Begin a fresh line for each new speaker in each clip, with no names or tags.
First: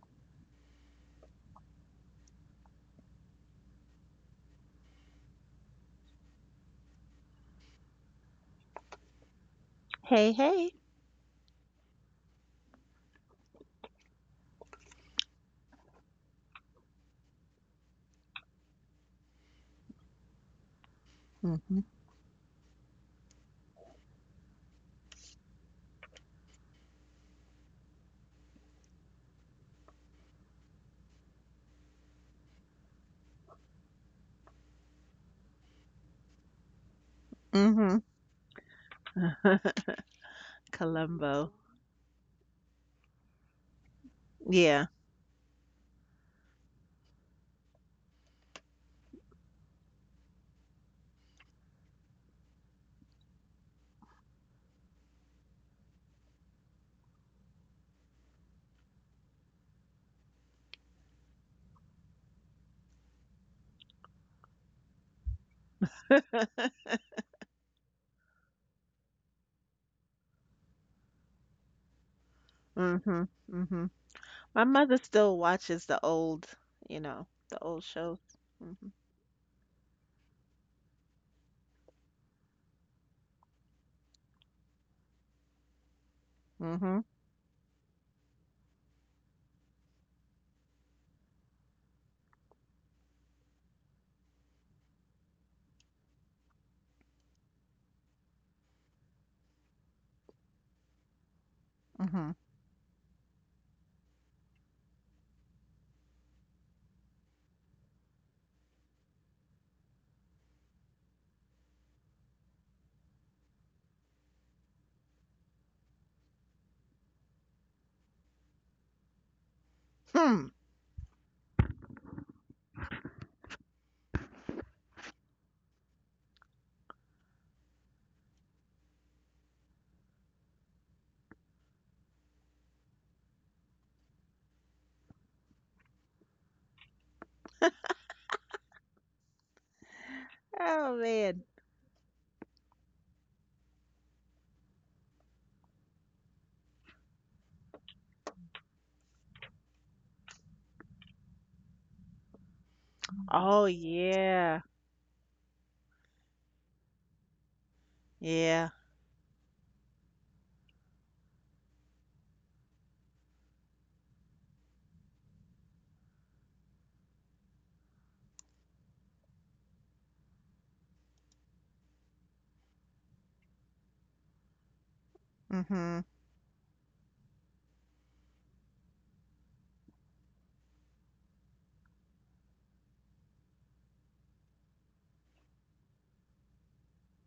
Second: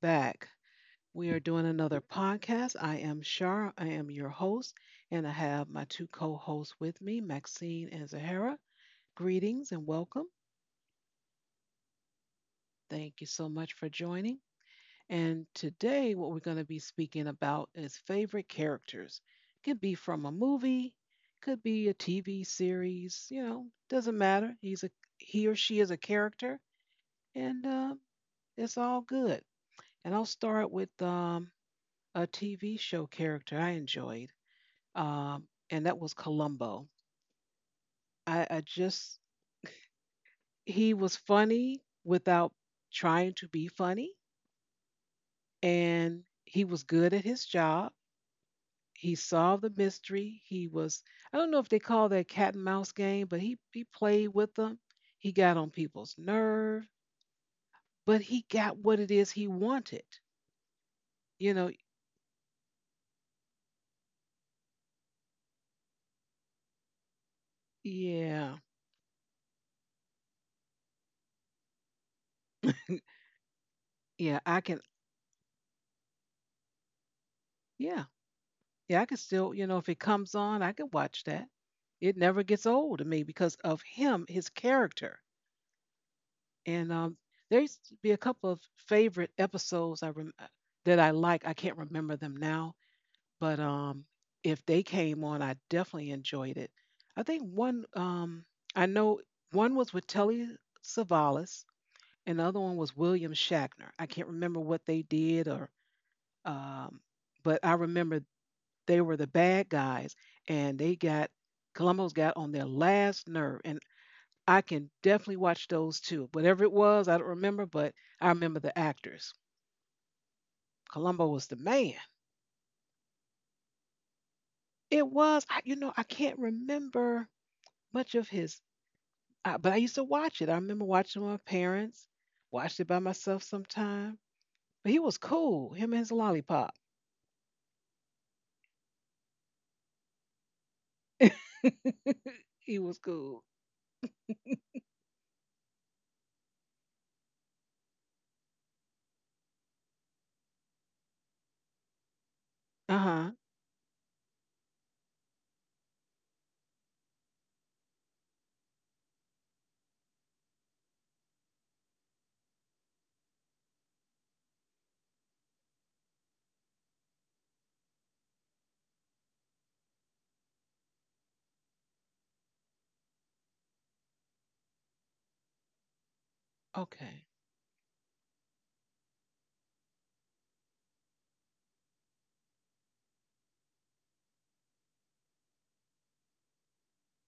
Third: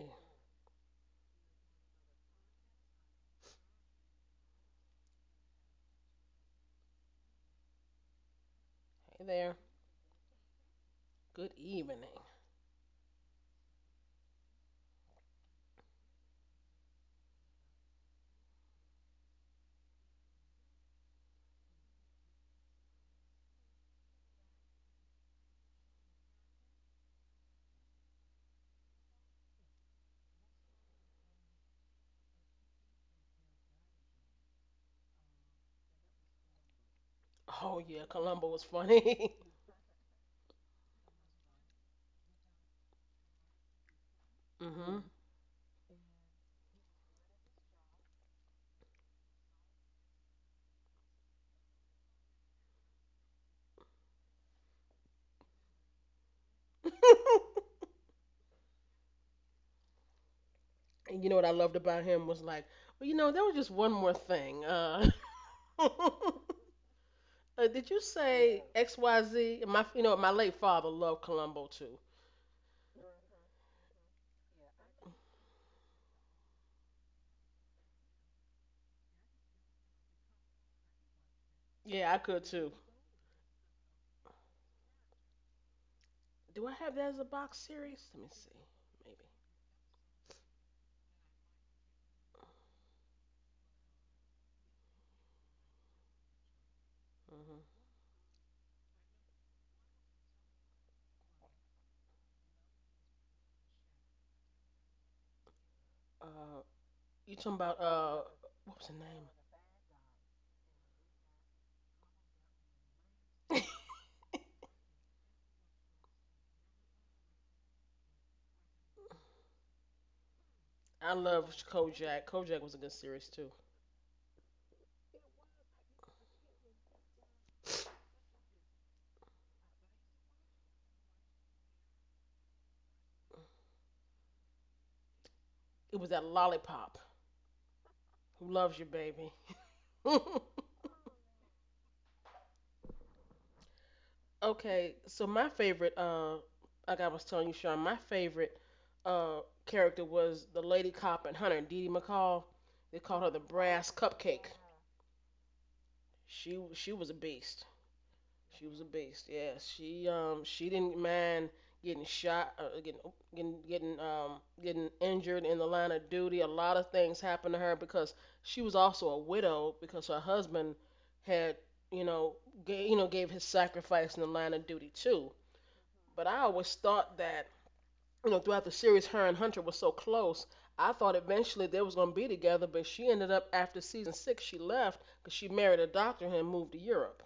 back. We are doing another podcast. I am Shar. I am your host, and I have my two co hosts with me, Maxine and Zahara.
hey there.
Greetings and welcome.
Hey, hey.
Good evening.
Thank you so much for joining. And today, what we're going to be speaking about is favorite characters. Could be from a movie, could
Mm-hmm.
be a TV series, you know, doesn't matter. He or she is a character, and it's all good. And I'll start with a TV show character I enjoyed, and that was Columbo.
Oh
Mm-hmm.
yeah, Columbo
I
was
just
funny.
He was
Columbo.
funny without trying to be funny,
Yeah.
Hmm.
and he was good at his job. He solved the mystery. He was I don't know if they call that cat and mouse game, but he played with them. He got on people's nerve, but he got what it is he wanted.
And you know what I
You know,
loved about him was like, well, you know, there was just one more thing. Uh, did you
yeah,
say XYZ? My late father loved Columbo too.
Mm-hmm. Mm-hmm.
yeah.
My mother still watches the old
Yeah.
shows. Mm-hmm.
Yeah, I could still, if it comes on, I could watch that.
Yeah,
It
I could
never gets
too.
old to me because of him, his character.
Do I
And
have
Mm-hmm.
that as a box
there used to
series?
be a
Let me
couple of
see. Maybe.
favorite episodes that I like. I can't remember them now, but if they came on, I definitely enjoyed it. I think
Hmm.
one, um, I know one was with Telly Savalas,
Mm-hmm.
and the other one was William Shatner. I can't remember what they did or,
Uh,
um,
you talking
but I
about
remember
what was the
they were
name?
the bad guys, and they got Columbo's got on their last nerve. And I can definitely watch those too. Whatever it was, I don't remember, but I remember the actors.
Hmm.
I
Columbo was the
loved
man.
Kojak. Kojak was a good series too.
It was, I, you know, I can't remember much of his, but I used to watch it. I remember watching it with my parents, watched it by myself sometime. But he was cool. Him
It
and
was
his
that
lollipop.
lollipop. Who loves you, baby.
Oh, man.
He was cool.
Okay, so my favorite, like I was telling you, Sean, my favorite uh, character was the lady cop and Hunter, Dee Dee McCall.
Uh
They called her
huh.
the
Oh,
Brass Cupcake.
yeah.
She was a beast. She
Yeah.
was a beast. Yeah, she didn't mind getting shot, getting injured in the line of duty. A lot of things happened to her because she was also a widow because her husband had you know you know gave his sacrifice in the line of duty too.
Mm-hmm.
But I always thought
Okay.
that throughout the series, her and Hunter were so close. I thought eventually they was gonna be together, but she ended up after season six she left because she married a doctor and moved to Europe.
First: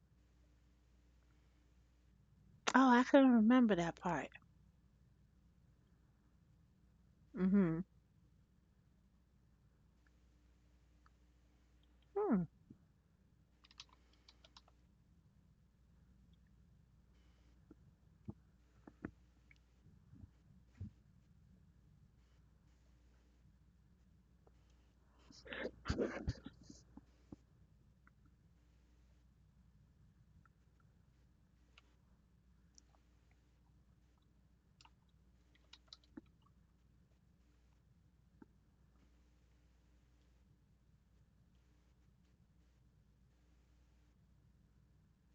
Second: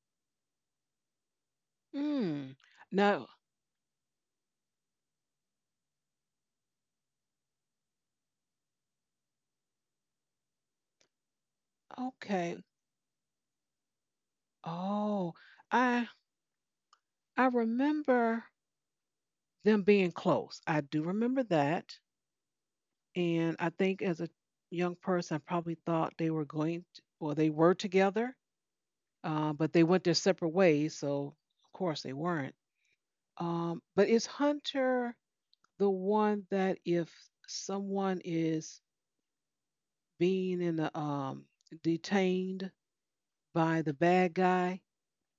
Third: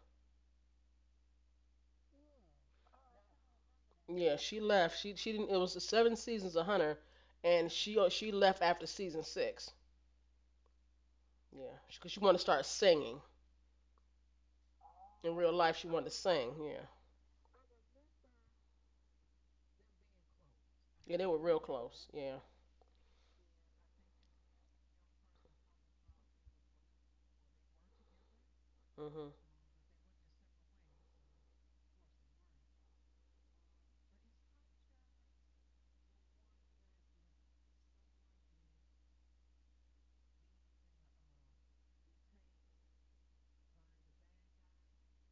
Hmm.
Oh, I
No.
couldn't remember that part.
Yeah, she left. She didn't. It was seven seasons of Hunter, and
Mm-hmm.
she left after season six. Yeah, because she
Hmm.
wanted to
Okay.
start singing
Oh,
in real life. She
I
wanted to sing. Yeah,
I remember them being close. I do
yeah, they were
remember
real
that.
close. Yeah.
And I think as a young person, I probably thought they were going to, well, they were together,
Hmm.
but they went their separate ways. So, of course, they weren't. But is Hunter the one that if someone is being in a, detained by the bad guy,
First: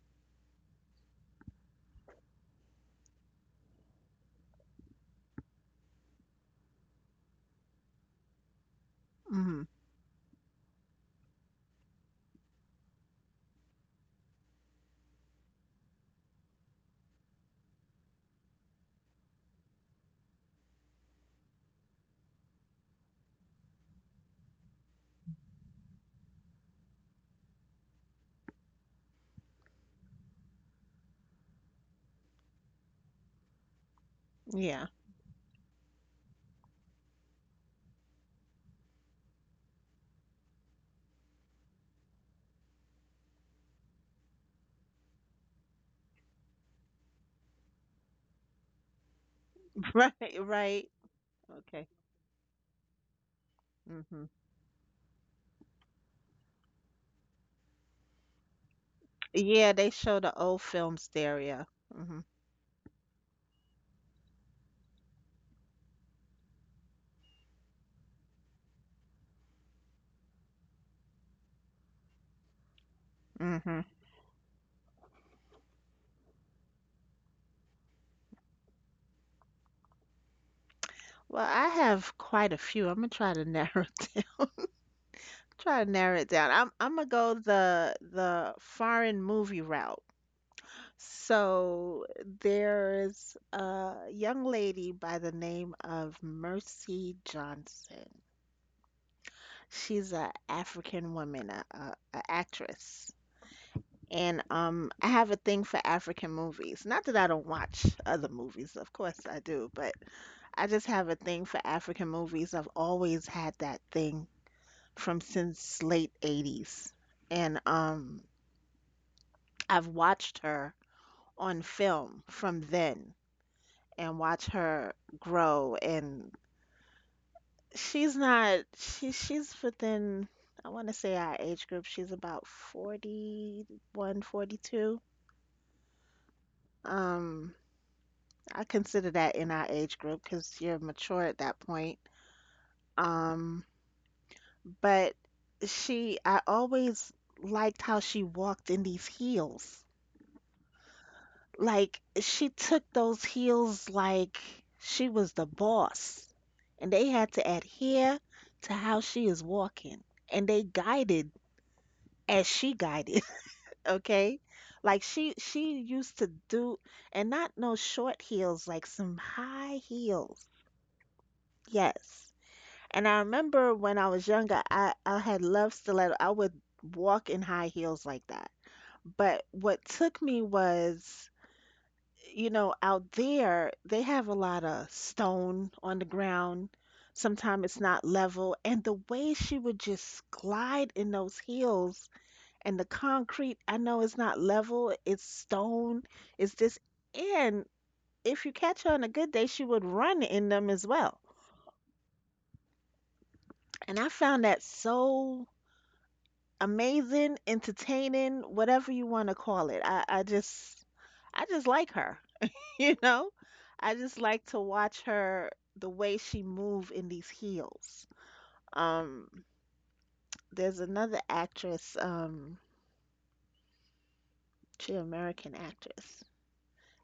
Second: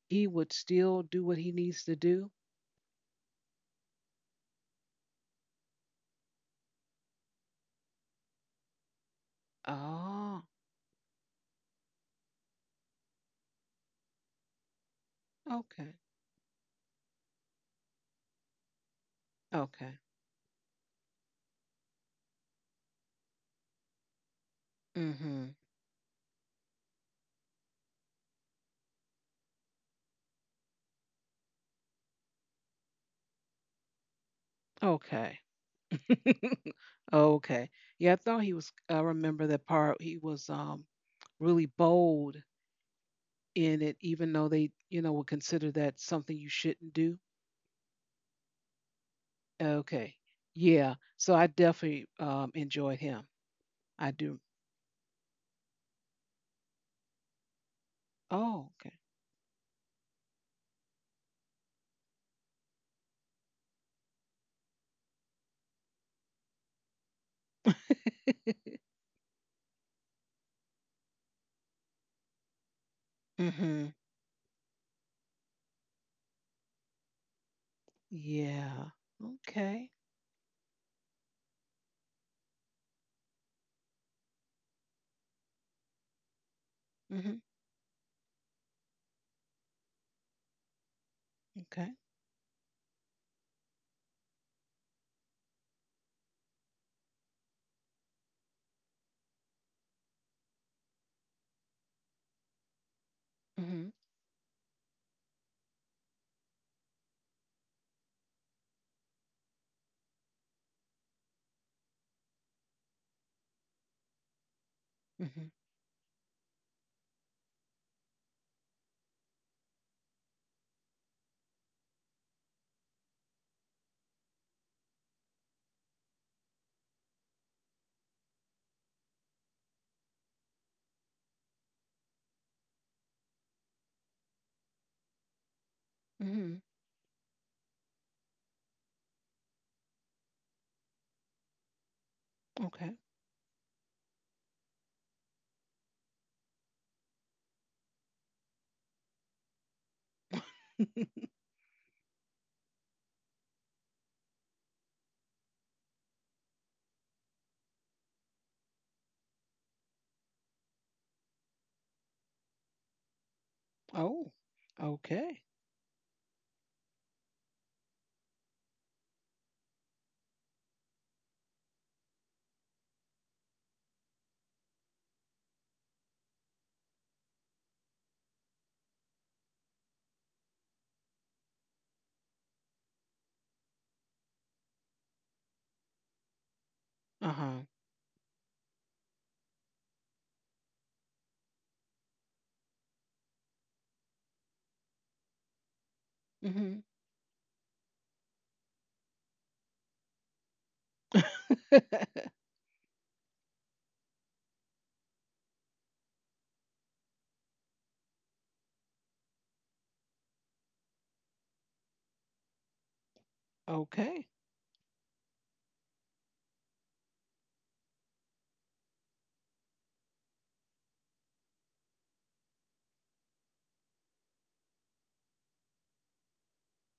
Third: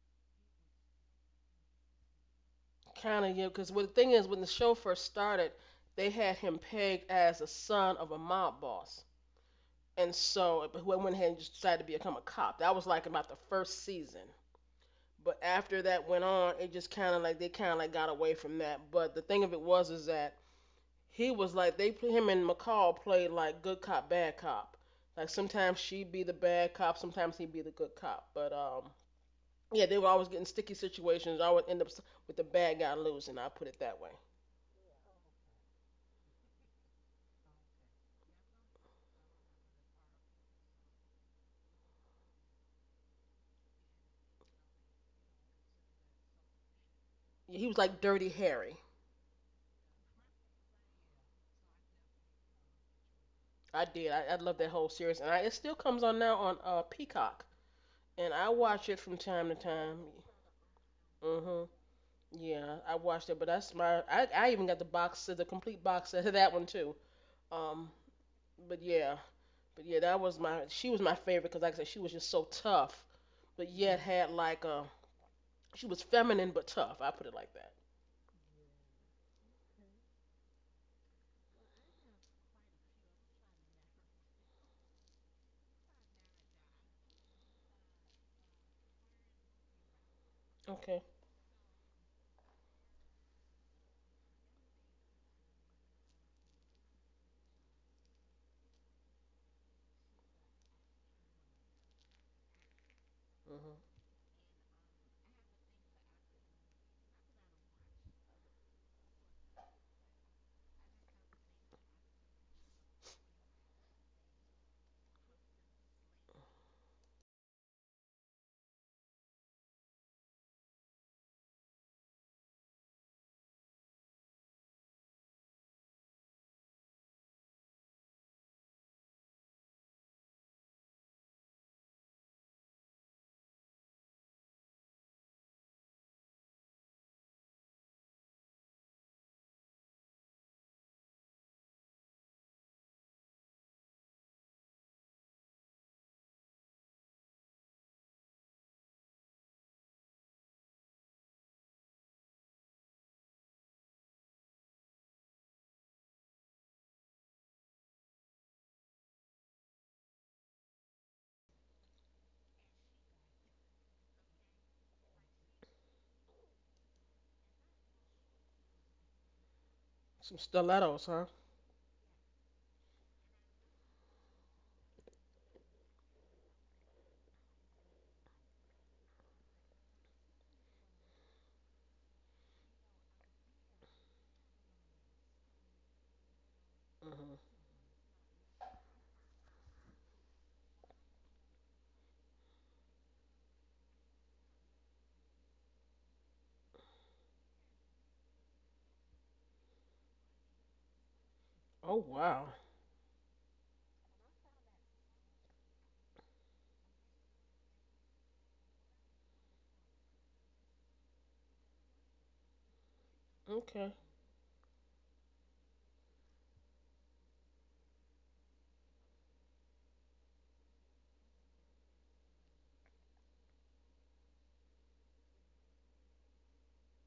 he would still do what he needs to do?
Kind of, yeah. Because what the thing is, when the show first started, they had him pegged as a son of a mob boss,
Mm-hmm.
and
Oh,
so but who went ahead and just decided to become a cop. That was like about the first season. But after
okay.
that went on, it just kind of like they kind of like got away from that. But the thing of it was
Okay.
is that he was like they him and McCall played like good cop, bad cop. Like
Mm-hmm.
sometimes she'd be the bad cop, sometimes he'd be the good cop. But yeah, they were always getting sticky situations. I would end up with the bad guy losing. I put it that way.
Yeah.
Okay. Okay. Yeah, I thought he was. I remember that part. He was really bold in it, even though they, would consider that something you shouldn't do.
Yeah, he was like Dirty Harry.
Okay.
Right, right.
Yeah. So I
Okay.
definitely enjoyed him.
I did.
I
I,
Mm-hmm.
I
do.
love that whole series, and it still comes on now on Peacock, and I
Oh,
watch it
okay.
from time to
Yeah, they
time.
show the old film
Mhm.
stereo. Mm-hmm.
Yeah, I watched it, but that's my. I even got the box set, the complete box set of that one too. Um, but yeah, But yeah, that was my she was my favorite because like I said, she was just so tough, but
Mm-hmm.
yet
Mm-hmm.
had like a she was feminine but tough. I put it like that.
Yeah. Okay.
Well, I have quite a few. I'm gonna try to narrow it down. Try to narrow it down. I'm gonna go
Mm-hmm.
the foreign movie route.
Okay.
Okay.
So there's a young lady by the name of Mercy Johnson. She's a African woman, a actress.
Mhm.
Mm-hmm.
And I have a thing for African movies. Not that I don't watch other movies, of course I do, but I just have a thing for African movies. I've always had that thing from
Mm-hmm.
since late 80s, and I've watched her on film from then, and watch her grow, and she's not she she's within, I want to say, our age group. She's about 41, 42.
Mm-hmm.
um I consider that in our age group because you're mature at that point.
Okay.
um but she I always liked how she walked in these heels. Like, she took those heels like she was the boss, and they had to adhere to how she is walking, and they guided as she guided, okay?
Oh.
Like, she
Okay.
she used to do, and not no short heels, like some high
Some
heels.
stilettos, huh?
Yes. And I remember when I was younger, I had love stiletto. I would walk in high heels like that. But what took me was, you know, out there, they have a lot of stone on the ground.
Mhm.
Sometimes
Uh-huh.
it's not level. And the way she would just glide in those heels and the concrete, I know it's not level, it's stone, it's this.
Mm-hmm.
And if you catch her on a good day, she would run in them as well.
Oh wow.
And I found that so amazing, entertaining, whatever you want to call it. I just like her. You know?
Okay.
I just
Okay.
like to watch her the way she move in these heels. Um, there's another actress. She American actress.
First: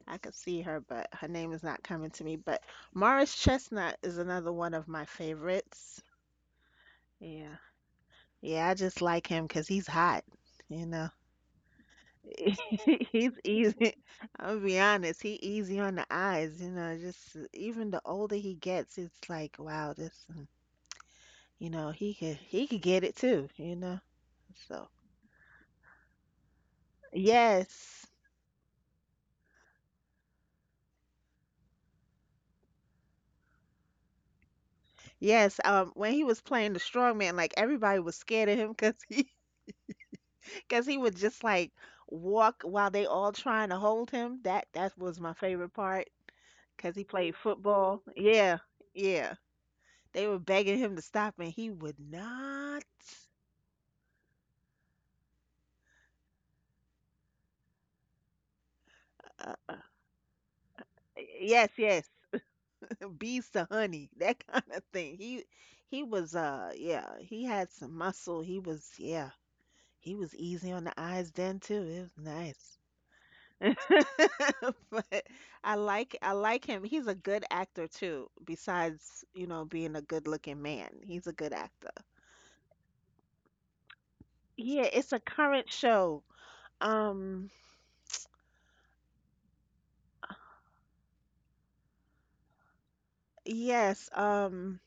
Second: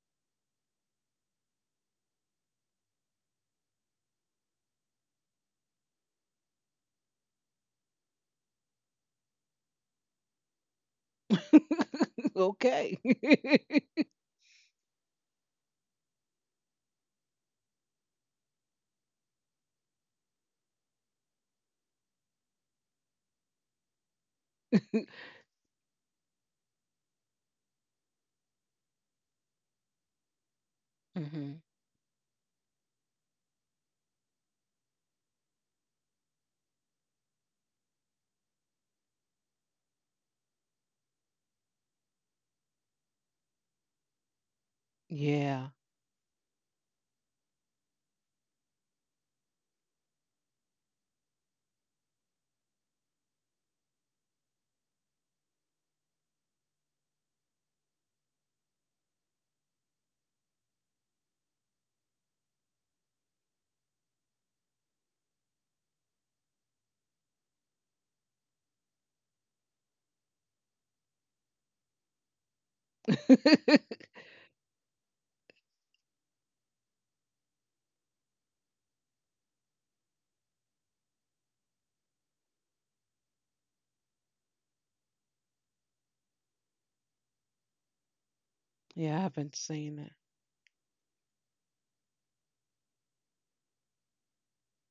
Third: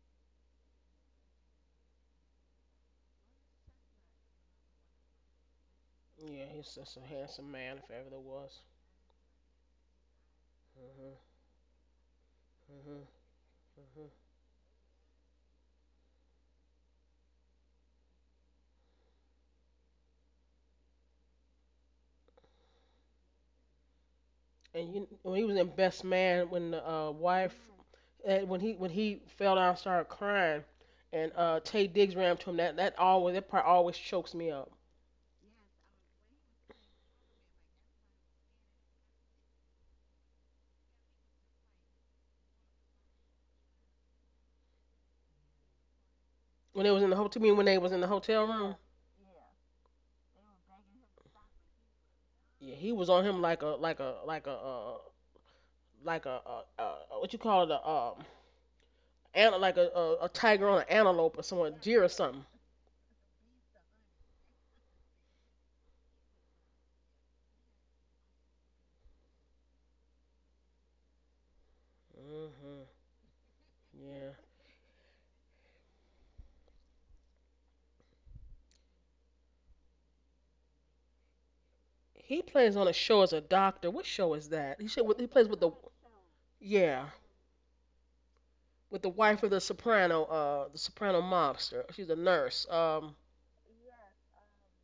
I could see her, but her name is not coming to me. But Morris Chestnut is another one of my favorites.
Yeah, he's just a handsome
Yeah.
man if ever there was.
Yeah, I just like him 'cause he's hot, you know.
Mhm.
Okay.
Mhm.
He's easy.
Mhm.
I'll be honest, he easy on the eyes, you know. Just even the older he gets, it's like, wow, this. You know, he could get it too, you know. So,
And you, when he was in Best Man, when the wife,
yes.
when he fell down, and started crying, and
Hmm.
Tay Diggs ran up to him. That part always chokes me up.
Yes, when he was playing the strongman, like, everybody was scared of him because he because he would just like walk while they all trying to hold him. That was my
Yeah.
favorite part
When they
because
was
he
in the hotel,
played
to me when they was in
football.
the hotel
Yeah.
room.
Yeah. They were begging him to stop, and he would
Yeah,
not.
he was on him like a like a, what you call it
Uh, uh,
like a tiger on an antelope or
yes,
someone deer
yes.
or something.
Bees to honey, that kind of thing. He was yeah, he had some muscle. He was, yeah. He was easy on the eyes then too. It was nice.
Hmm. Yeah.
But I like him. He's a good actor too, besides, you know, being a good-looking man. He's a good actor.
He plays on a show as a doctor. What show is that?
Yeah,
He
it's
show,
a
he plays with
current
the,
show.
yeah,
Um,
with the
Yeah, I
wife
haven't
of the
seen it.
soprano uh the soprano mobster. She's a nurse.
yes.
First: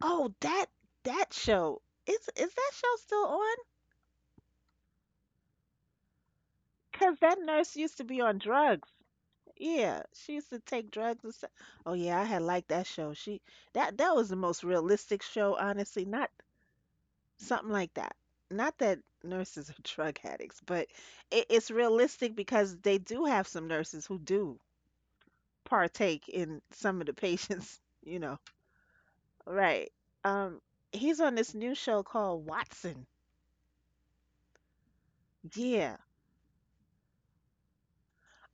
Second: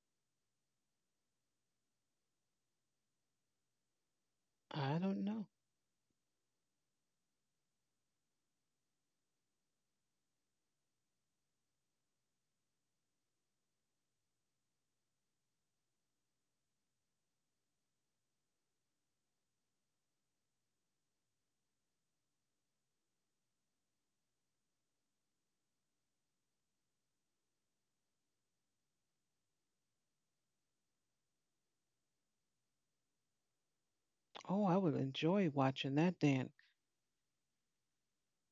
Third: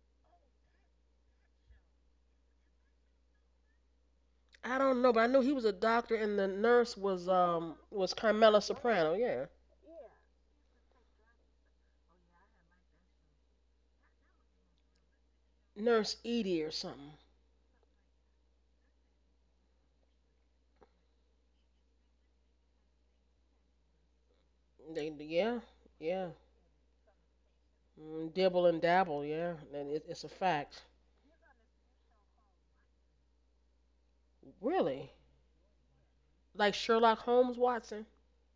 Oh, that show. Is that show still on?
I
I
don't know, but
don't
I know
know.
he was a doctor and the nurse
'Cause
was
that nurse
um
used to
was
be on
Carmela
drugs.
Soprano. Yeah,
Yeah, she used to take drugs and stuff. Oh yeah, I had liked that show. She that that was the most realistic show, honestly.
Nurse
Not.
Edie or something.
Something like that. Not that nurses are drug addicts, but it's realistic because they do have some nurses who do
They, yeah, yeah.
partake in some of the patients, you
Mm,
know.
dibble and dabble, yeah.
Right.
And it's a
Um,
fact.
he's on this new show called Watson.
Oh, I would
Really?
enjoy watching
Yeah.
that then.
Like Sherlock Holmes Watson?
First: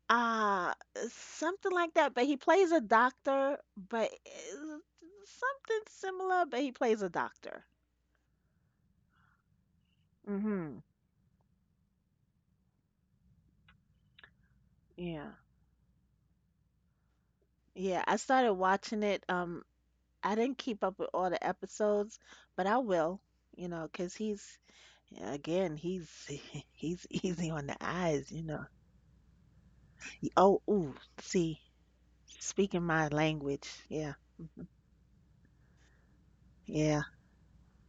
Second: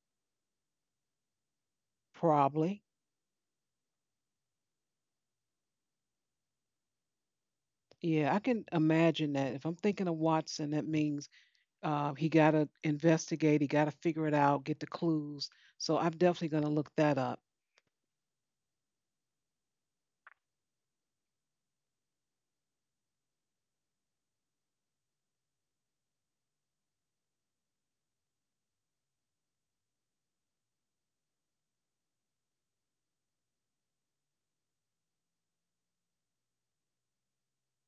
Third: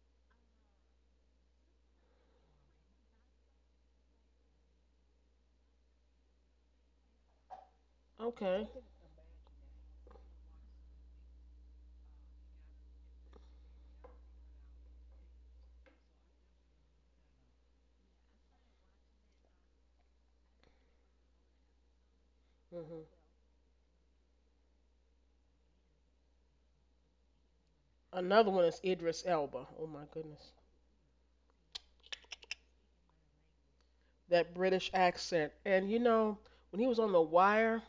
Uh, Something like that. But he plays a
Probably.
doctor, but something similar, but he plays a doctor.
Yeah, I can
Okay.
imagine that. If I'm thinking of Watson,
Mm-hmm.
that means he got to investigate, he got to figure it out, get the
Yeah.
clues. So I'm definitely going to look that up.
Yeah. I started watching it. I didn't keep up with all the episodes, but I will,
Hmm.
you know, 'cause he's he's easy on the eyes, you
Another
know.
one is Idris Elba. Oh my goodness.
Oh, ooh, see, speaking my language. Yeah.
That British accent. And you know, when he was
Yeah.
on The Wire,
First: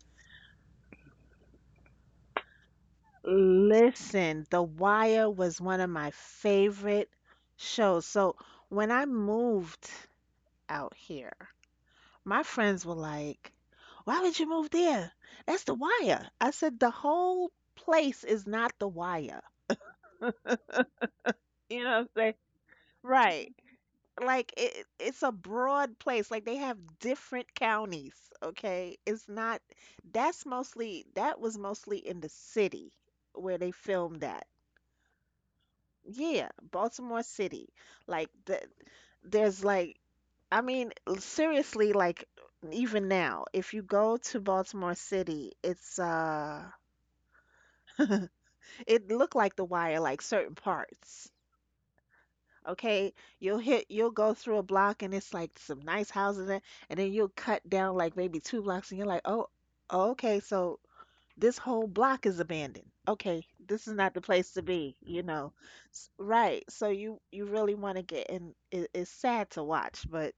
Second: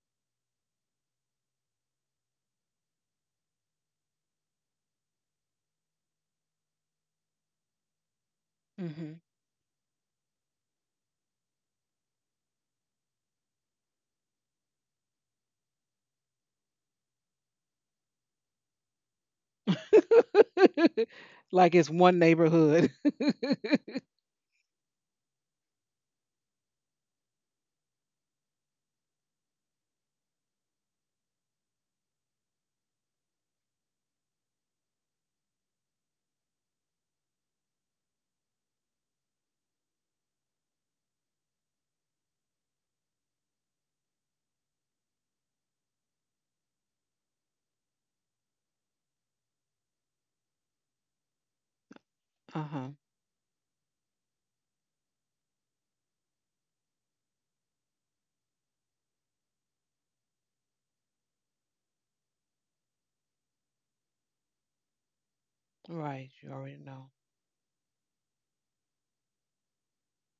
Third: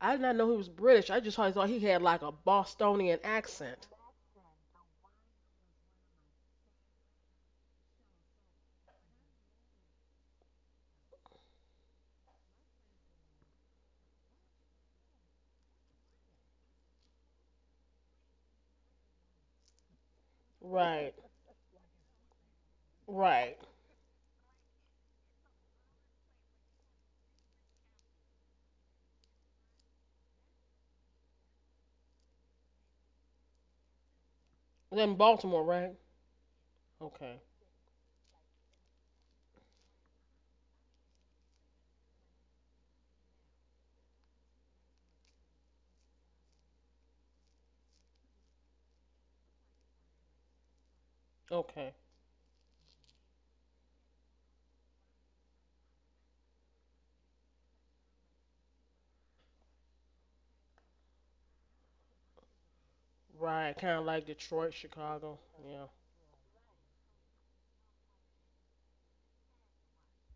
I did not know he was British. I just always thought he had like a Bostonian accent.
Listen, The Wire was one of my favorite shows. So, when I
Hmm.
moved out here, my friends were like, "Why would you move there? That's The Wire." I said, "The whole place is not The Wire."
Right.
Like
You
it's
know what I'm
one
saying?
neighborhood.
Right.
Right.
Like, it's a broad place, like they have different counties. Okay, it's not, that's mostly that was mostly in the city where they filmed that.
Then Baltimore, right?
Yeah, Baltimore
Okay.
city. Like, there's like, I mean, seriously, like, even now, if you go to Baltimore city, it's it looked like The Wire, like certain parts.
Okay.
Uh huh.
Okay, you'll go through a block, and it's like some nice houses there. And then you'll cut down like maybe two blocks, and you're like, oh, oh, okay, so this whole block is abandoned. Okay,
Right.
this is
Kind of
not the
like
place to
Detroit,
be, you
Chicago.
know.
Yeah.
Right. You
Right.
already
So,
know.
you really want to get in. It's sad to watch, but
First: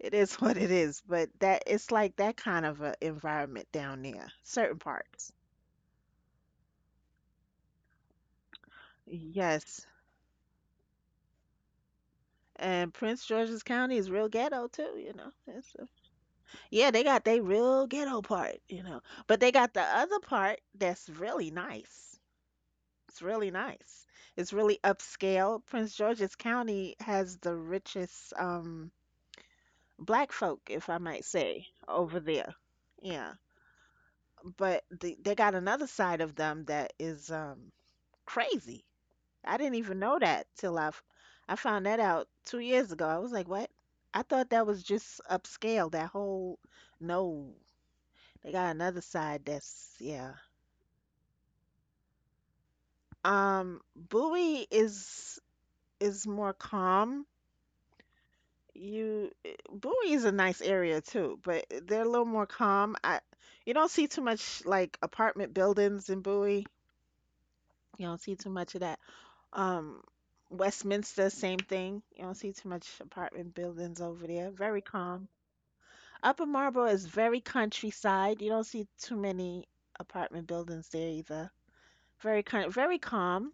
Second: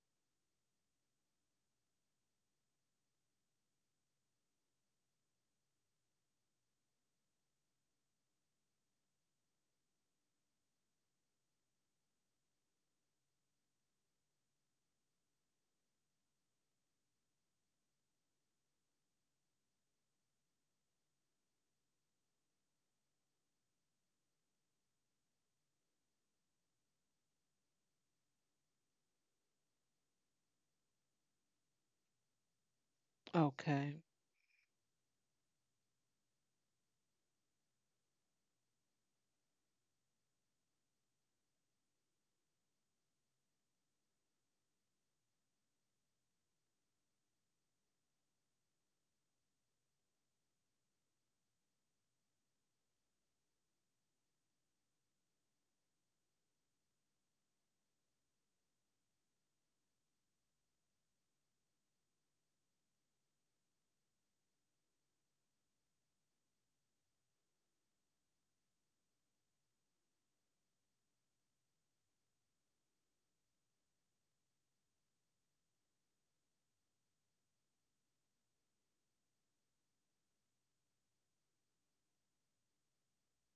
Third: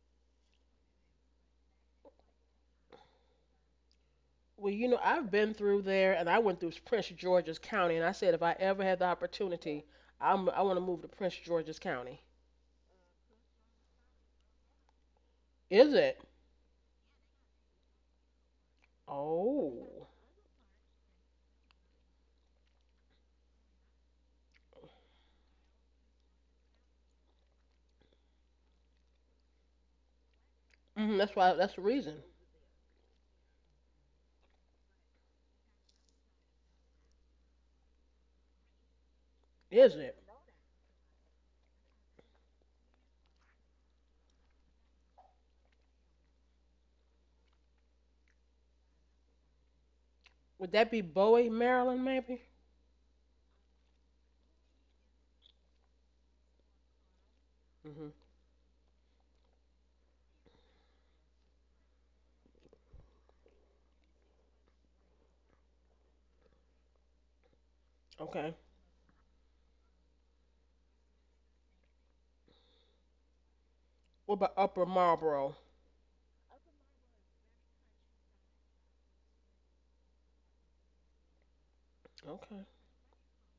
it is what it is. But that it's like that kind of a environment down there,
Well,
certain
you know, I've
parts.
been through there, and I went through Prince George's County, and I said if I ever had the opportunity,
Yes.
I want to move to Prince George's County.
And Prince George's County is real ghetto too, you know. It's a
Is it?
Yeah, they got they real ghetto part, you know. But they got the
Oh,
other part that's really nice. It's really nice. It's really upscale. Prince George's County has the richest black folk, if I
hmm
might
that's why.
say,
That's the
over
reason.
there. Yeah.
Okay.
But they got another side of them that is crazy. I didn't
Is
even
it?
know that till I found that out 2 years ago. I was like, "What?" I thought that was just upscale, that whole. No, they got another side, that's yeah.
Would that be Bowie, Maryland, maybe?
Bowie is more calm.
Hmm.
You Bowie is a nice area too, but they're a little more calm. I You don't see too much like apartment buildings in Bowie. You don't see
Okay.
too much of that. Um, Westminster, same thing. You don't see too much apartment buildings over
What about
there. Very
Upper
calm.
Marlboro?
Upper Marlboro is very countryside. You don't see too many apartment buildings there either. Very
Okay.
kind, very calm,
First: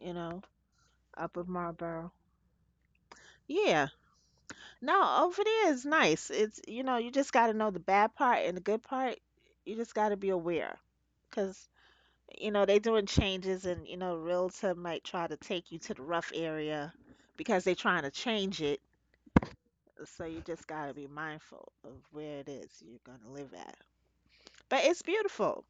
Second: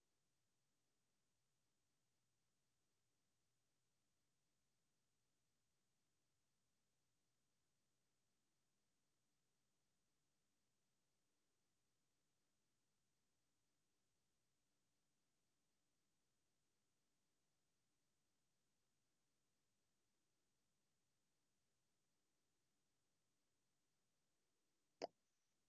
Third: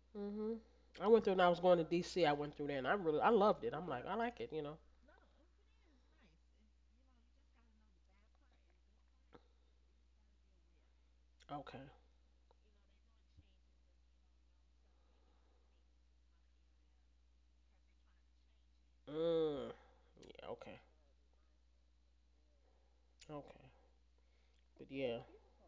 you know.
Hmm. I went through
Up
when
of
I was going to
Marlboro.
D.C. I went through there, and I loved it. I'm
Yeah.
like I like it.
No, over there is nice. It's, you know, you just got to know the bad part and the good part. You just got to be aware because,
Okay.
you know, they doing changes, and, you know, realtor might try to take you to the rough area because they trying to change it.
Mm,
So you
yeah.
just
Okay.
got to be mindful of where it is you're going to
Okay.
live at. But
But
it's
yeah.
beautiful,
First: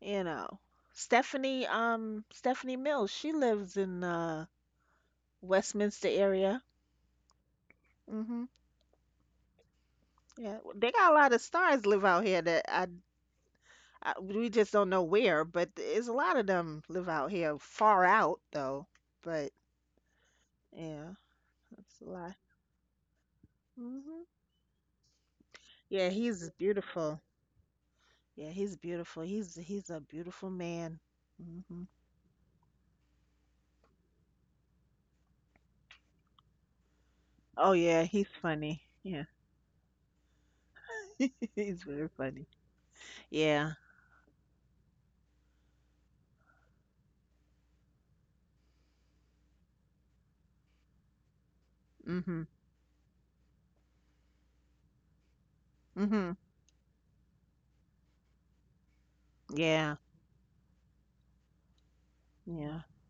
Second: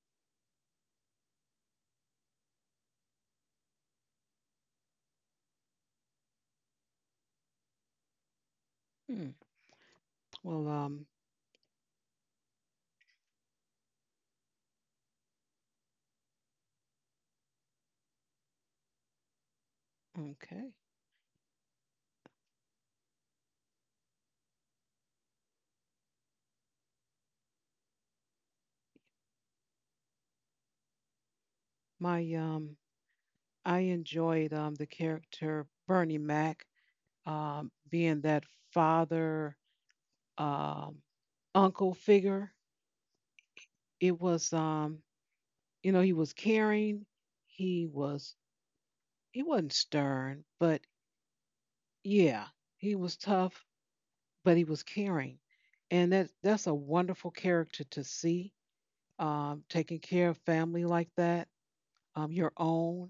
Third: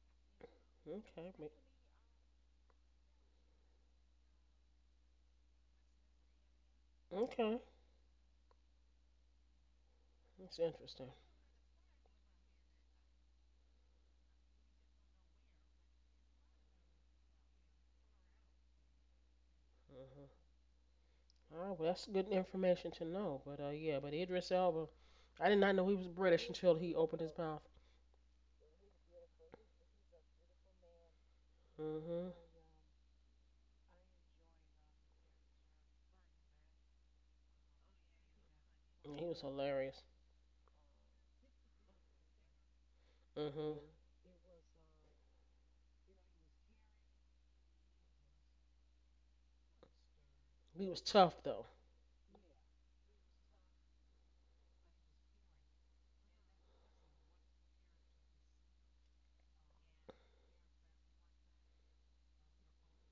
you know.
Okay.
Stephanie Mills, she lives in Westminster area.
Okay.
Mm-hmm.
Hmm.
Yeah,
That's
Well,
they
interesting.
got a lot of stars live out here that I we just don't know where, but there's a lot of them live out here, far out though. But
Mm-hmm.
okay.
yeah,
All right, well,
that's a
that's good
lot.
information to know. But Yeah, but
Hmm.
Idris Elba, I did not know he was
Yeah,
British
he's
until he
beautiful.
opened his mouth.
Yeah, he's beautiful. He's a beautiful man. Hmm.
Hmm.
My I enjoyed the character Bernie Mac
Oh yeah,
being
he's
that
funny.
He
Yeah,
was
father
hilarious.
um
he's
uncle
very funny.
figure.
Yeah.
Hmm.
It was you know he was caring, he was he wasn't stern, but
He was tough though.
Hmm.
yeah, he was tough, but he was caring. And that
Hmm.
that's a wonderful character to see
Yeah.
taking care of family like that, your
Yeah.
own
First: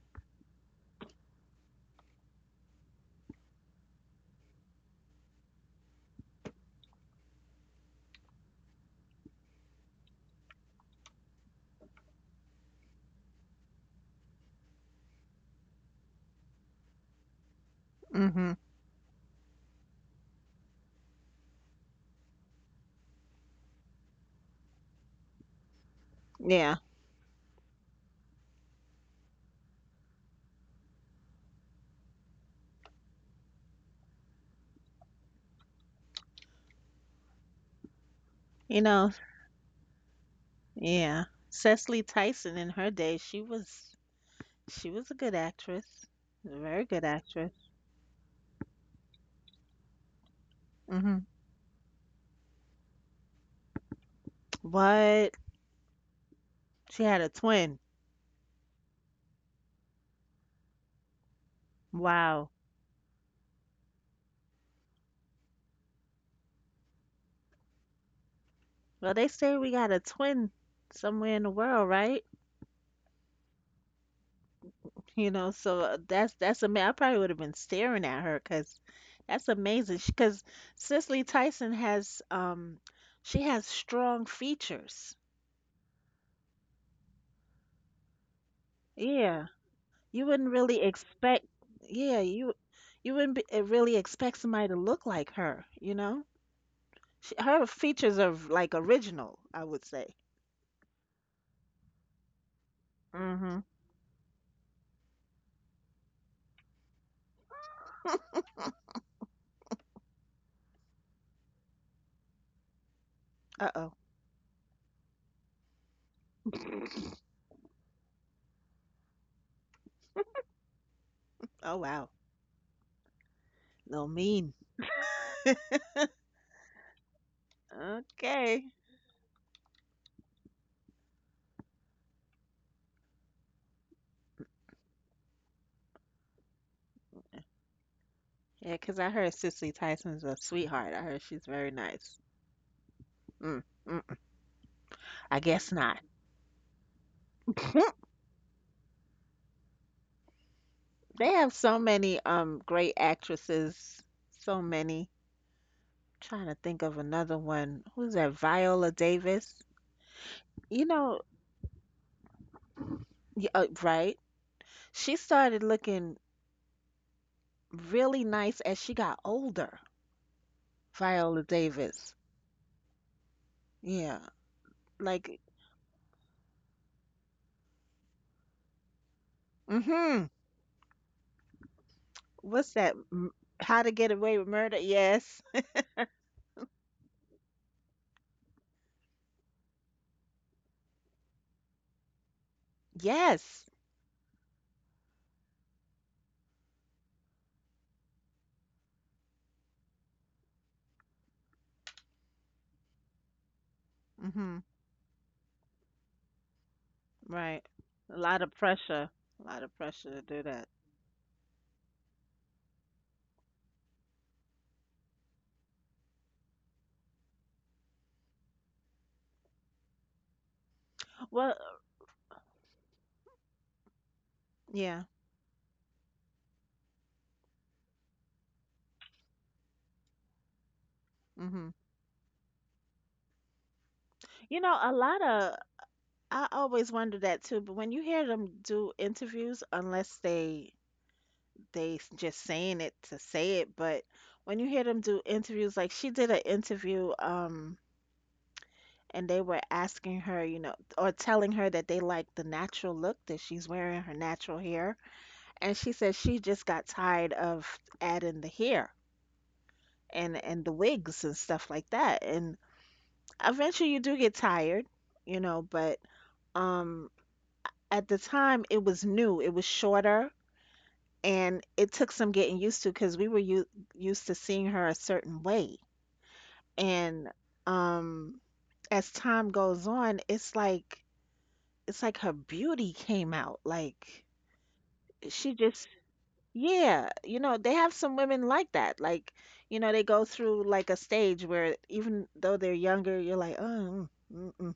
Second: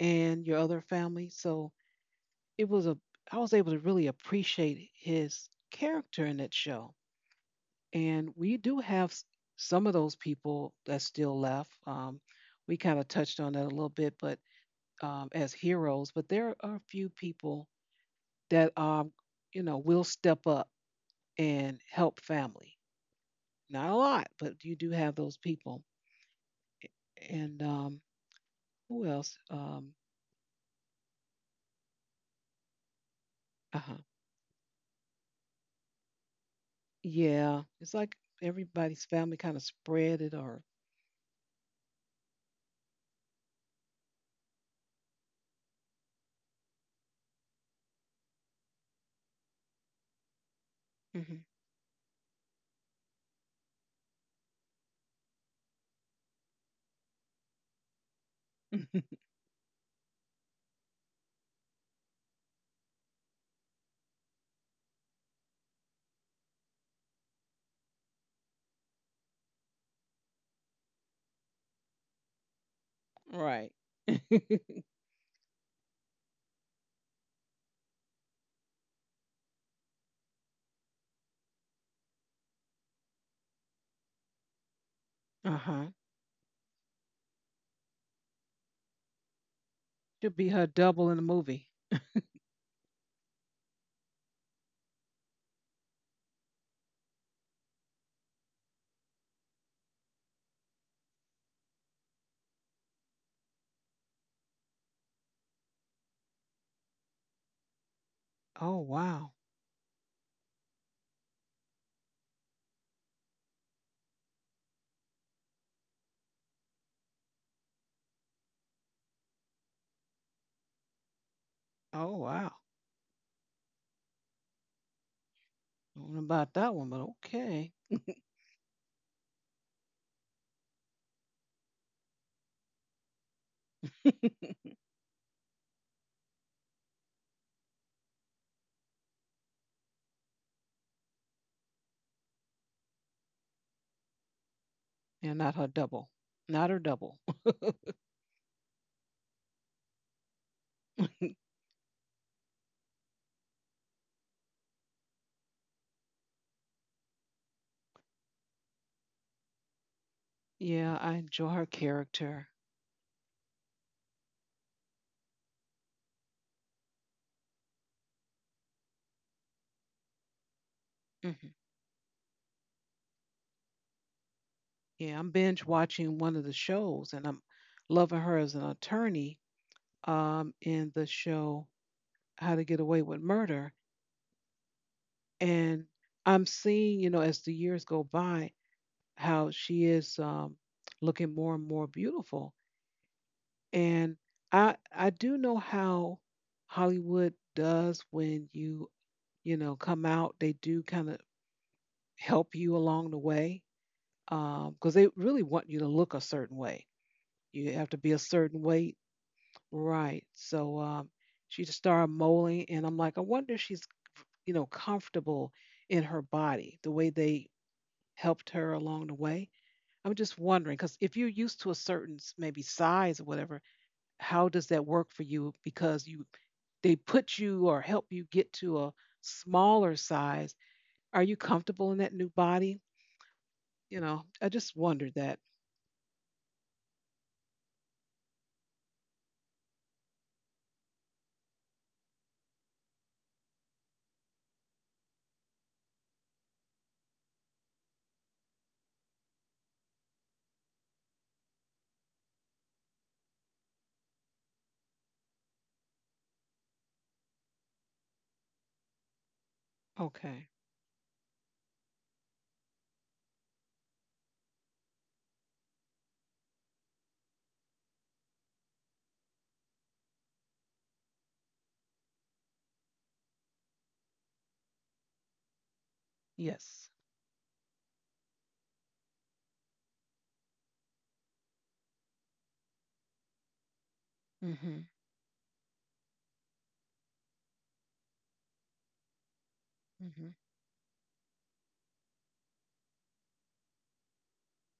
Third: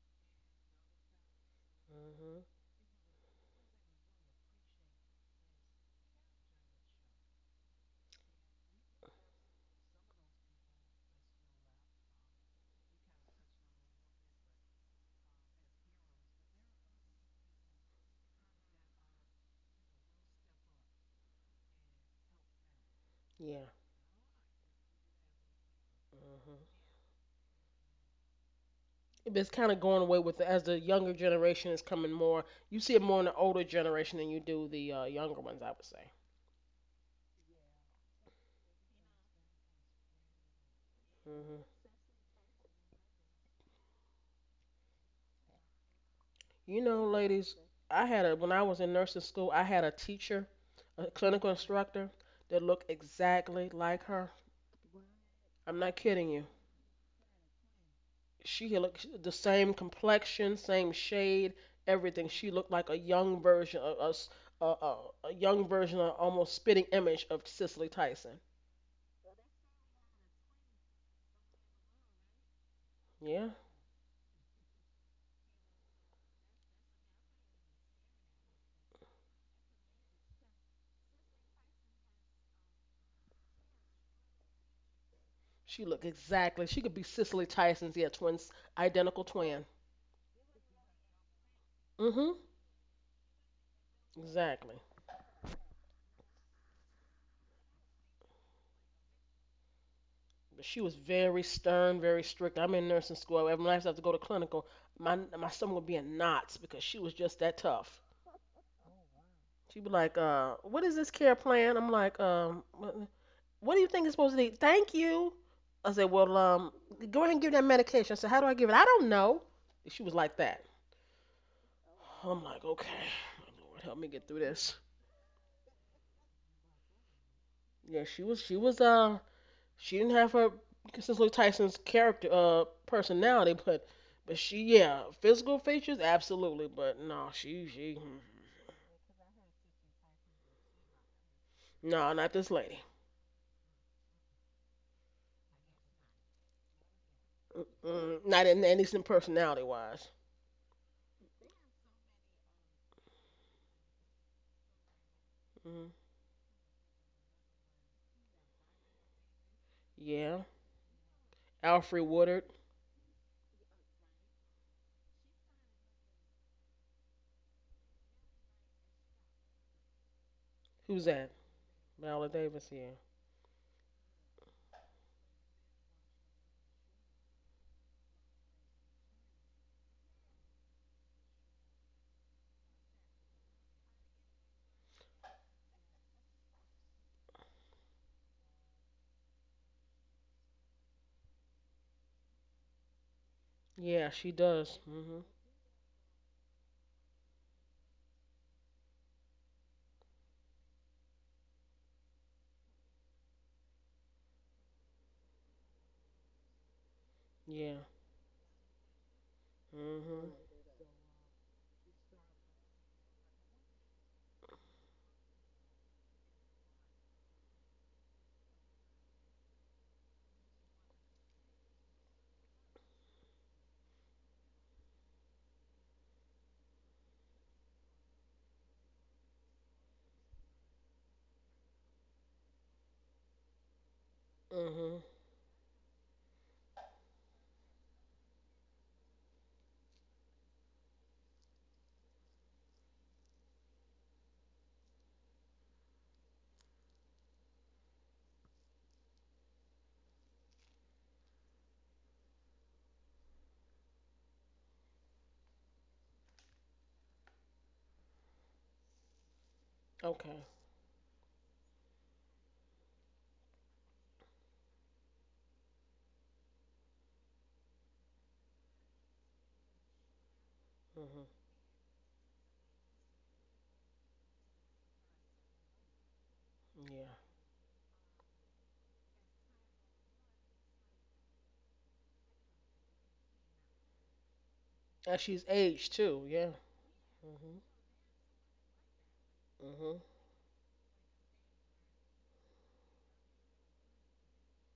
and your other family. So
Hmm.
it was a I was able to really appreciate his character in that show. And we do have some of those people that's still left. We kind of touched on that a little bit, but as heroes, but there are a few people
Hmm.
that will step up and help family.
Yeah.
Not a lot, but you do have those people.
Yeah.
Hmm.
And who else?
It's kind of going away with the, as the younger generation is coming more. You see it more in the older
Uh huh.
generation than you do the younger ones, I would say.
Yeah, it's like
You
everybody's
know,
family kind of spread it or.
yeah.
Hmm.
Cecily Tyson in her day, she was a good actress, a
You
very
know,
good actress.
ladies, I had a when I was in nursing school, I had a teacher, a
Hmm.
Mhm.
clinical instructor that looked exactly like her.
But
I'm not kidding you.
she had a twin.
She looked the same complexion, same shade, everything.
Wow.
She looked like a young version of us, a, a, a young version, of almost spitting image of Cicely Tyson.
Well, they say we got a twin somewhere in the world, right?
Yeah,
Right.
You know, so that's amazing. I probably would have been staring at her because that's amazing. Because Cicely Tyson has she has strong features.
Uh-huh.
she looked exactly. She could be Cicely Tyson's, yeah, twins, identical
Yeah,
twin.
you
Should be
wouldn't
her
really
double in the
expect.
movie.
Yeah,
Mm-hmm.
you wouldn't be, really expect somebody to
Exactly.
look like her. You know? Sh her features are like original, I would say.
But she was very stern, very strict. I'm in nursing school.
Hmm.
Every night I have to go to clinical, my stomach would be in knots because she was just that tough.
Oh wow.
She'd be like, "What is this care plan?" I'm like, what do you
Uh-oh.
think it's supposed to be? Thank you. I said, well, go ahead and give that medication. I said, how do I give it? I don't know. And she was like that.
Oh wow.
Oh
I'm
wow.
like, okay, my Lord, help
Little
me get through
mean.
this.
Don't know about that one, but okay.
Yeah,
Okay.
she didn't have her Cicely Tyson's character, personality, but yeah, physical features, absolutely, but no,
Yeah, because I heard Cicely Tyson's a sweetheart. I heard she's very
no,
nice.
not this lady.
Mm, mm.
Yeah,
I
not
guess
her
not.
double. Not her double.
Mm-mm, not in, at least in personality wise.
They have so many great actresses. So many.
Mm,
Trying to think of another one. Who's that? Viola Davis.
yeah,
You
Yeah, I
know,
enjoy her
Alfred Woodard.
character.
right? She started looking really nice as she got older.
Who's that?
Viola
Hmm.
Davis.
Viola Davis. Yeah.
Yeah.
Yeah, I'm
Like,
binge watching one of the shows, and I'm loving her as an attorney.
mm-hmm.
In the show How to
What's
Get
that?
Away with Murder,
How to Get Away with Murder? Yes.
and I'm seeing, as the years go by, how she is looking more and more beautiful.
Yes.
Yeah,
And
she
I
does.
I
Mhm.
do know how Hollywood does when you know come out. They do kind of help you along the way
Mm-hmm.
because they really want you to look a certain way.
Right.
You
Yeah.
have to be
A
a
lot of
certain weight,
pressure. A lot of pressure to
right?
Mhm.
do that.
So she just started modeling, and I'm like, I wonder if she's comfortable in her body the way they helped her along the way. I'm just wondering because if you're
Well,
used to a certain maybe size or whatever, how does that
yeah.
work for you because you they put you or help you get to a smaller size, are you
Mm-hmm.
comfortable in that new body? You know, I
You
just
know,
Mhm.
a
wondered
lot
that.
of I always wonder that too, but when you hear them do interviews, unless they just saying it to say it, but when you hear them do interviews, like she did an interview, and they were asking her, you know, or telling her that they like the natural look that she's wearing, her natural hair. And she said she just got tired of adding the hair and
Okay.
Okay.
the wigs and stuff like that. And eventually you do get tired, you know, but um at the time it was new, it was shorter,
Mhm.
and it took some getting used to because we were used to seeing her a certain way.
Yes.
Yeah.
And um as time goes on, it's like her beauty came out. Like
Mhm.
And she's
she just,
aged too. Yeah.
yeah, you know,
Mhm.
they have some women like that. Like, you know,
Mhm.
they go
Mhm.
through like a stage where even though they're younger, you're like, "Oh, mm, mm mm."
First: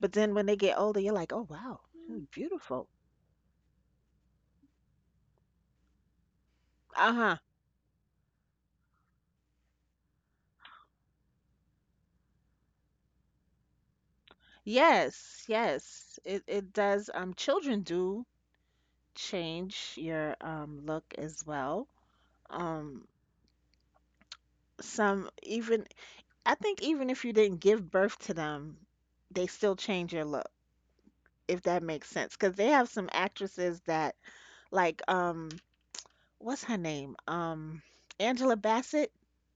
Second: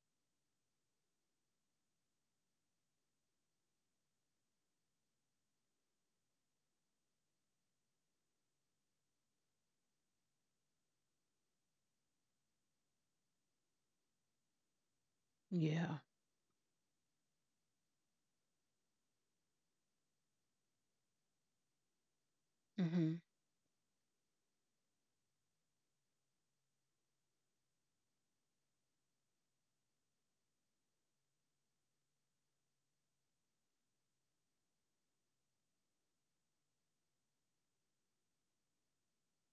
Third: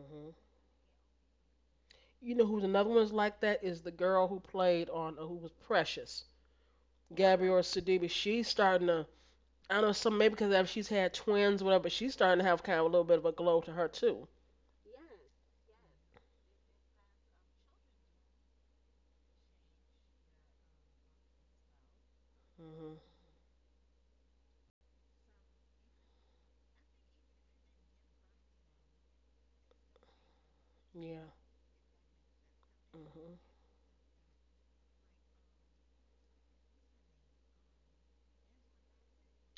But then when they get older, you're like, "Oh, wow. Mm. Mm,
You know who's
beautiful."
another one's like that is the girl who played on who was Precious,
Uh-huh.
Gabrielle Sidibe. She's starting to. I don't know, some maybe because she's had twins, whatever. But she's starting to have kind of a little bit of a glow to her too.
Yes,
Yeah.
yes. It does children do change your look as well.
Mhm.
Um
Mhm.
some even I think even if you didn't give birth to them, they still change your look.
Yeah.
If that makes sense, because they have some
Mhm.
actresses that, like, what's her name? Angela Bassett.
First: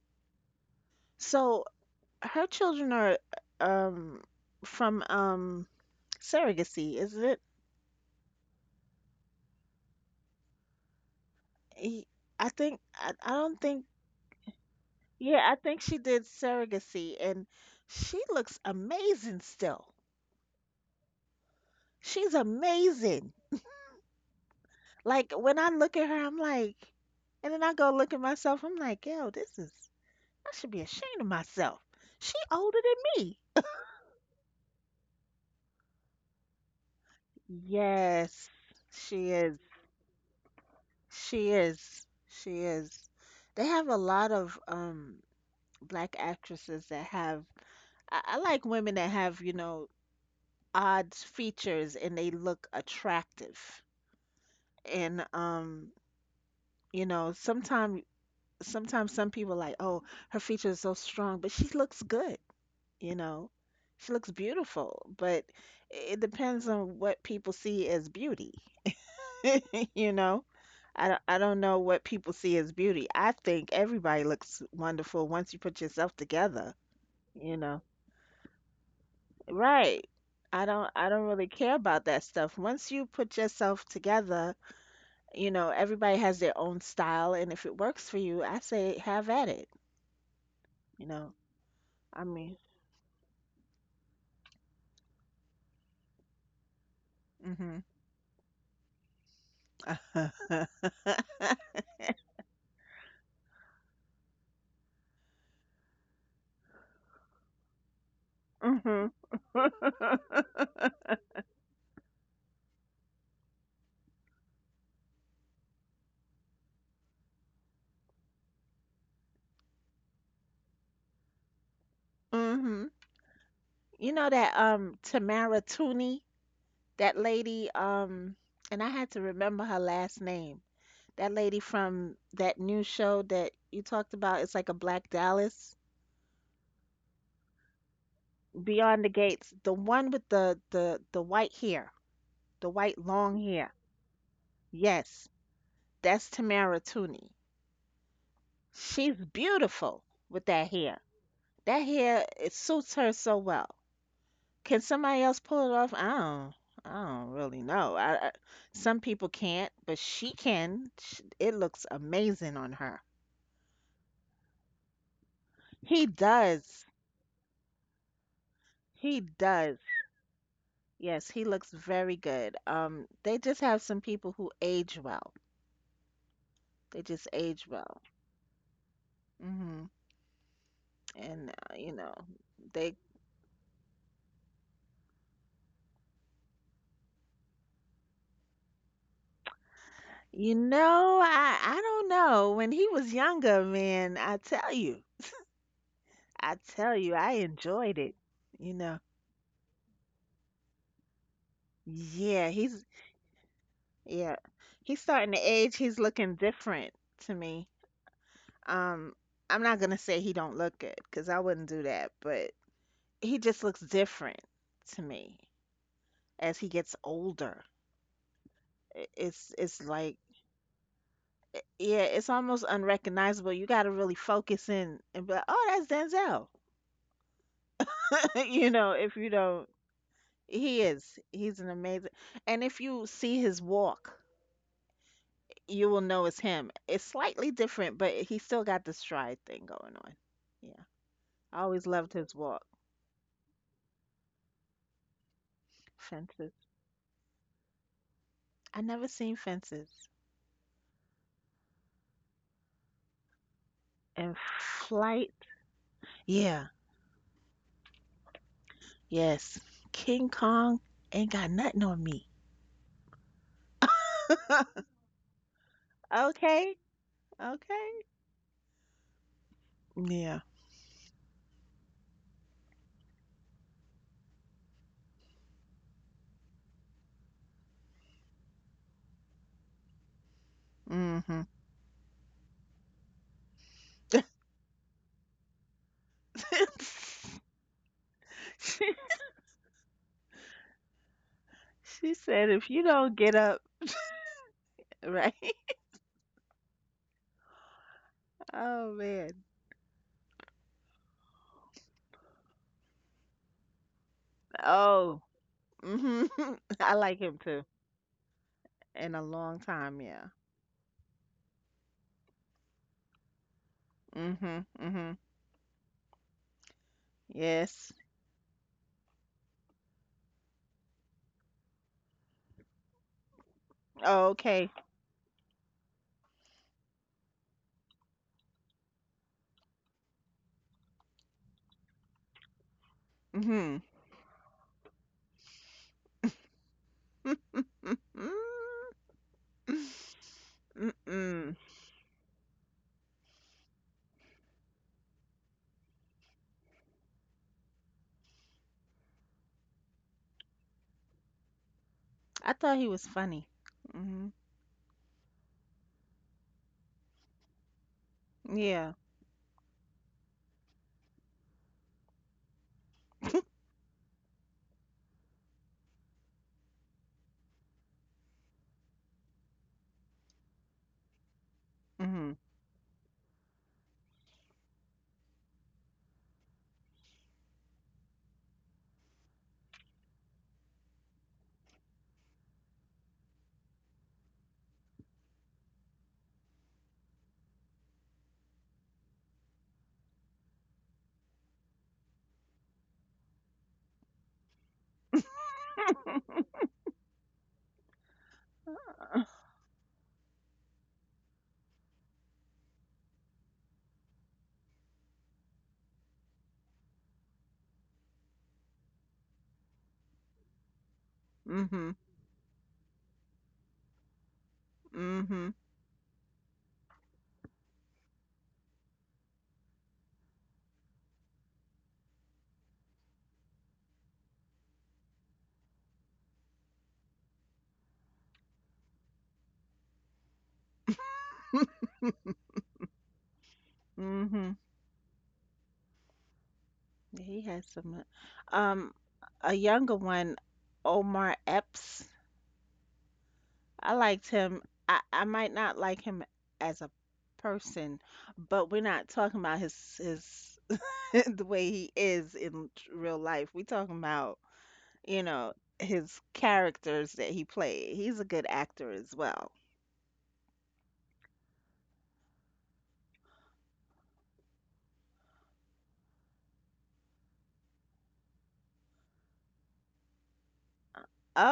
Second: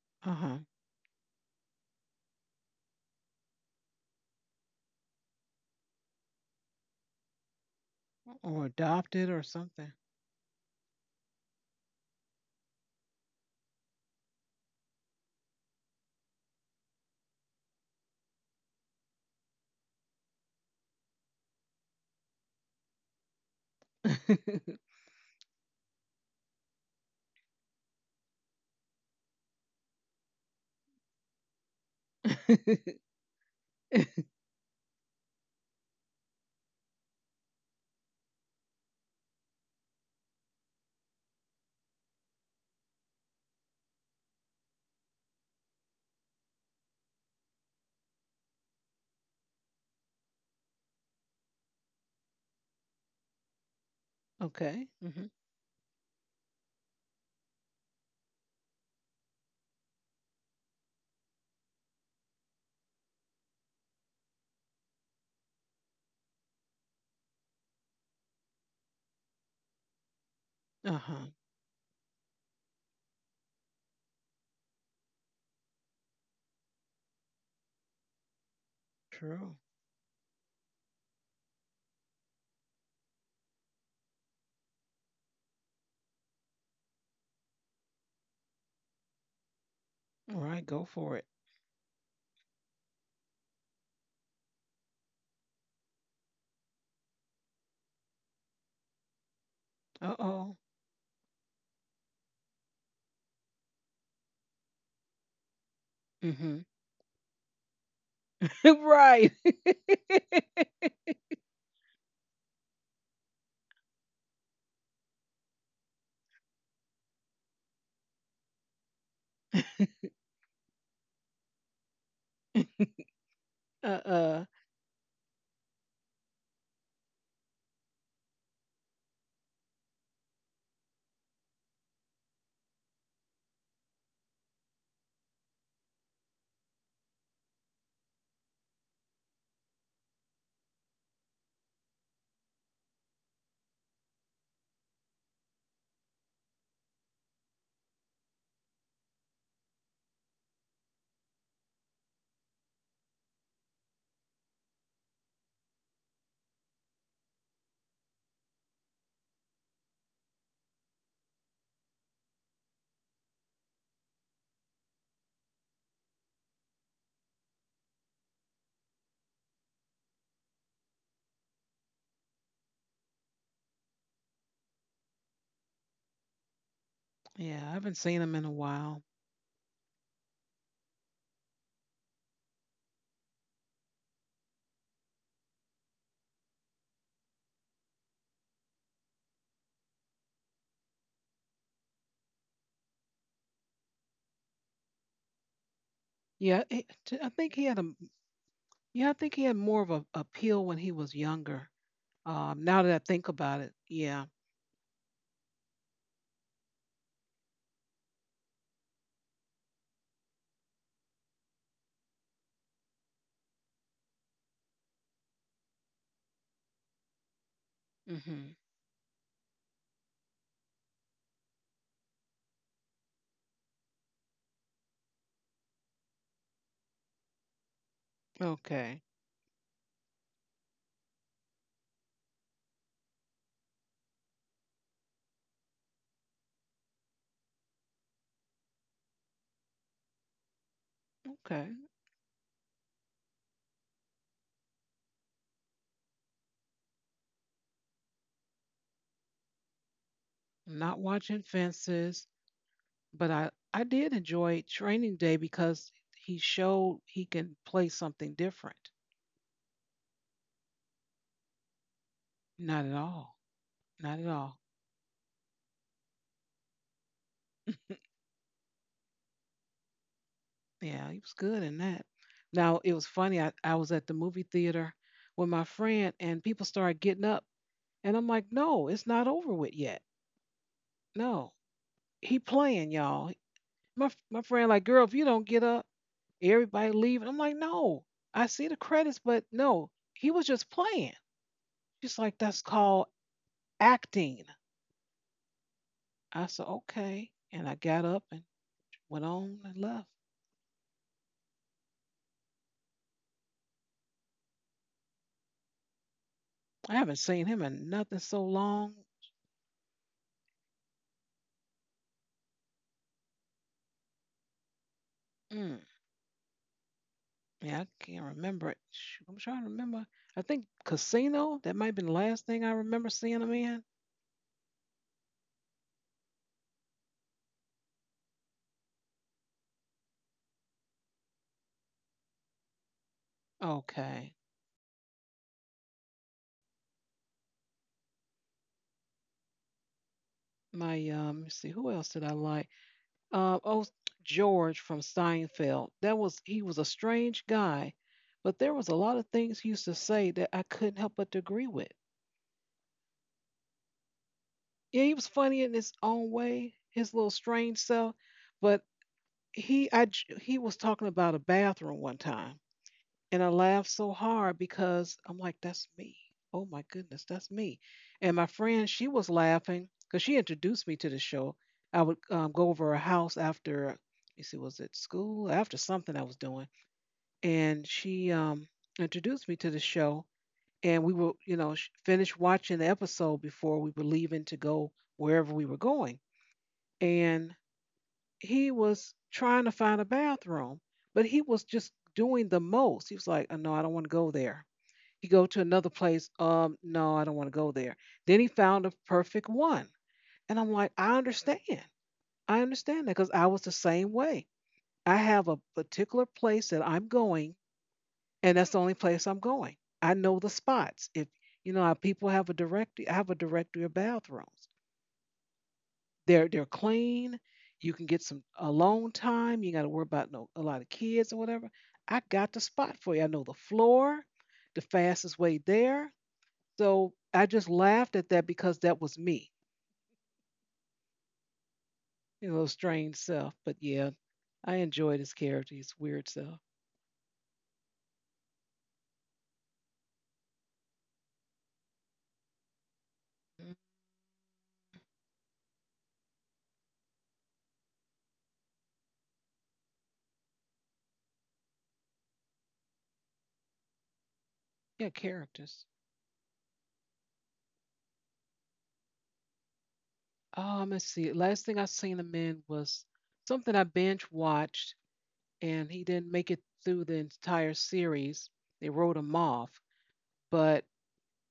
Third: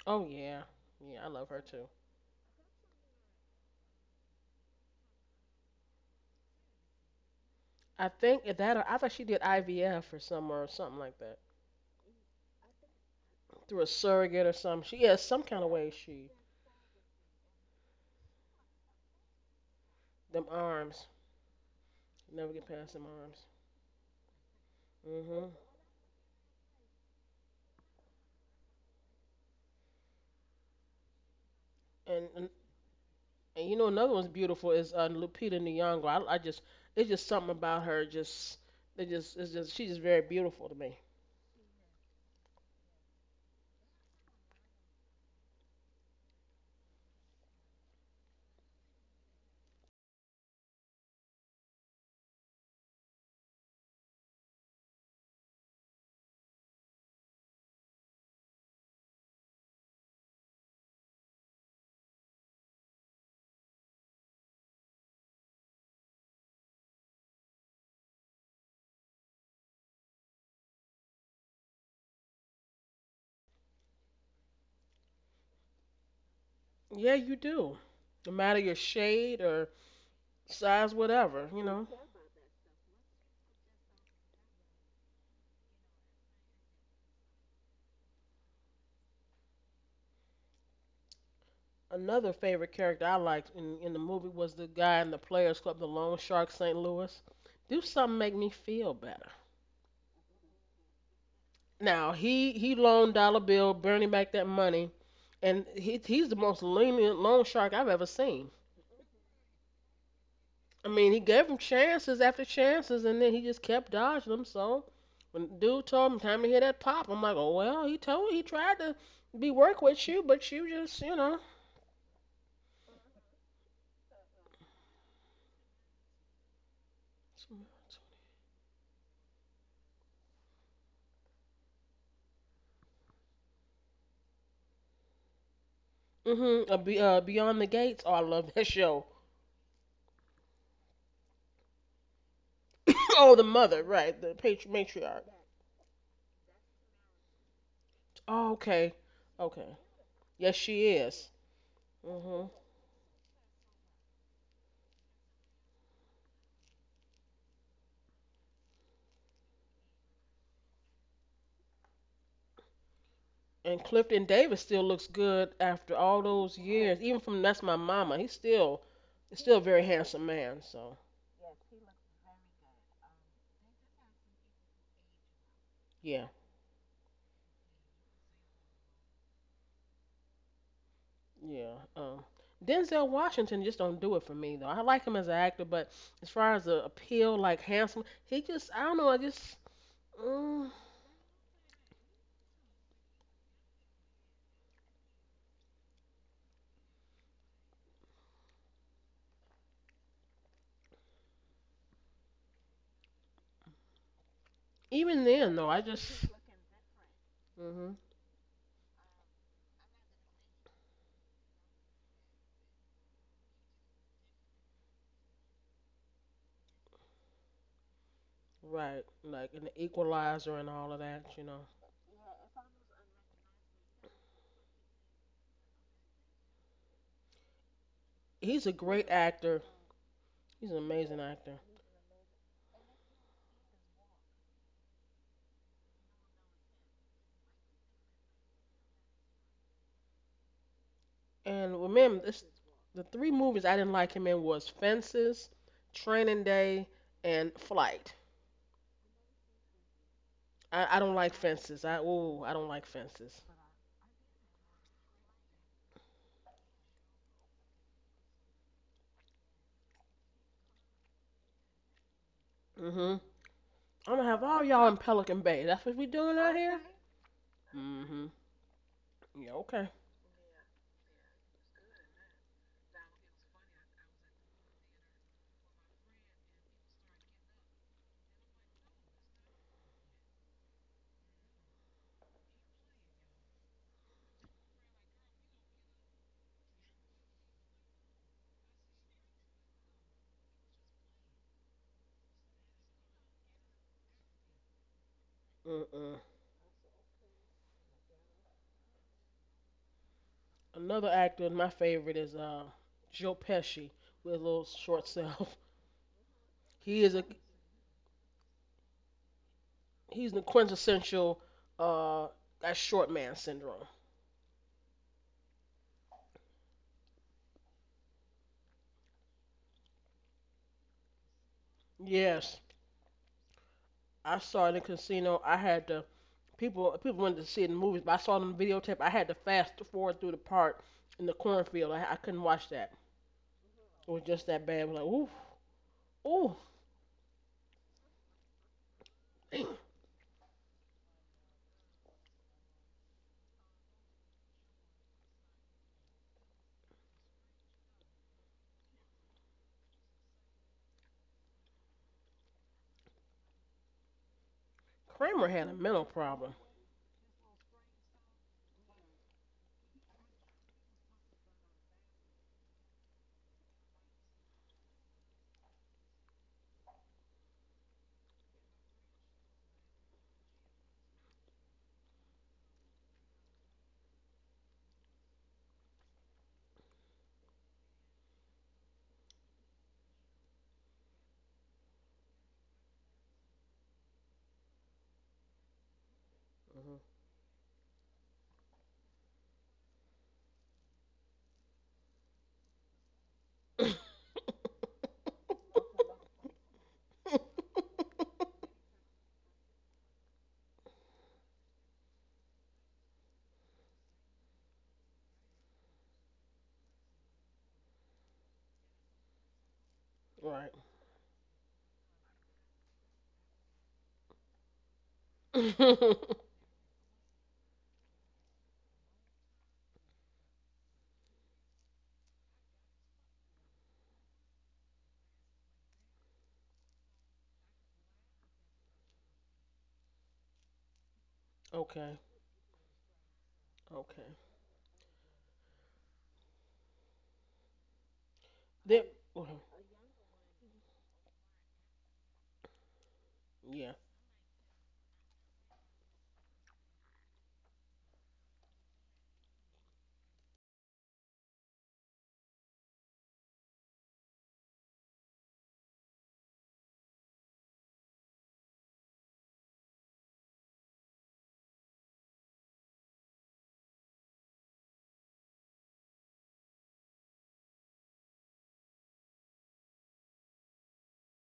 Oh
Uh-huh.
yeah. Yeah. I love her
So
too.
her children are um from surrogacy, isn't it?
I think if
Or
that. I thought she
adopted
did
or something.
IVF or somewhere or something like
He, I think I don't
through
think,
a surrogate or something. She has some
yeah, I
kind of
think
way
she did
she
surrogacy and she looks amazing still.
them arms
She's
never get past them
amazing.
arms.
Like
Mhm.
when I look at her, I'm like, and then I go look at myself, I'm like, yo, this is I should be ashamed of myself.
And,
She
and
older than me.
and you know another one's beautiful is Lupita Nyong'o. I just It's just something about her.
Yes,
Just it
she
just it's
is.
just She's just very beautiful to me.
She is. She is. They have a lot of black actresses that have I like women that have, you know, odd features and they look attractive.
Okay.
And
Mhm.
you know, sometimes some people like, "Oh, her features is so strong, but she looks good," you know. She looks beautiful, but it depends on what people see as beauty. You know, I don't,
Uh-huh.
I don't know what people see as beauty. I think everybody looks wonderful once you put yourself together,
Yeah, you
you
do.
know.
No matter your shade
True.
or
Right. I
size,
don't I don't
whatever
really
you
care
know.
about that stuff. Once you put yourself together, you know, everybody has their own style and if it works for you, I say have at it,
All right, go
you
for it.
know. I
Another
mean,
favorite character I liked in the movie was the guy in the Players Club, the Lone shark, St. Louis. Do
mhm.
something make me feel better.
Uh-oh.
Now he loaned Dollar Bill Bernie back that money, and he's the most
Mhm.
lenient loan shark I've ever seen.
Mhm.
Right.
I mean, he gave him chances after chances, and then he just kept dodging them. So when the dude told him time to hear that pop, I'm like, oh well, he tried to be work with you, but you just.
Mhm. You know
Uh-uh.
that Tamara Tooney? That
Mm.
lady, and I had to remember her last name. That lady from that new show that you talked about, it's like a Black Dallas.
Mhm. Beyond the Gates. Oh, I love that show.
Beyond the Gates, the one with the white hair, the white
Oh, the
long
mother,
hair.
right? The matriarch.
Yes, that's Tamara Tooney.
Oh, okay.
She's
Okay.
beautiful
Yes,
with that
she
hair.
is.
That
Mm.
hair
Mhm.
it suits her so well. Can somebody else pull it off? I don't. I don't really know. I some people can't, but she can. Sh it looks amazing on her.
And Clifton Davis still looks good after
He
all those
does.
years. Even from that's my mama. He's still
He
he's still a very
does.
handsome man. So
Yes, he looks very good. They just have some people who age well.
yeah,
They just
Yeah, I
age
haven't
well.
seen him in a while.
Hmm. And
yeah.
you know, they.
Denzel Washington just don't do it for me though. I like him as an actor, but as far as the appeal, like handsome, he just I don't know. I just,
You
mm,
know, I don't know. When he was younger, man, I tell you, I
Yeah,
tell you,
I
I
think he had a
enjoyed it. You know.
Yeah, I think he had more of a appeal when he was younger.
Yeah,
Now
he's
that I think about it, yeah.
yeah. He's
even
starting to
then though,
age.
I
He's
just,
looking different to me.
hmm
Um, I'm not gonna say he don't look good, cause I wouldn't do that, but he just looks different to me as he gets older.
Hmm.
right
I-
like
It's
an
it's like,
Equalizer and all of that. You know,
yeah, it's almost unrecognizable. You got to really focus in and be like, oh, that's Denzel.
he's a
You know,
Okay.
great
if you
actor.
don't,
He's an
he
amazing
is.
actor.
He's an amazing. And if you see his walk, you will know it's him. It's slightly different, but he still got the stride thing going on. Yeah, I
Okay.
And
always loved
remember,
his
this,
walk.
the three movies I didn't like him in was Fences, Training
Fences.
Day, and Flight.
I never seen Fences.
I
Not
don't like
watching
Fences. I
fences,
ooh, I don't like
but
Fences.
I did
And
enjoy Training
Flight.
Day because he
Yeah,
showed he can play something different.
yes, King Kong ain't got nothing on me.
Not at
Mhm.
all.
I'm gonna
Not
have
at
all
all.
y'all in Pelican Bay. That's what we doing out here.
Okay. Okay.
Mhm. Yeah. Okay.
Yeah.
Yeah, he was good in that. Now it was funny. I was at the movie theater with my friend, and people started getting up, and I'm like, no, it's not over with yet.
Mm-hmm.
No, he playing, y'all. My friend like, girl, if you don't get up, everybody leaving. I'm like, no, I see the
She
credits, but no, he was just playing.
she
She's like,
said
that's
if you
called
don't get up,
acting.
right?
Mm-mm.
I said, okay, and I got up and
Oh
went
man.
on and left.
Another actor, and my favorite is Joe Pesci with a little short
Oh.
self.
Hmm.
I
I
He is a
haven't
like him
seen him
too.
in nothing so long.
In a long time,
he's
yeah.
the quintessential uh that short man syndrome.
Hmm. Hmm.
Mm, yeah, I
Yes.
can't remember it. Shoot, I'm trying to remember. I think Casino. That might have been the last
Yes.
thing I remember seeing him in.
Oh,
I saw it
okay.
in casino. I had to people wanted to see it in the movies, but I saw it on videotape. I had to fast forward through the part in the cornfield. I couldn't watch that.
Hmm.
It was
Okay.
just that bad. I was like, ooh, ooh.
My Let's
Mm-mm.
see, who else did I like? Oh, George from Seinfeld. That was He was a strange guy, but there was a lot of things he used to say that I couldn't help but to agree with.
I thought he was funny. Hmm.
Yeah, he was
Kramer
funny
had a
in his
mental
own
problem.
way, his little strange self, but
Yeah.
he was talking about a bathroom one time, and I laughed so hard because I'm like, that's me. Oh my goodness, that's me. And my friend, she was laughing because she introduced me to the show. I would
Hmm.
go over her house after, you see, was it school after something I was doing and she introduced me to the show. And we were, finished watching the episode before we were leaving to go wherever we were going. And he was trying to find a bathroom, but he was just doing the most. He was like, oh, "No, I
Mhm.
don't want to go there." He go to another place. No, I don't want to go there. Then he found a perfect one, and I'm like, I understand. I understand that because I was the same way. I have a particular place that I'm going and that's the only place I'm going. I know the
Right.
spots. If how
Hmm.
people have a directory. I have a directory of bathrooms.
Mhm.
Okay.
They're clean. You can get some alone time. You got to worry about no a lot of kids or whatever. I got the spot for you. I know the floor, the fastest way there. So I just laughed at that because that was me,
Okay.
strange self. But yeah,
Mhm.
I enjoyed his character, his weird self.
He has some. Um,
Then, okay,
a younger one, Omar Epps.
Mhm.
yeah.
I liked him. I might not like him as a person, but we're not talking about his the way he is in real life. We're talking about,
Yeah,
you know,
characters.
his characters that he played. He's a good actor as well.
Let's see. Last thing I seen him in was something I binge watched and he didn't make it through the entire series. They wrote him off, but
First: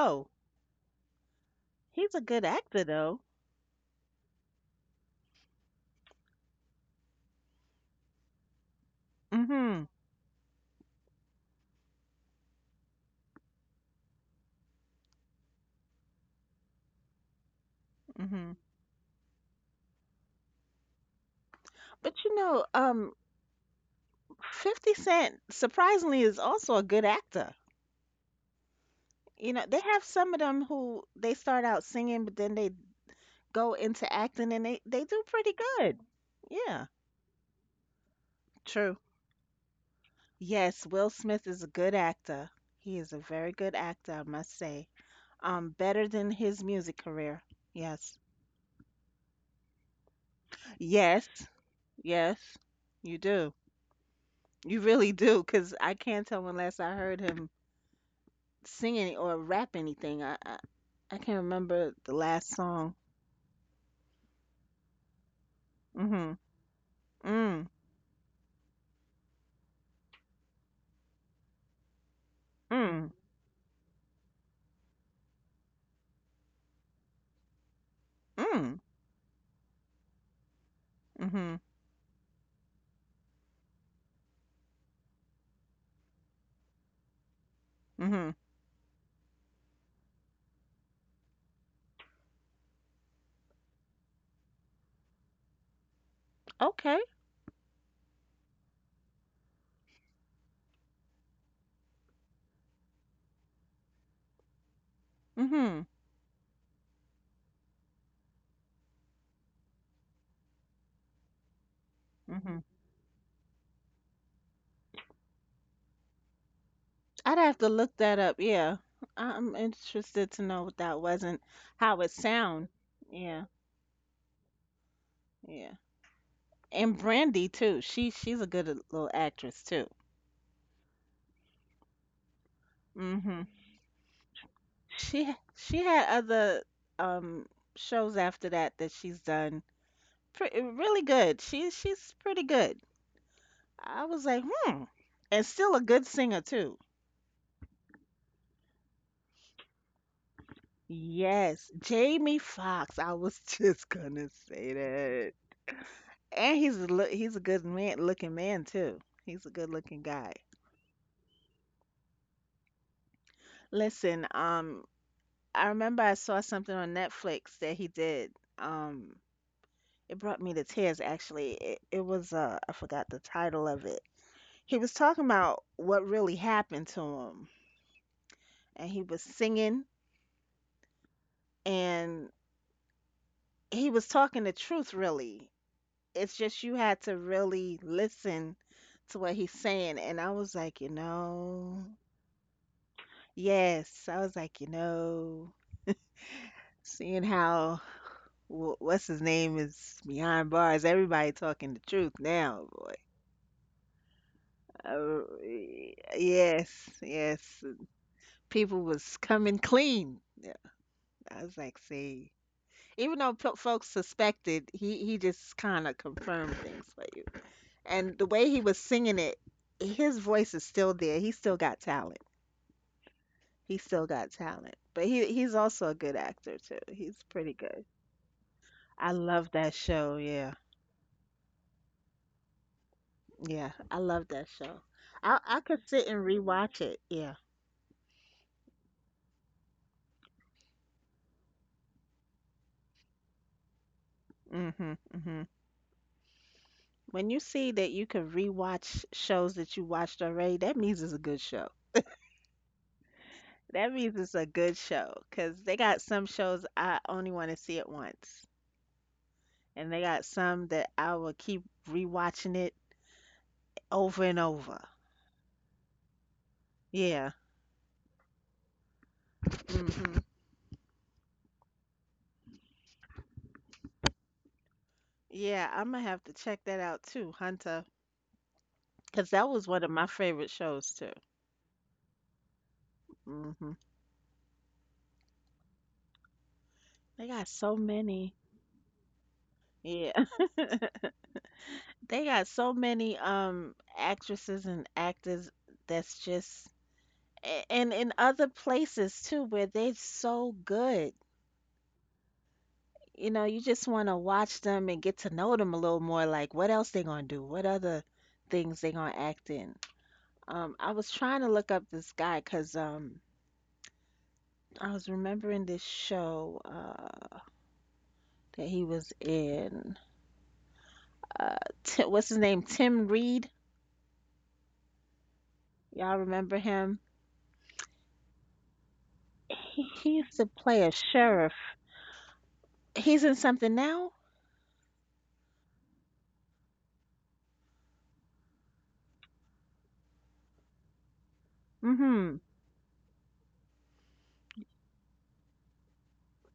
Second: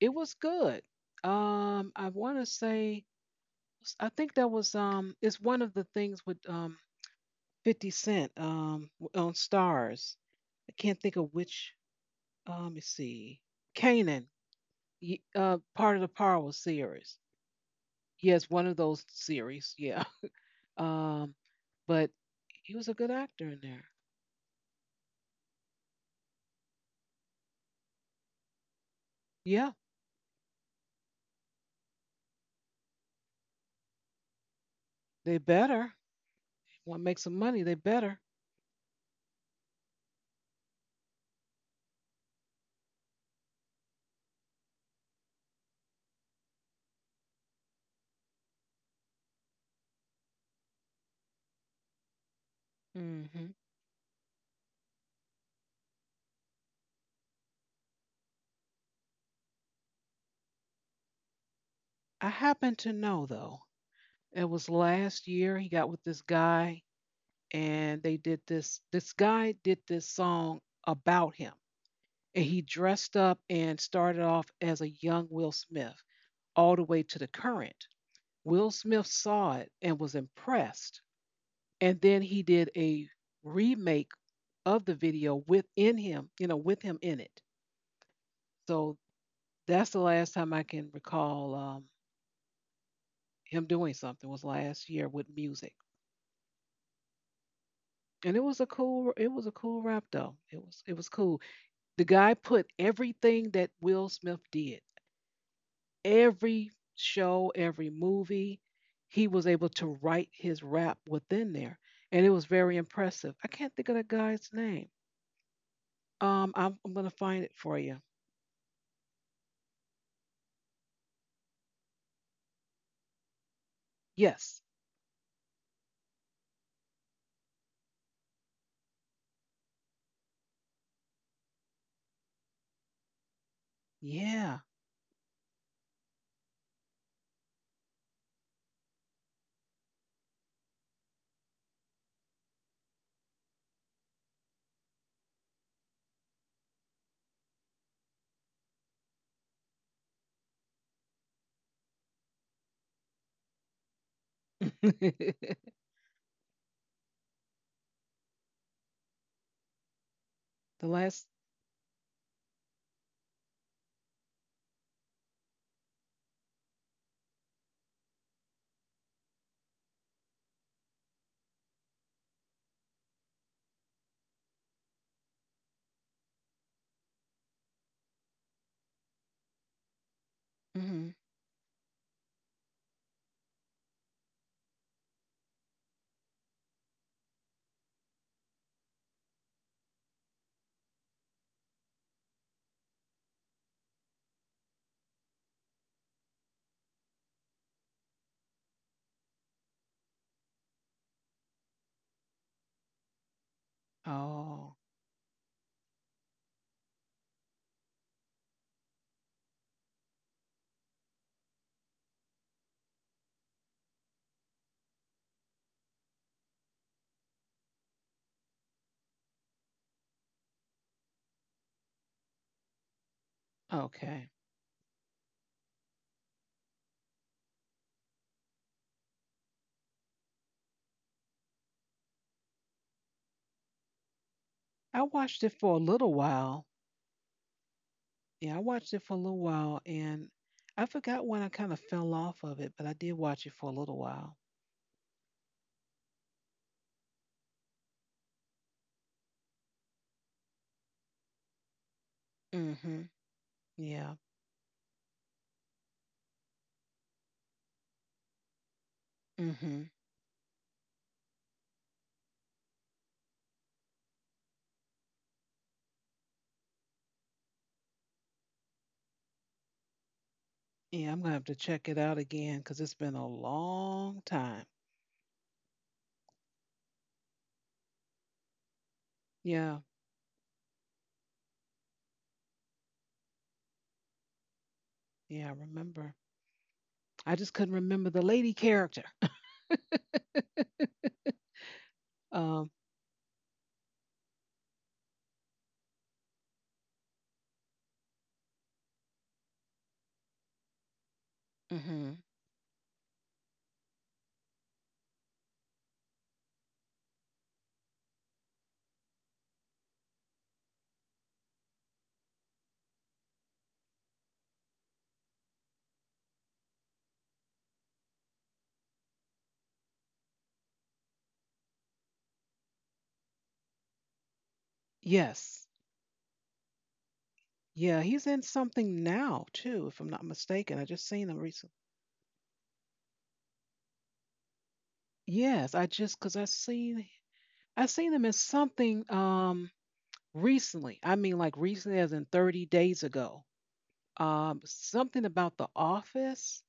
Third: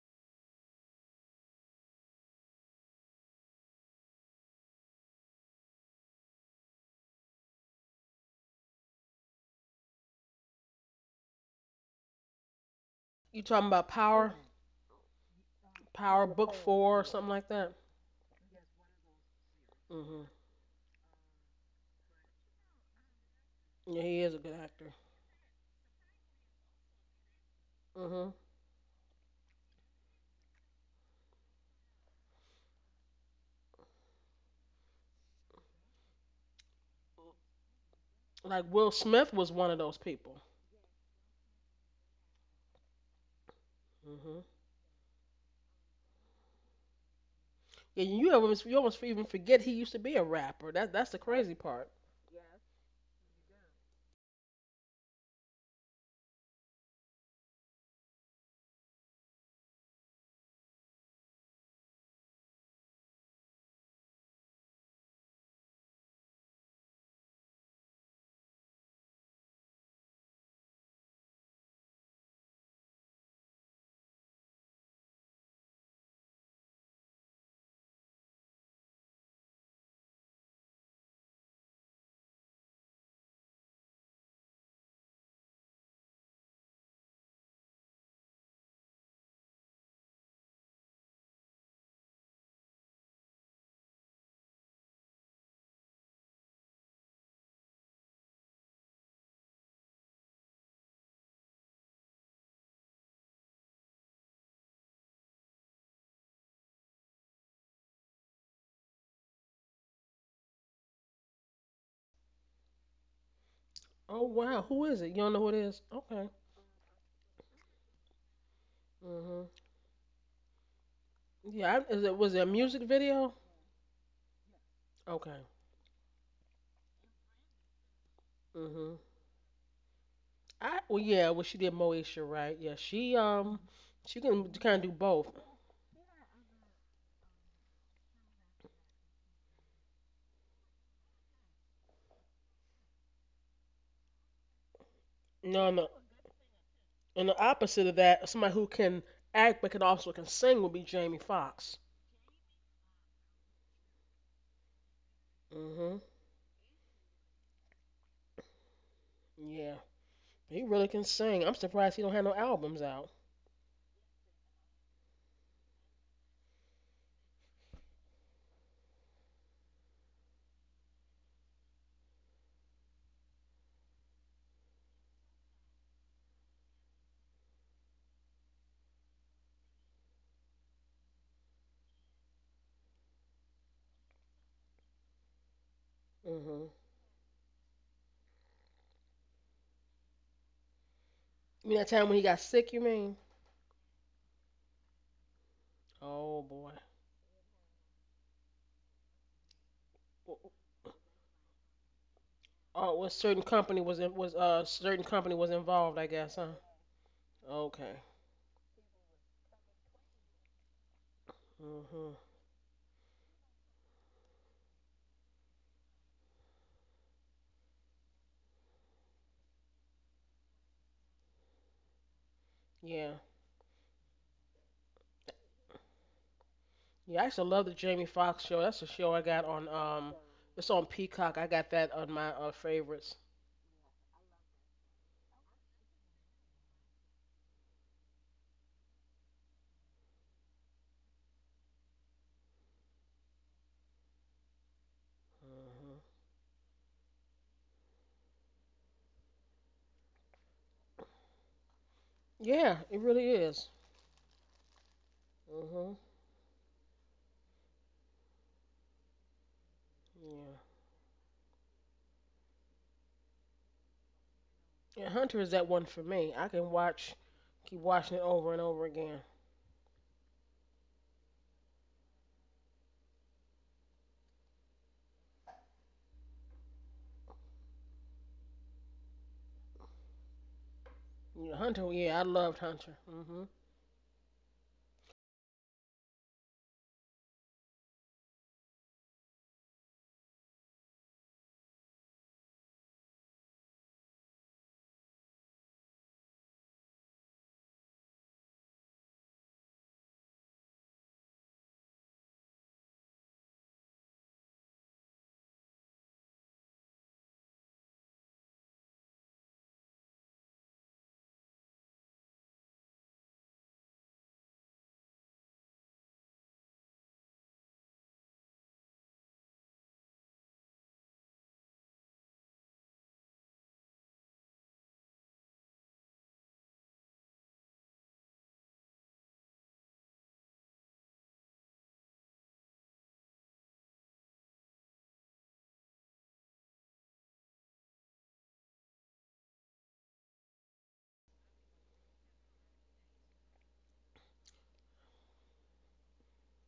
it was good. I
he's a
want
good
to
actor
say,
though.
I think that was it's one of the things with 50 Cent on
Mhm.
Stars. I can't think of which. Let me
You
see,
talking about Power?
Canaan, part of the
Power Book
Power
Four or something
series.
like that?
Mhm.
Yes, one of those series. Yeah.
Mhm.
Um, but
But you know,
he was a good actor in there.
Yeah, he is a good actor.
50 Cent surprisingly is also a good actor.
Mhm.
You know, they
Yeah,
have some of them who they start out singing, but then they go into acting and they do
they
pretty good.
better.
Yeah,
Want to make some money? They better.
Like Will
true.
Smith was one of those people.
Yes, Will Smith is a good actor. He is a very good actor, I
Mhm.
must say. Better than his music career.
And
Yes.
you almost even forget he used to be a rapper. That's the
Yes.
crazy part.
Yes. You do.
Hmm.
You really do, 'cause I can't tell when last I heard him sing any or rap anything. I can't remember the
I
last
happen to
song.
know though, it was last year he got with this
Mm-hmm.
guy
Mm,
and they did this guy did this song about him. And he
mm,
dressed up and started off as a young Will Smith all the way to the current. Will
mm,
Smith saw it and was impressed.
mhm,
And then he did a remake of the video within him, you know, with him in it.
mhm.
So that's the last time I can recall him doing something was last year with music.
Okay.
And it was a cool it was a cool rap though. It was cool. The guy put everything that Will Smith did,
Mhm,
every show, every movie, he was able to write his rap within there. And it was
mhm.
very impressive. I can't think of the
Oh
guy's
wow, who
name.
is it? You don't know who it is? Okay.
I'm gonna
I'd
find
have
it
to
for
look
you.
that up. Yeah,
Mhm.
I'm interested to know what that was and
Yeah. I,
how
is
it
it, was it a
sound.
music video?
Yeah,
Yes.
Okay.
yeah. And Brandy too. She's a good
Mhm.
little actress too.
I, well yeah. Well she did Moesha, right? Yeah.
Mhm.
She can
Yeah.
kind of do
She
both.
ha- she had other um shows after that that she's done. Pretty, really good. She's pretty good. I was like, hmm, and
No
still
on
a
the
good singer too.
And the opposite of that, somebody who can act but can also can sing would be Jamie
Yes,
Foxx.
Jamie Foxx. I was just gonna say that.
the
Mhm.
And he's a look, he's a good man looking man too. He's a good
Yeah.
looking guy.
He really can
last
sing. I'm surprised he don't have no albums out.
Listen, I remember I saw something on Netflix that he did. Um, it brought me to tears actually. It was I forgot the title of it. He was talking about what really happened to him, and he was singing,
mhm.
and he was talking the truth really. It's just
Mhm.
you had to really listen to what he's saying. And I was like, you
You mean
know,
that time when he got sick? You mean?
yes. I was like, you know,
Oh boy.
seeing how what's his name is behind bars, everybody talking the truth now, boy.
Oh, was certain company was in, was
Oh,
certain
Uh,
company was involved, I guess, huh?
yes, yes.
Okay.
People was coming clean. Yeah, I was like,
Mhm.
see, even though folks suspected, he just kind of confirmed things for you. And the way he was singing it, his voice is still there. He's still got talent.
Yeah.
He's still got
okay.
talent. But he's also a good actor too. He's
Yeah, I used to
pretty
love the
good.
Jamie Foxx show. That's a show
I
I got
love
on
that
um
show. Yeah.
It's on Peacock. I got that on my favorites.
Yeah. I love that show.
I
I
watched
I
it
could
for a
sit and
little
rewatch
while.
it. Yeah.
Yeah, I watched it for a little while, and I forgot when I kind of fell off of it, but I did watch it for a little while.
Mhm. Mhm.
Mhm.
When you see that you can rewatch shows that you watched already, that means it's a good show.
Yeah, it
Hmm.
really is.
That means
Yeah.
it's a good show because they
Mhm.
got some shows I only want to see it once,
Hmm.
and they got
Yeah.
some that I will keep rewatching it over and over.
Yeah, Hunter is that one for me. I can watch
Yeah.
keep watching it over and over again.
Hmm.
Yeah, I'm gonna have to check it out again because it's been a long time.
Yeah, I'm gonna have to check that out too, Hunter, because that was
Yeah.
one of my favorite shows too.
Yeah, Hunter, yeah, I loved Hunter. Mhm.
Hmm.
Yeah, I remember.
They
I
got
just couldn't
so
remember the
many.
lady character.
Yeah, they got
um.
so many actresses and actors that's just and in other places too where they're so good.
Hmm.
You know, you just want to watch them and get to know them a little more. Like, what else they gonna do? What other things they gonna act in? I was trying to look up this guy because I was remembering this show, that he was in. Uh, what's his name? Tim Reed.
Yes.
Y'all remember him?
Yeah, he's in something now too,
He,
if I'm not
he used to
mistaken. I
play a
just seen him
sheriff.
recently.
He's in something now?
Yes, I just because I seen him in something. Recently, I mean like recently as in
Mm-hmm.
30 days ago. Something about The Office.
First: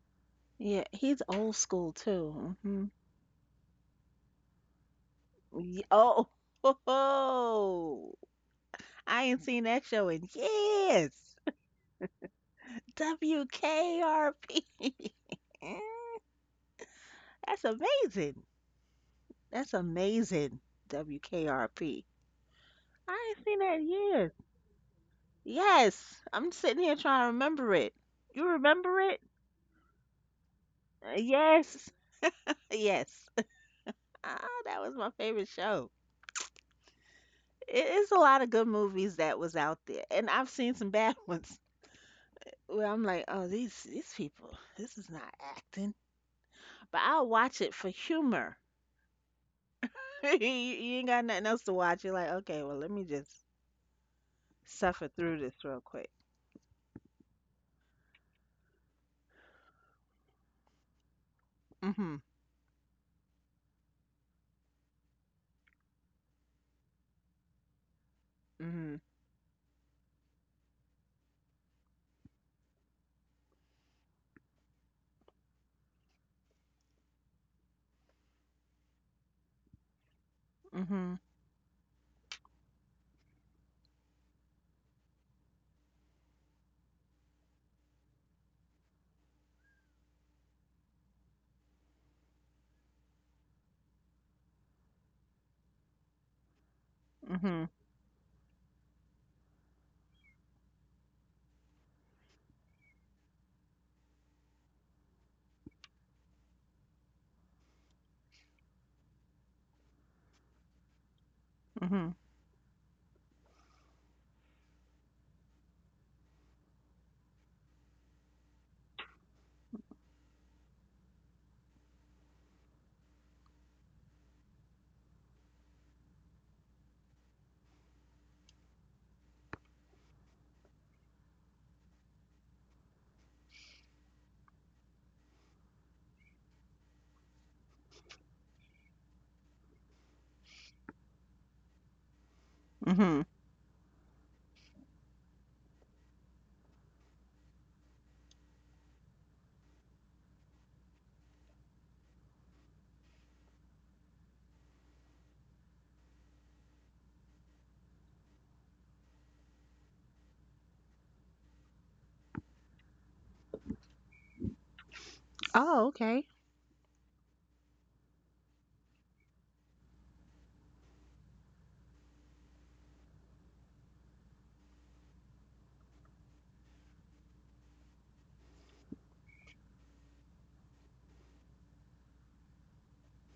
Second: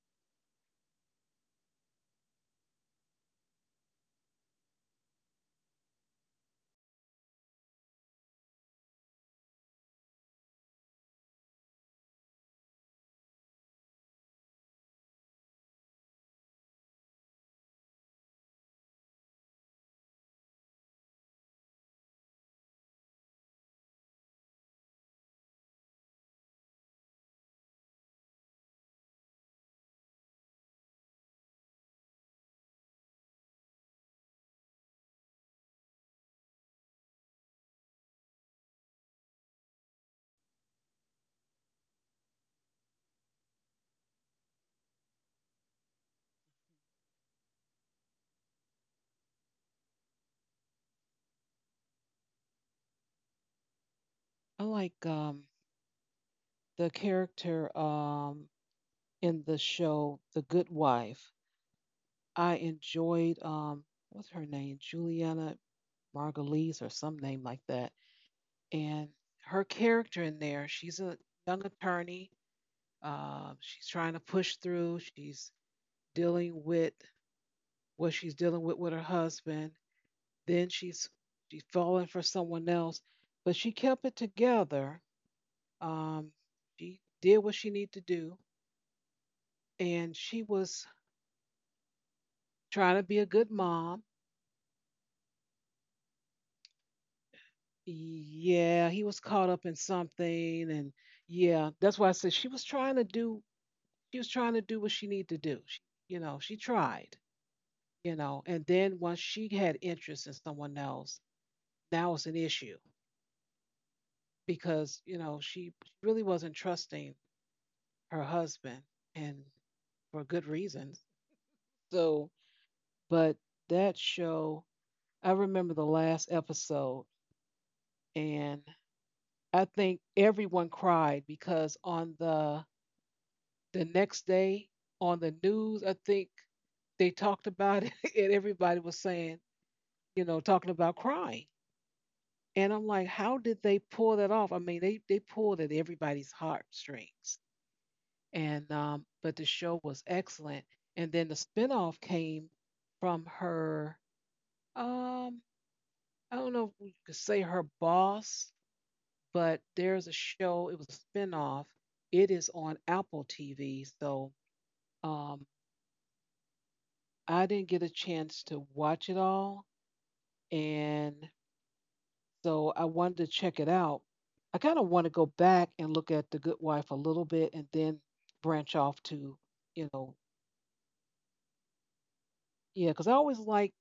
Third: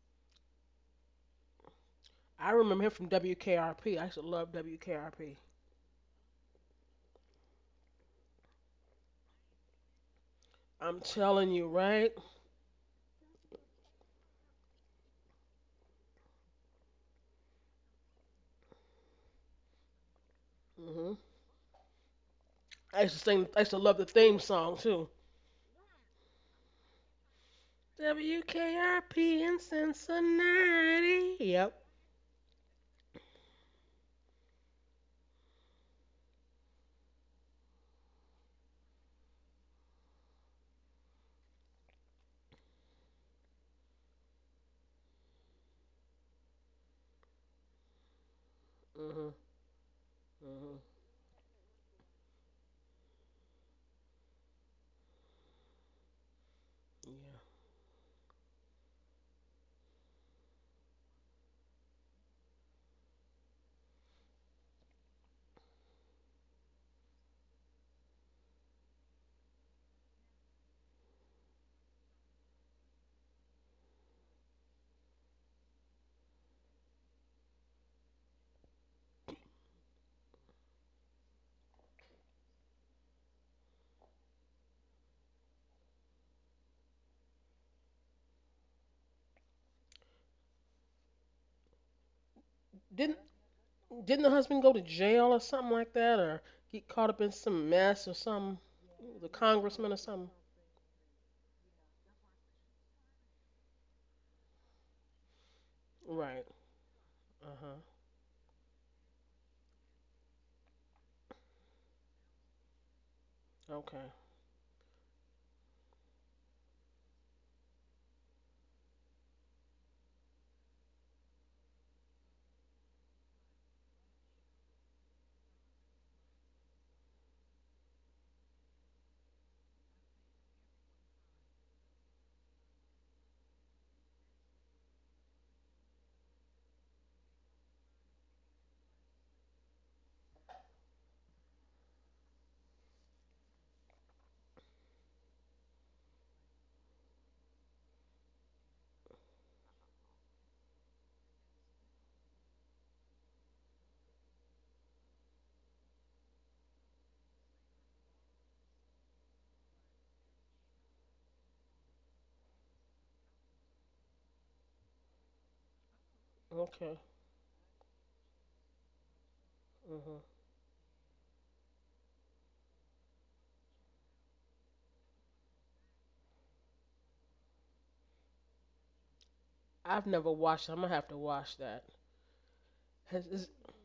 Yeah, he's old school
I
too.
remember
Hmm.
him from WKRP. I used to love WKRP.
Oh, ho, I ain't seen that show in
I'm
years.
telling you, right?
WKRP. That's amazing. That's amazing.
Mm-hmm.
WKRP.
I used to
I ain't
sing.
seen
I
that
used to
in
love the
years.
theme song too.
Yes, I'm sitting here trying to remember it. You remember it?
WKRP in Cincinnati. Yep.
Yes, yes. Ah, that was my favorite show. It is a lot of good movies that was out there, and I've seen some bad ones where I'm like, oh, these people, this is not acting. But I'll watch it for humor.
Mhm.
You,
Mhm.
you ain't got nothing else to watch. You're like, okay, well, let me just
I like
suffer through this real quick.
the
Yeah.
character in the show The Good Wife.
Mm-hmm.
I enjoyed what's her name? Juliana Margulies or some name like that.
Mm-hmm.
And her character in there, she's a young attorney. She's trying to push through. She's dealing with what she's dealing with her husband, then she's
Mm-hmm.
she's falling for someone else, but she kept it together, um, she did what she needed to do, and she was trying to
Didn't
be a good mom.
didn't the husband go to jail or something like that, or get caught up in some
Mm-hmm.
mess or some,
Yeah, he was
the
caught up in
congressman or something?
something. And yeah, that's why I said she was trying to do she was trying to do what she needed to do. She, you know,
Right.
she tried,
Uh huh.
you know. And then once she had interest in someone else, now
Mm-hmm.
it's an issue
Okay.
because, you know, she really wasn't trusting her husband, and for good reasons. So, but that show, I remember the last episode, and I think everyone cried because on the next day on the news, I think they talked about it, and everybody was saying, you know, talking about crying. And I'm like,
Mm-hmm.
how did they pull that off? I mean, they pulled at everybody's heartstrings. And but the show was excellent. And then the spinoff came from her. Um, I don't know if you could say her boss, but there's a show. It was a spinoff. It is on Apple TV, so um,
Oh, okay.
Okay.
I didn't get a chance to watch it all,
Mhm.
and so I wanted to check it out. I kind of want to go back and look at The Good Wife a little bit, and then branch off to, you
I've
know,
never watched it. I'm gonna have to watch that.
yeah, because I
Has
always
is
like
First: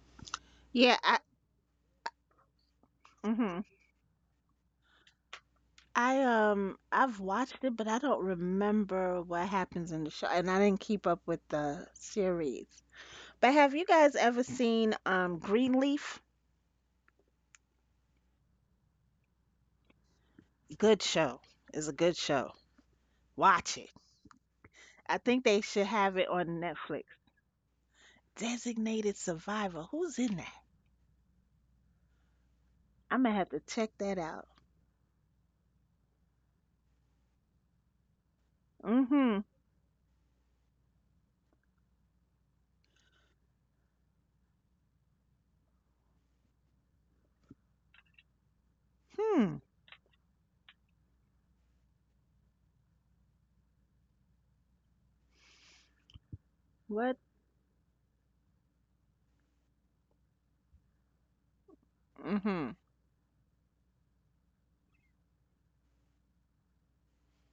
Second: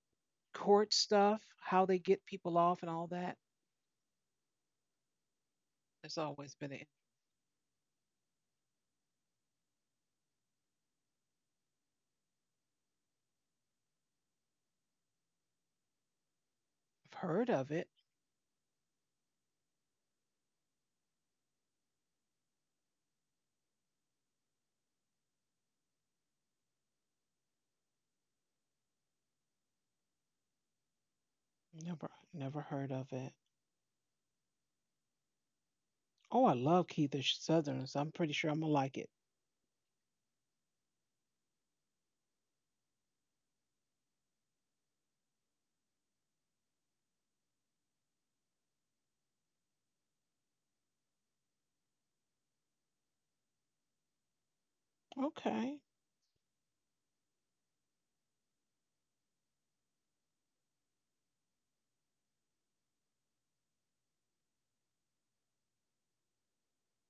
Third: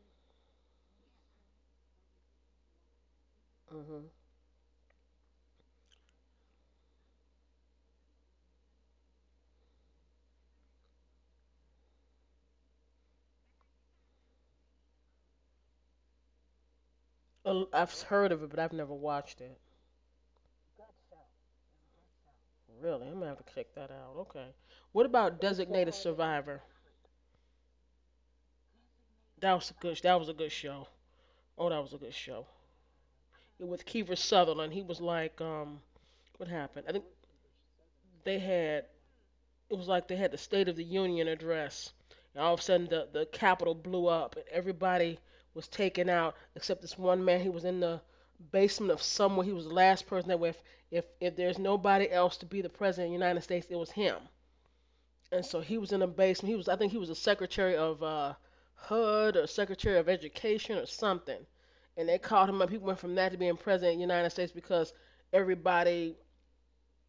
court
Yeah, I.
stuff, how they get people off and all that.
Mm-hmm.
Mhm.
I
It's always been. A, I've
I've watched it, but I don't remember what happens in the show, and I didn't keep up with the series. But have you guys ever seen Greenleaf?
heard of it.
I've heard of it, but I've never watched it.
Good show. It's a good show.
Really, I'm gonna have
Watch
to
it.
check that out. Okay.
I
What
think they
about
should have
Designated
it on
Survivor?
Netflix. Designated Survivor. Who's in
That
that?
was a good show. Oh, that was a
Never,
good show.
never heard
I'm gonna
of
have to
it.
check
It was
that
Kiefer
out.
Sutherland, he was like,
Oh,
what
I love
happened? I think
Keitha Southerns. I'm pretty
they
sure I'm gonna
had.
like
Mm-hmm.
it.
It was like they had the State of the Union address, and all of a sudden the Capitol blew up, and everybody was taken out except this one man. He was in the basement of
Hmm.
somewhere. He was the last person that if there's nobody else to be the president of the United States, it was him. And so he
Okay.
was in the basement. He was I
What?
think he was a secretary of HUD or secretary of education or something. And they
Mm-hmm.
called him up. He went from that to being president of the United States because everybody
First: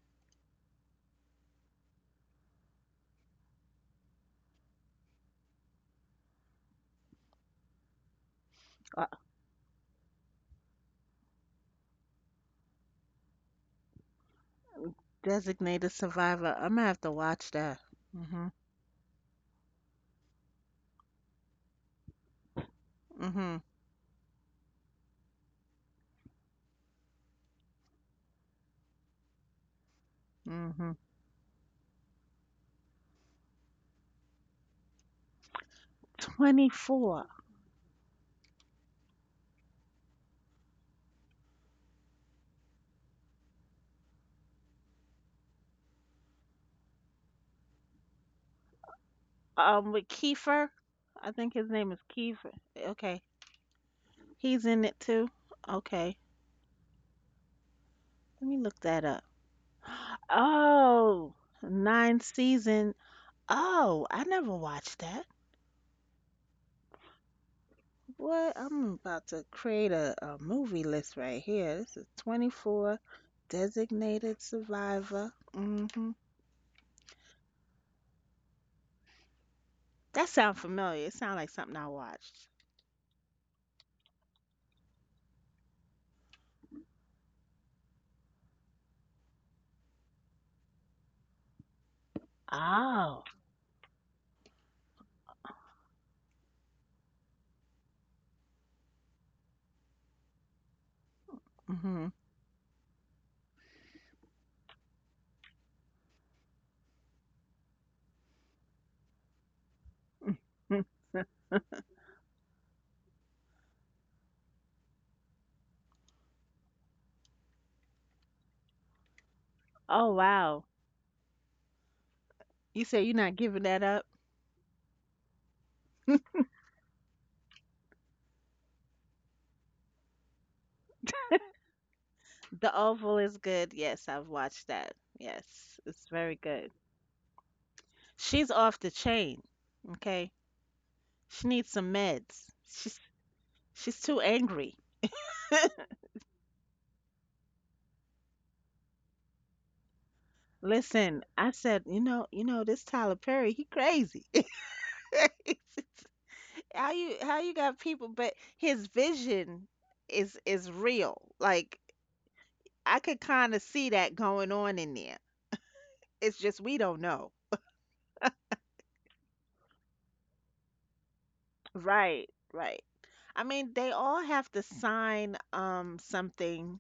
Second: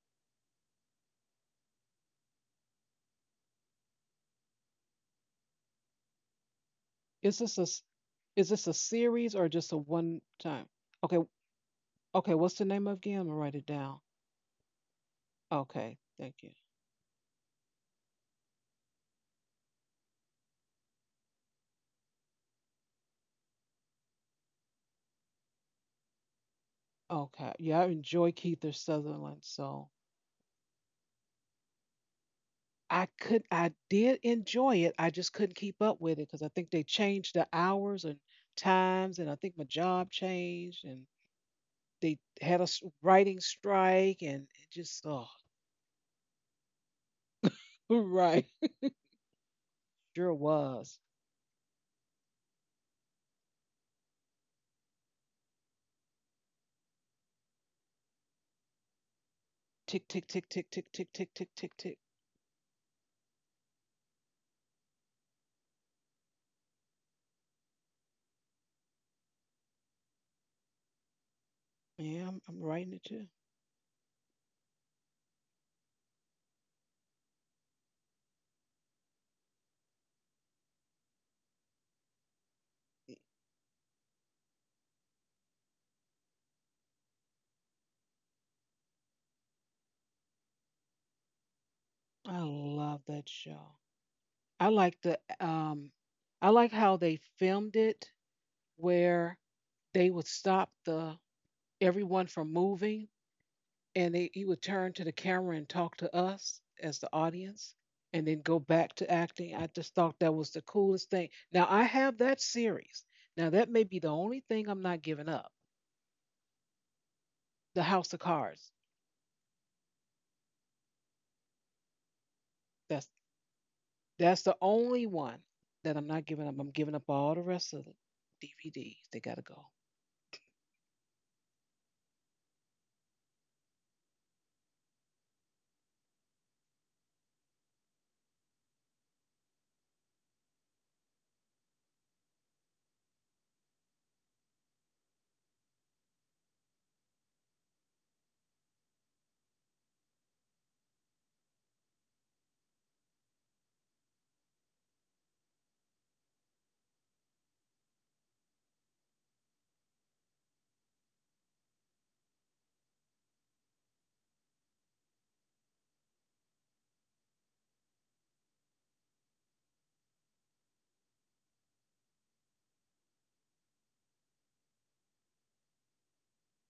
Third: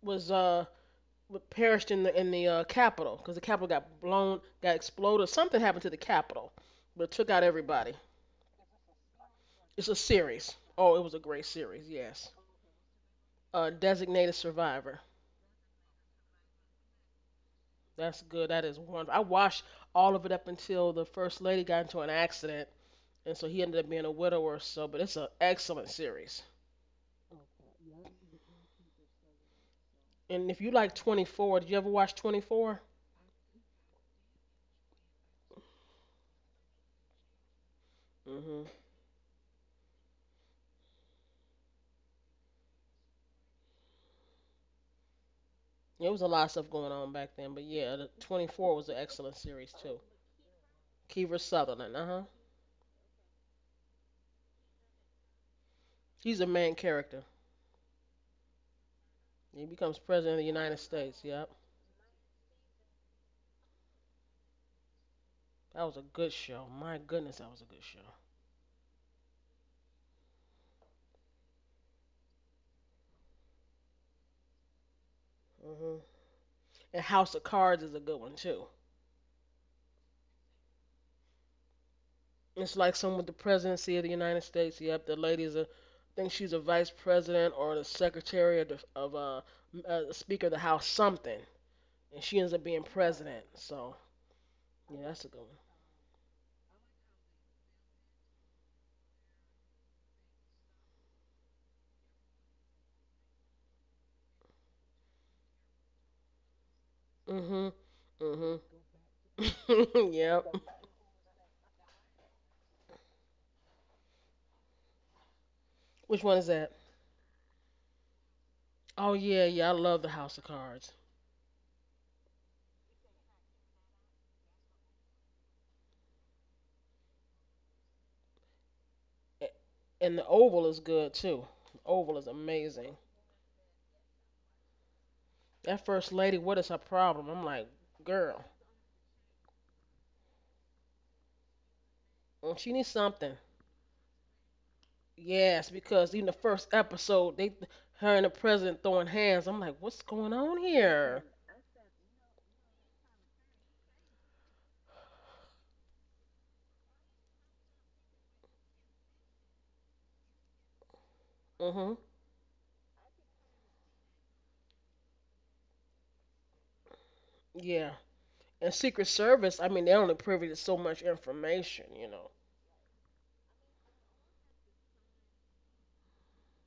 was perished in the capital because the capital got blown, got exploded. Something happened to the capital, but it took
Is
out
this a
everybody.
is this a
Uh,
series or just a
It's a
one
series.
time?
Oh, it was
Okay.
a great series. Yes.
Okay. What's the name of again? I'm gonna write it down.
Designated survivor.
Designated
Okay. Thank
Survivor.
you.
I'm gonna have to watch that.
That's
Mm-hmm.
good. That is wonderful. I watched all of it up until the first lady got into an accident, and so
Mm-hmm.
he ended up being a widower. Or So, but it's an excellent series.
Okay. Yeah, I enjoy Keitha Sutherland. So
And if you
Mm-hmm.
like 24, did you ever watch 24?
I could I did enjoy it. I just couldn't keep up with it because I think they
24.
changed the hours and
Hmm.
times, and I think my job changed, and they had a writing strike, and it just oh.
It was a lot of stuff going on back then, but yeah, the
right
24 was an excellent series too.
With
sure
Kiefer.
was.
I
Kiefer
think his name is
Sutherland, uh huh.
Kiefer. Okay, he's in it too. Okay,
He's a main character.
let me look that up.
He becomes
Tick, tick,
president of the
tick, tick,
United
tick, tick,
States.
Oh,
tick,
Yep,
tick, tick, tick.
nine season. Oh, I never watched that.
that was a good show. My goodness, that was a good show.
What? I'm about to create a movie list right here. This is
Yeah, I'm
24
writing it too.
designated survivor.
Hmm.
Hmm.
And House of Cards is a good one too.
That sounds familiar. It sounds like something I watched.
It's like someone with the presidency of the United States. Yep, the lady's a, I think she's a vice president or the secretary of the, of Speaker of the House, something, and
I
she ends up being
love
Oh.
that
president.
show.
So
I like
yeah,
the
that's a good
I like how they filmed it where they would stop the
Hmm.
everyone from moving, and they he would turn to the camera and talk to us as the
one.
audience,
Mm.
and then go
Mhm.
back to
Mm.
acting. I just
Mhm.
thought that
Yep.
was the coolest thing. Now I have that series. Now that may be the only thing I'm not giving up.
Which one is that?
The House of Cards.
Oh yeah, yeah. I
Oh
love the House of
wow.
Cards,
You say you're
That's
not giving that up?
That's the only one that I'm not giving up. I'm giving up all the rest of the DVDs. They gotta go.
and the Oval is good too. The Oval is
The
amazing.
Oval is good. Yes, I've watched that. Yes,
That
it's
First
very
Lady, what
good.
is her problem? I'm like,
She's
girl,
off the chain. Okay. She needs some meds.
mm, she
She's
needs something.
she's too angry.
Yes, because even the first episode, they, her and the president throwing hands. I'm like, what's going on
Listen,
here?
I said, this Tyler Perry, he crazy. How you got people, but his vision is real. Like
Mhm.
I could kind of see that going on in there. It's just we don't know.
Yeah. And Secret Service, I mean, they're only privy to so much information, you
Right,
know.
right. I mean, they all have to sign something,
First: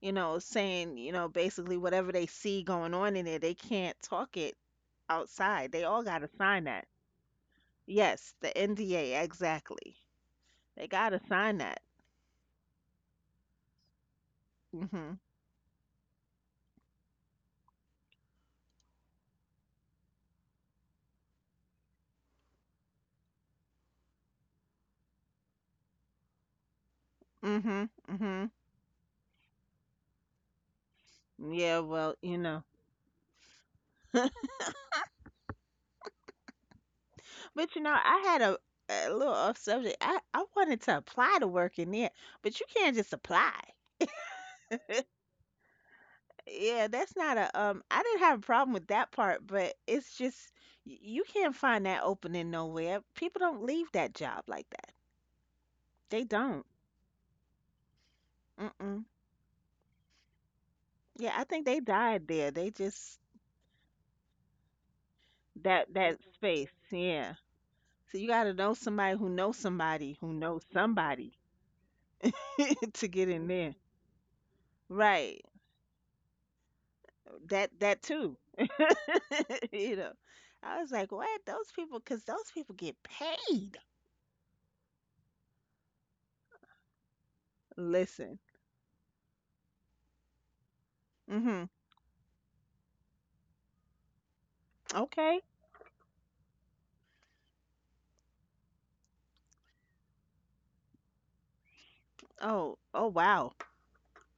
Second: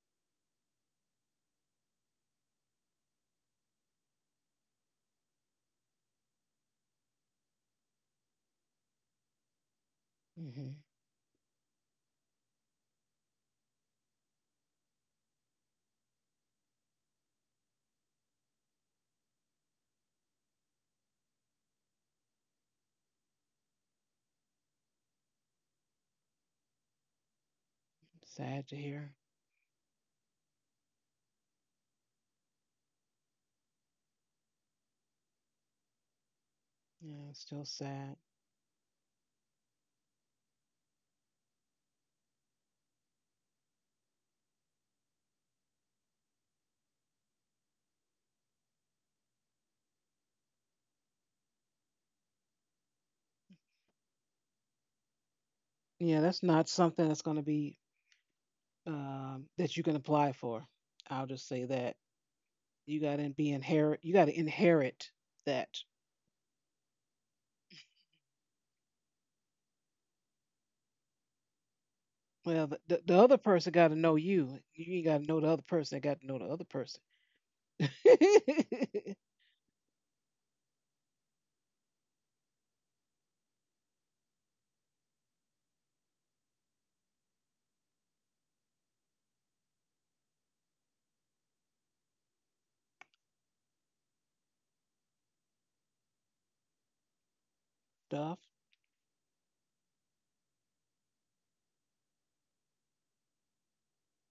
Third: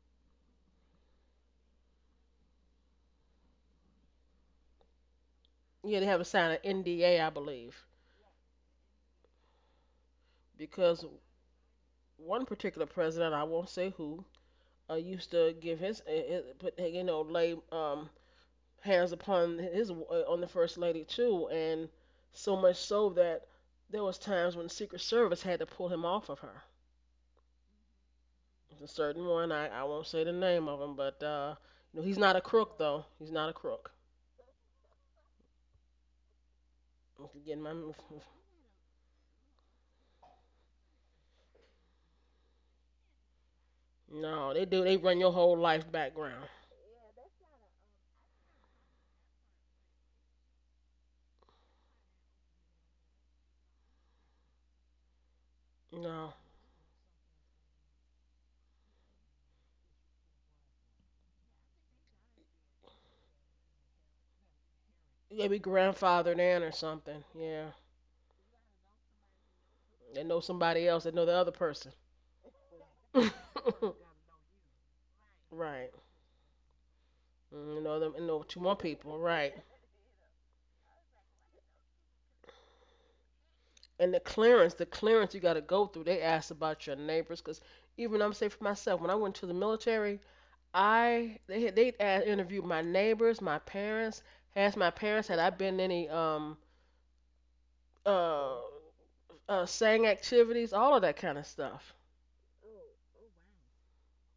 you know, saying, you know, basically whatever they see going on in there, they can't talk it outside. They
Yeah,
all
they
got
have a
to
sign an
sign that.
NDA, I believe,
Yes, the NDA, exactly.
Hmm.
They
because
got to sign that.
one particular president, I won't say who,
Mhm.
used to give his, put you know lay hands upon his on the first lady too, and so much so that there was times when Secret Service had to pull him off of her.
Mhm. Mhm.
Sad to
There's a
hear.
certain one, I won't say the name of him, but
Yeah,
you know
well,
he's not
you
a
know.
crook though. He's not a crook.
Yeah, it's
Again,
still
my,
But you know,
sad.
I had a little off subject. I wanted to apply to work in there, but you can't just apply.
no, they do. They run your whole life background.
Yeah, that's not a I didn't have a problem with that part, but it's just you can't find that opening nowhere. People don't leave that job like that.
Yeah,
They
No,
that's
don't.
not something that's gonna be
Mm-mm.
that you can apply for. I'll
Yeah, I
just say
think they
that
died there. They
you
just
gotta be inherit. You gotta inherit
you gotta be
that.
that
grandfathered in or
space.
something.
Yeah.
Yeah,
So you got to know somebody who knows somebody
they
who
know
knows
somebody else. They know the
somebody
other person.
Well,
to
the
get
other
in
person
there.
gotta know you. You ain't gotta know
Right.
the other
Right.
person. They got to know the other person.
Mm, you know
That
them, you
too.
know, to more people, right?
You know. I was like, "What? Those people cuz those people get paid."
And the clearance you got to go through. They asked about your neighbors, because even I'm
Listen.
saying for myself, when I went to the military, I they
Mhm.
had- they asked, interviewed my neighbors, my parents, asked my parents had
Okay.
I been in any
Stuff.
uh, sang activities, all of that kind of stuff.
Oh, oh wow.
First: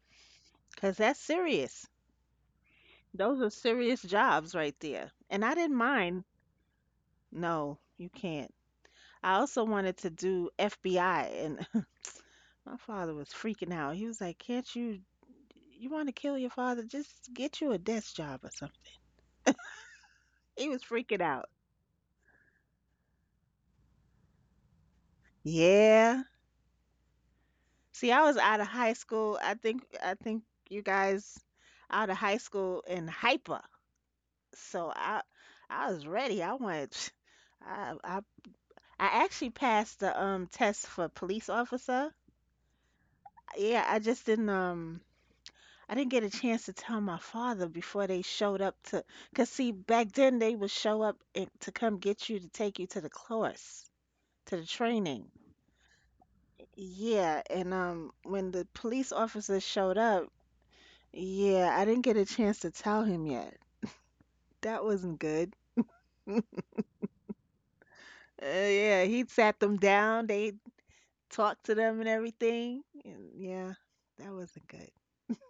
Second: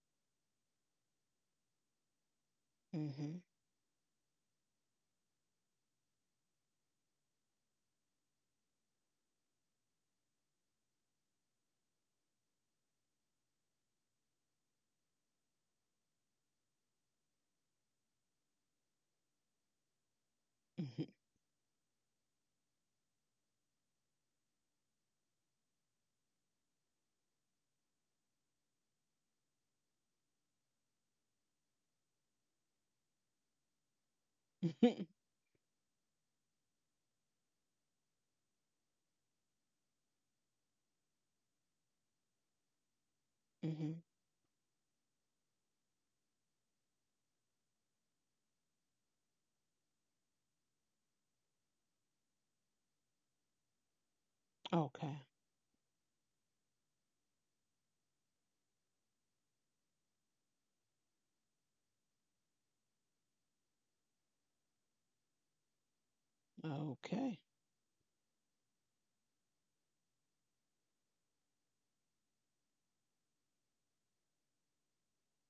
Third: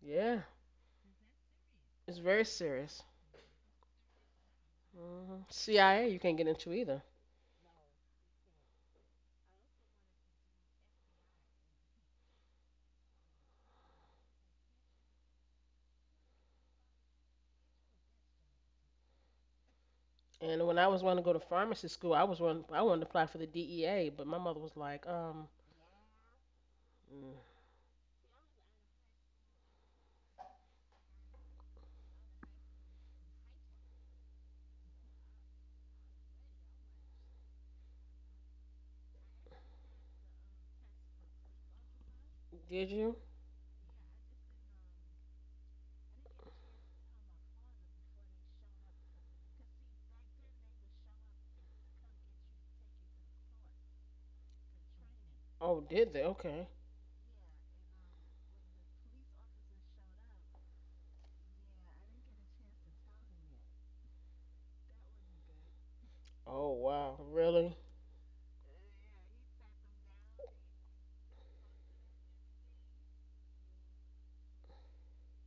Yeah,
'Cause that's serious.
it's very serious.
Those
Hmm.
are serious jobs right there.
Hmm.
And I didn't
CIA you
mind.
can't get into either.
No, you can't. I also wanted to do FBI and my father was freaking out. He was like, "Can't you you want to kill your father? Just get you a desk job or something."
And
He
when
was
I was
freaking
wanting to go to
out.
pharmacy school, I wanted to apply for the DEA, but my mother was like,
Yeah.
mm,
See, I was out of high school. I think you guys out of high school and hyper. So
Hmm.
I was ready. I wanted I I I actually passed the test for police officer.
did you?
Yeah,
Hmm.
I just didn't I didn't get a chance to tell my father before they showed up to cuz see back then they would show up and, to come get you to take you to the course, to the
Okay.
training.
Oh, did they? Okay.
Yeah, and when the police officer showed up, yeah, I didn't get a chance to tell him yet. That wasn't good.
Oh wow,
Okay.
really?
Yeah, he sat them down, they talked to them and everything. And yeah, that wasn't good.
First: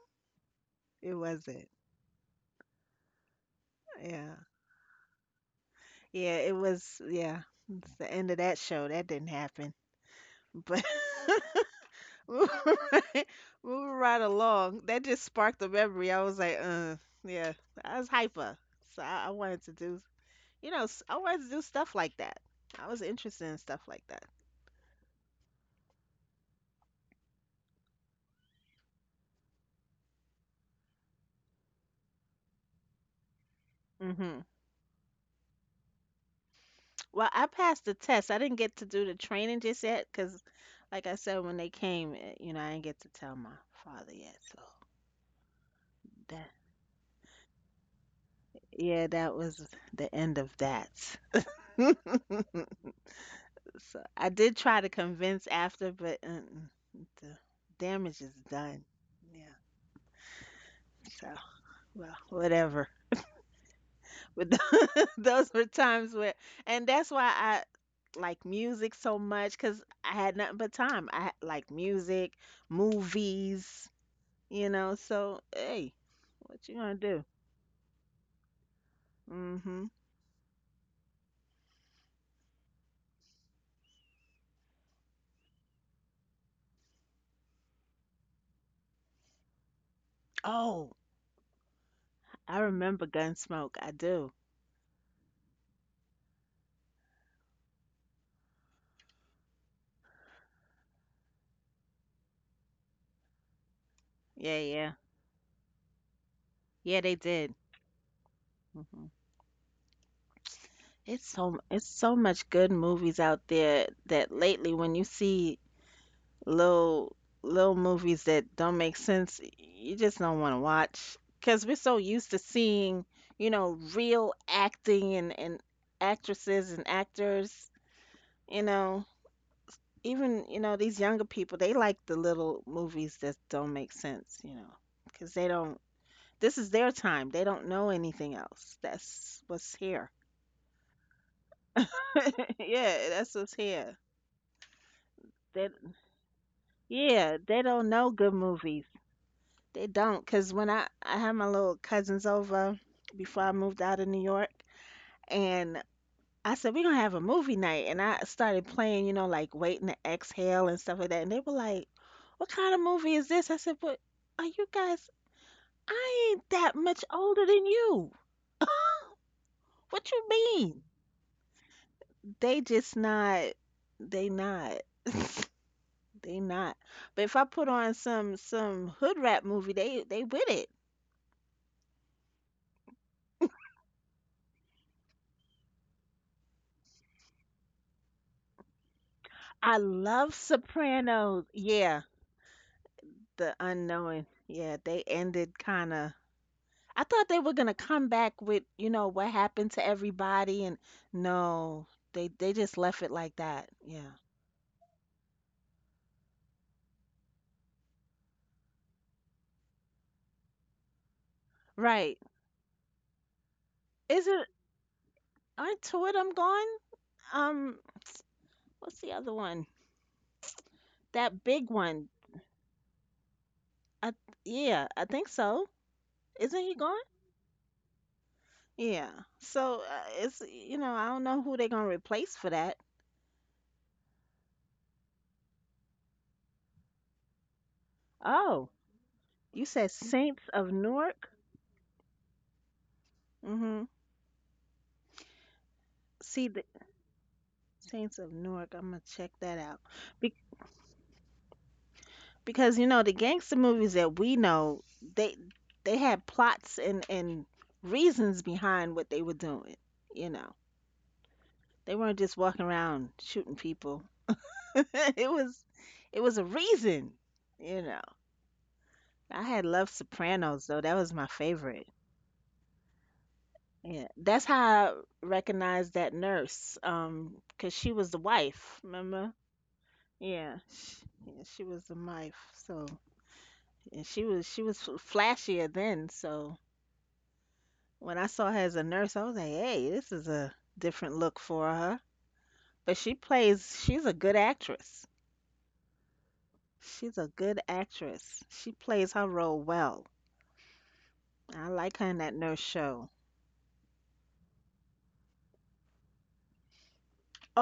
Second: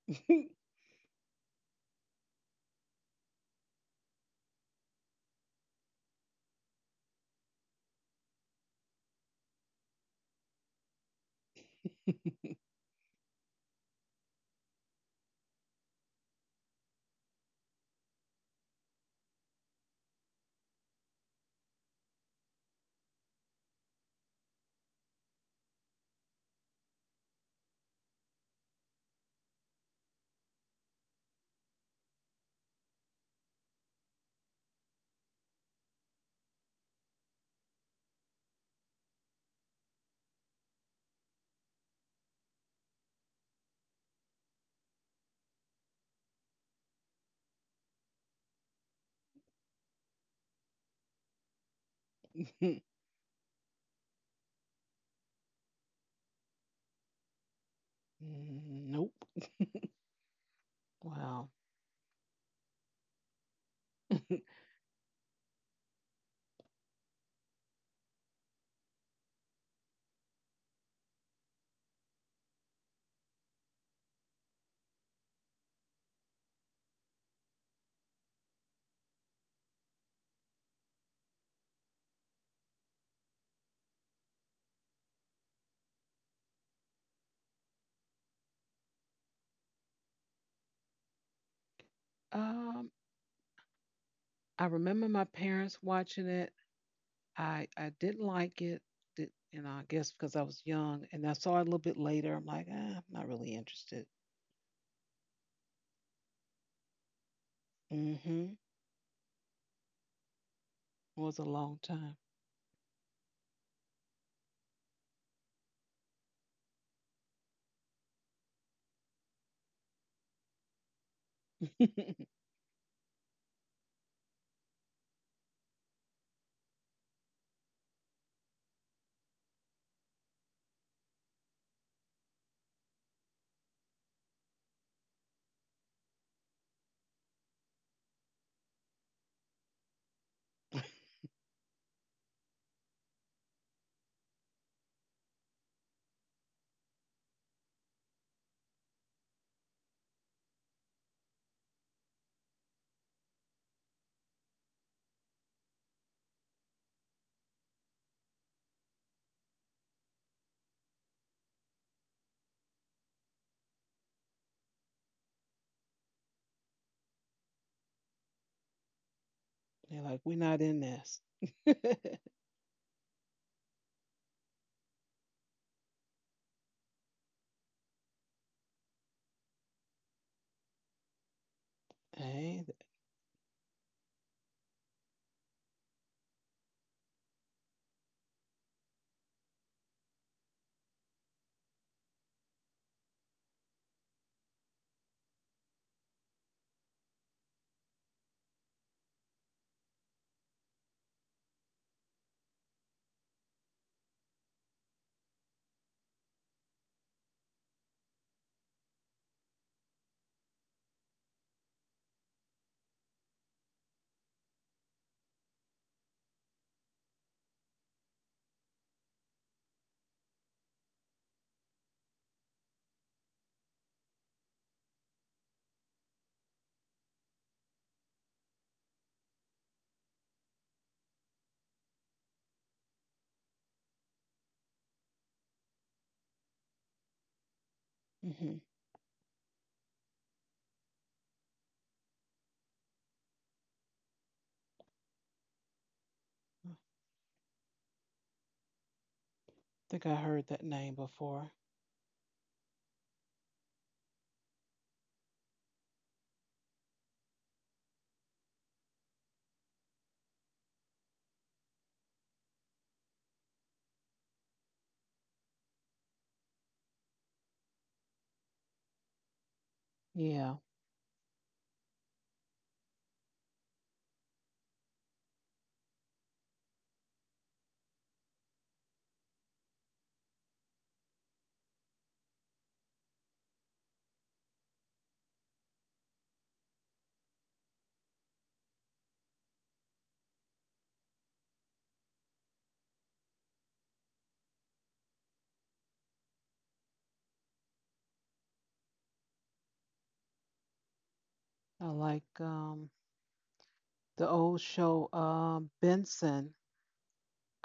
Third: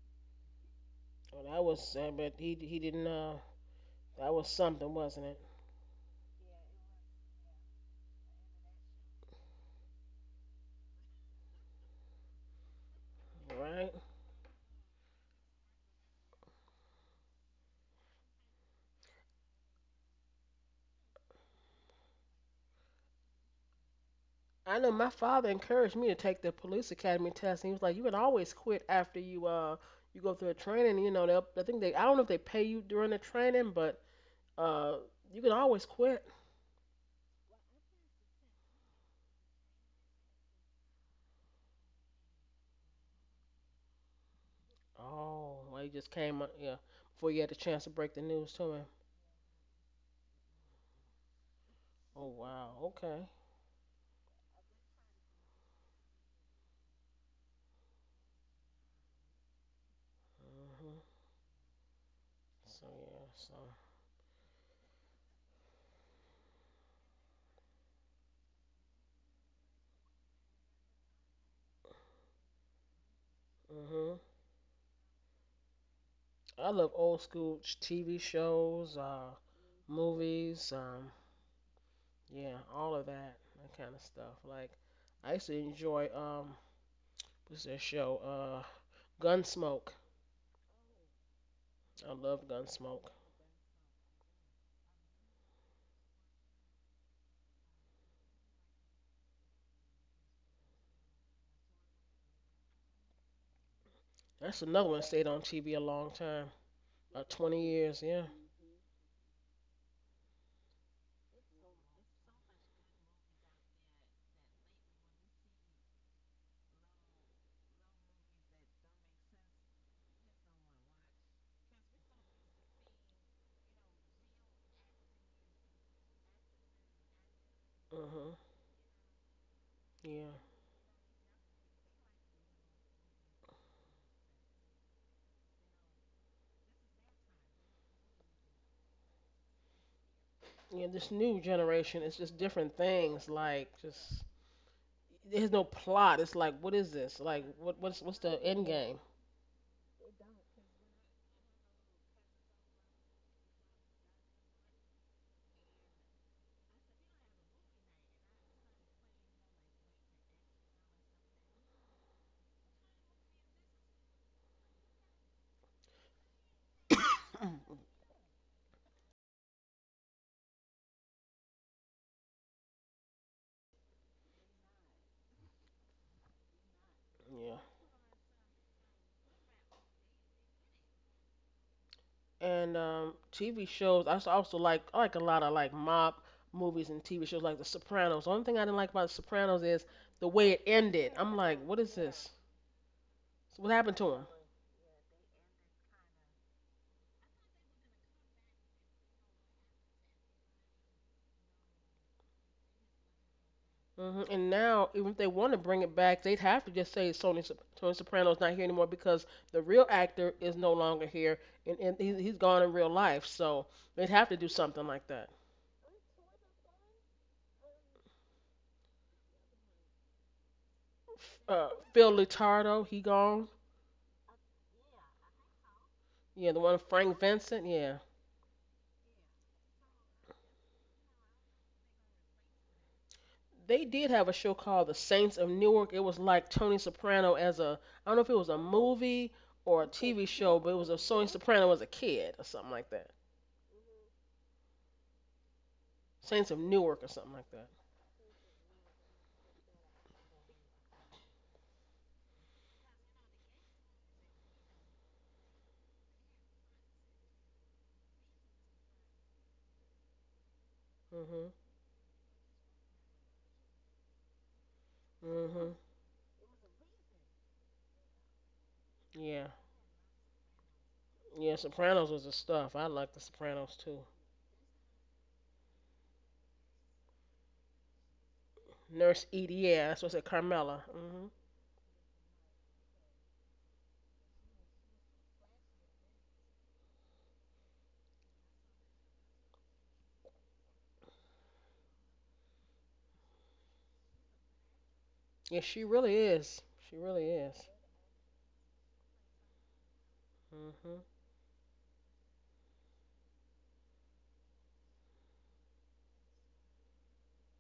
It
Well, that
wasn't.
was. I bet he didn't. That
Yeah.
was something, wasn't it?
Yeah, it was yeah. It's the end of that show. That didn't happen. But moving right, moving
Right.
right along, that just sparked a memory. I was like, yeah, I was hyper. So I wanted to do, you know, I wanted to do stuff like that. I was interested in stuff like that.
I know my father encouraged me to take the police academy test. He was like, "You can always quit after you you go through a training. You know, they'll, I think they, I don't know if they pay you during the training, but
hmm
uh, you can always quit."
Well, I passed the test. I didn't get to do the training just yet because, like I said, when they came, you know, I didn't get to tell my father yet. So
Oh, well, he just came
that,
up. Yeah, before you had the chance to break the news to him.
yeah, that was the end of that.
Oh wow.
nope.
Okay.
So I did try to convince after, but mm-mm, the damage is done. Yeah.
Mhm.
So,
Wow.
well,
So
whatever.
yeah. So.
But those were times where, and that's why I like music so much because I had nothing but time. I had- like music, movies,
Mhm.
you know. So, hey, what
I
you
love
gonna
old
do?
school TV shows,
Mm-hmm.
movies, yeah, all of that, that kind of stuff. Like, I used to enjoy, what's that show? Gunsmoke.
Oh,
I love
I
um,
remember
Gunsmoke.
Gunsmoke. I do.
I remember my parents watching it. I didn't like it, did, and I guess because I was young, and I saw it a little bit later. I'm like, ah, I'm not really interested.
Yeah,
That's another
yeah,
one that stayed on TV a long time,
yeah. They
about
did.
20 years, yeah.
Mm-hmm. It
Mm-hmm. It's
was a
so
long
it's so
time.
much good movies out there that lately when you see little little movies that don't make sense, you just don't want to watch because we're so
They're
used to seeing, you know, real acting and actresses and actors,
Mhm.
you know,
Yeah.
even, you know, these younger people, they like the little movies that don't make sense, you know, because they don't This is their time. They don't know anything else. That's what's here.
Yeah. This new generation, it's just different
Yeah,
things.
that's what's
Like,
here.
just there's no
They
plot. It's like, what is this?
Yeah,
Like,
they
what
don't
what's
know
what's
good
the end
movies.
game?
They don't, not cause when I had my little cousins over before I moved out of New York, and I said we're gonna have a movie night, and I started playing, you know, like Waiting to Exhale and stuff like that, and they were like, "What kind of movie is this?" I said, "But are you guys? I ain't that much older than you. What
like,
you
we're not in
mean?"
this.
They just not. They not. They not. But if I
Yeah.
put on some hood rap movie, they with it.
hey,
And TV shows, I s- also like, I like a lot of like mob movies and TV shows like The Sopranos. The only thing I didn't like about The Sopranos
I
is the
love
way it ended. I'm
Sopranos.
like, what is
Yeah,
this?
the
So what happened to
unknowing.
him?
Yeah, they ended kind of. I thought they were gonna come back with, you know, what happened to everybody, and no, they just left it like that. Yeah,
Hmm. And now, even if they want to bring it back, they'd have to just say Tony Soprano's not here anymore because the real actor is no longer here and, and he,
right.
he's gone in real life. So they'd
Is
have to
it?
do something like that.
Aren't two of them gone? Um, what's the other one? That big one.
Phil Letardo, he gone.
I yeah, I think so.
Yeah, the
Isn't
one
he
with
gone?
Frank Vincent. Yeah,
Yeah. So it's you know I don't know who they're gonna replace for that.
they did have a show called The Saints of Newark. It was like Tony Soprano as a, I don't know if it was
mm-hmm.
a
Oh,
movie
you
or a
said
TV
Saints
show, but
of
it was a Tony
Newark.
Soprano as a kid or something like that.
Mm-hmm. see
Saints of
the
I
Newark or something like that.
Saints of Newark. I'm gonna check that out
think I
Be-
heard that name before.
because you know the gangster movies that we know they had plots and reasons behind what they were doing. You know,
Mhm.
they weren't just walking around shooting people. it was
Mhm.
it was a reason. You know, I
Yeah.
had loved
Yeah,
Sopranos though. That was my
Yeah.
favorite.
Sopranos was the stuff. I like the Sopranos too.
Yeah, that's how I recognized that nurse, 'cause she was the wife,
Nurse
remember?
Edie. Yeah, that's what I said.
Yeah,
Carmela. Mhm.
yeah, she was the wife. So and she was flashier then. So when I saw her as a nurse, I was like, hey, this is a different look for her. But she plays. She's a good actress.
Yeah, she really is. She
She's a
really
good
is.
actress. She plays her role well.
Mhm.
I
I
like her in that
like
nurse show.
the old show Benson.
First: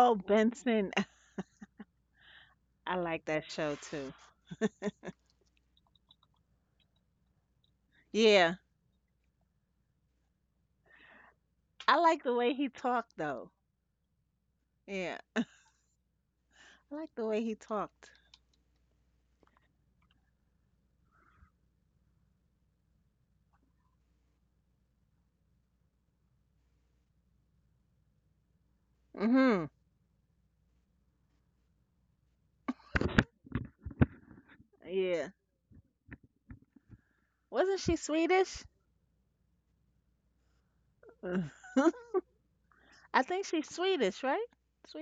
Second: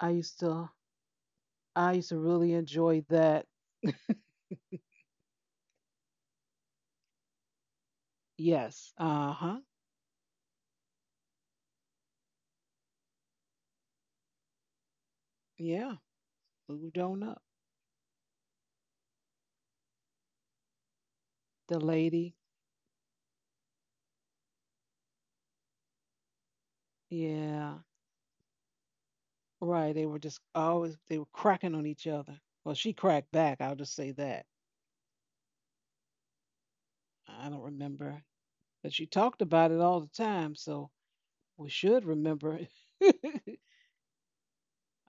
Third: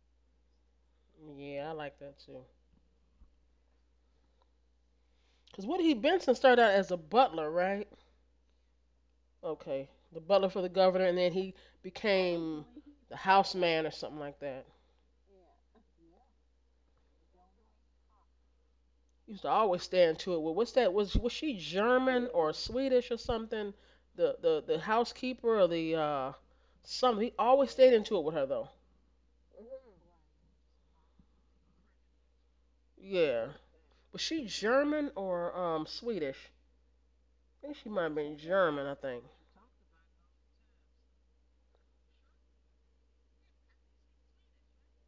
I used to
Benson,
Yeah, I
I
like
used to
that too.
really
I
enjoy
like that
that.
show too.
Cause Woody Benson started out as a butler, right?
Yeah,
Yes. Uh huh.
Okay, the butler for the governor, and then he
I like the way
became
he
the
talked though.
house man or something like that.
Yeah,
Yeah.
I
Moved
like
on
the way
up.
he talked.
He used to always stand to it. Well, what's that? Was she
The
German
lady.
or Swedish or something? The housekeeper or the something. He always
Yeah.
stayed into it with her though.
Mhm.
Right. They were just always, they were cracking on each other. Well, she cracked
Yeah,
back. I'll just say
was she
that.
German
Yeah.
or Swedish?
I don't
I think
Wasn't
she
she
might have
remember.
been
Swedish?
German.
But
I
she
think
talked about it all the time. So we
I
should remember
think
it.
she's Swedish, right?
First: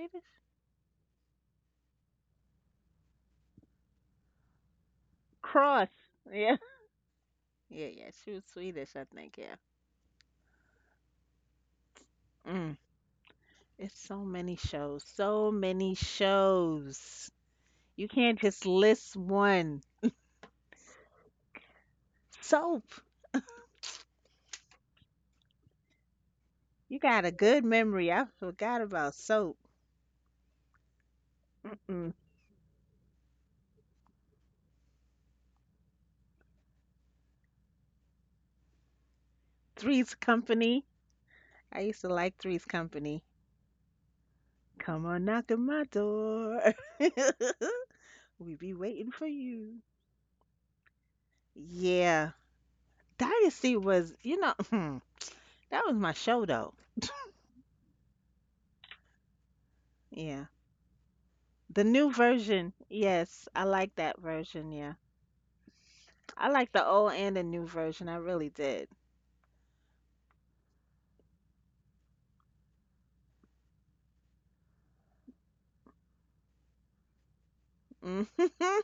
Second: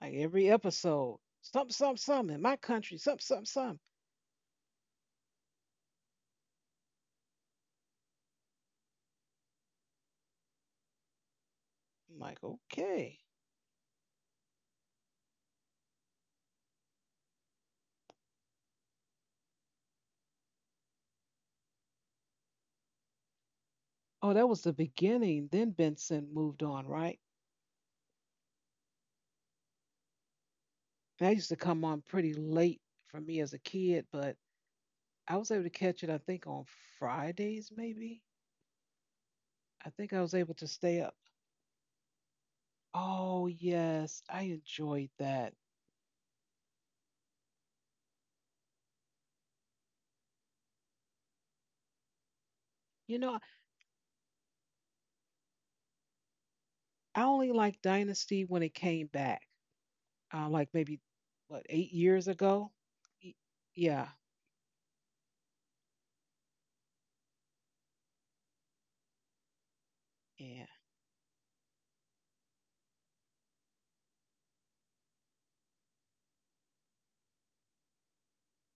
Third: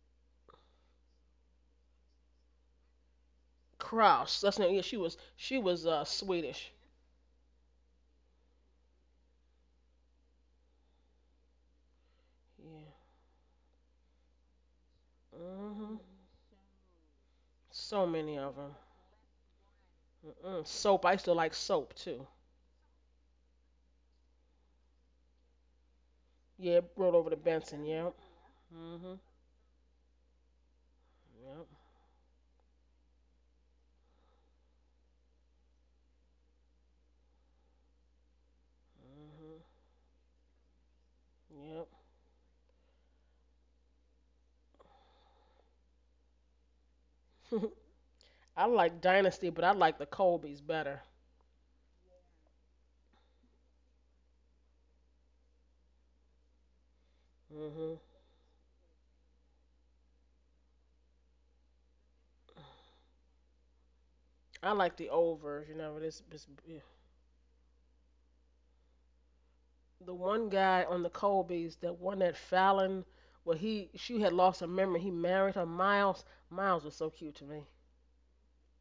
like every episode. Some in my country. Some, some.
Kraus. That's not. Yeah, she was she was
Cross.
uh
Yeah.
Swedish.
Yeah, yeah, she was Swedish, I think. Yeah.
I'm like,
Mm,
Yeah.
okay.
it's so many shows, so many
Mhm.
shows.
So
You
many
can't
of
just
them.
list one.
Mm-mm. Soap. I used to like soap too.
Soap.
Oh, that was the beginning. Then Benson moved
Yeah,
on,
it
You
brought
right?
got
over
a
to
good
Benson.
memory.
Yep.
I forgot about
Mhm.
soap.
And that used to
Yep.
come on
Mm
pretty late for me as a kid, but I was able to catch it, I think, on Fridays, maybe.
Mhm.
I
Three's
think I was able to
Company.
stay up.
I
Yep.
used to like Three's Company.
Oh, yes, I
Come
enjoyed
on, knock
that.
on my door. We
I
be
like
waiting for
Dynasty, but I
you.
like the Colbys better.
Yeah.
You know,
Dynasty was, you know, that was my show though.
I only liked
Mhm.
Dynasty when it came back,
Yeah.
like maybe, what,
The
eight
new
years
version.
ago? Y-
Yes, I like
Yeah,
that version.
I
Yeah.
like the old version of it. It's,
I
it's
like
yeah.
the old and the new version. I really did.
The one
yeah.
guy on the Colbys, that one that Fallon, well he she had lost her memory. He married her. Miles. Miles was so cute to me,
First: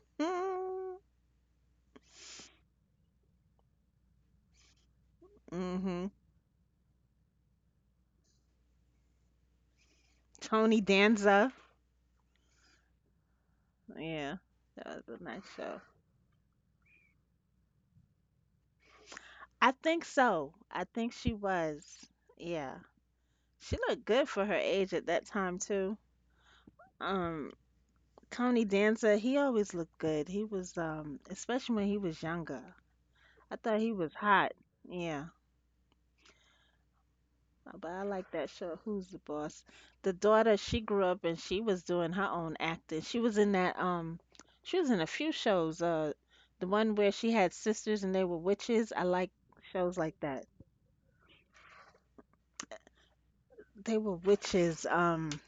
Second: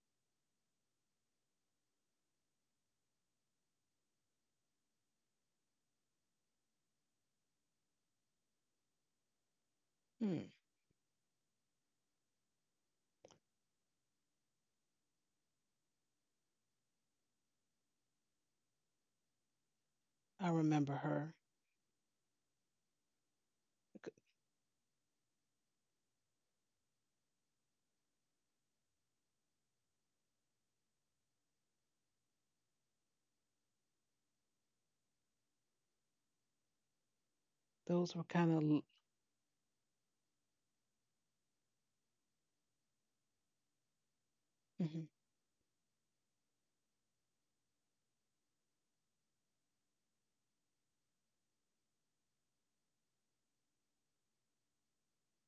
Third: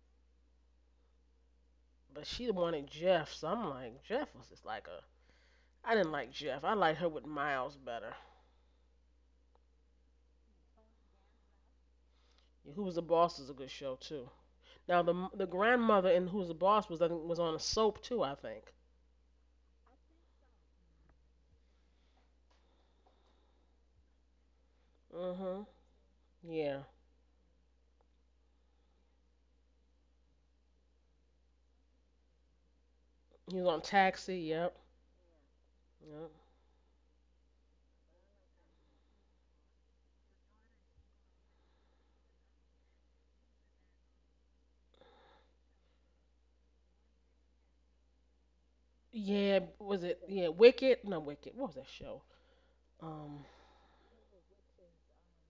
but she wanted Jeff. So I'm like, Jeff was just like a.
Mm-hmm.
I
hmm.
didn't like Jeff. I liked her with Miles better.
Hmm.
Tony Danza.
Yeah, who was the boss is a good show too.
Yeah, that
Now the
was a
m- the
nice show.
grandmother and who's the boss was I think, was on a soap too. I think.
I think
I
so. I
remember
think she
her.
was. Yeah, she looked
C-
good for her age at that time
Mhm.
too.
Yeah.
Um, Tony Danza, he always looked good. He was especially when he was younger. I
He was
thought
on
he was
Taxi.
hot.
Yep.
Yeah,
Yep.
Oh, But I
Those were
like that
kind
show,
of.
Who's the Boss? The daughter, she grew up and she was doing her own acting. She was in that she was in
Mm-hmm.
a few shows. The one where she had sisters and they were witches. I like
Yeah.
shows
Was
like
it?
that.
Yeah. Wicked. No, Wicked. What was that show? Um,
They were witches.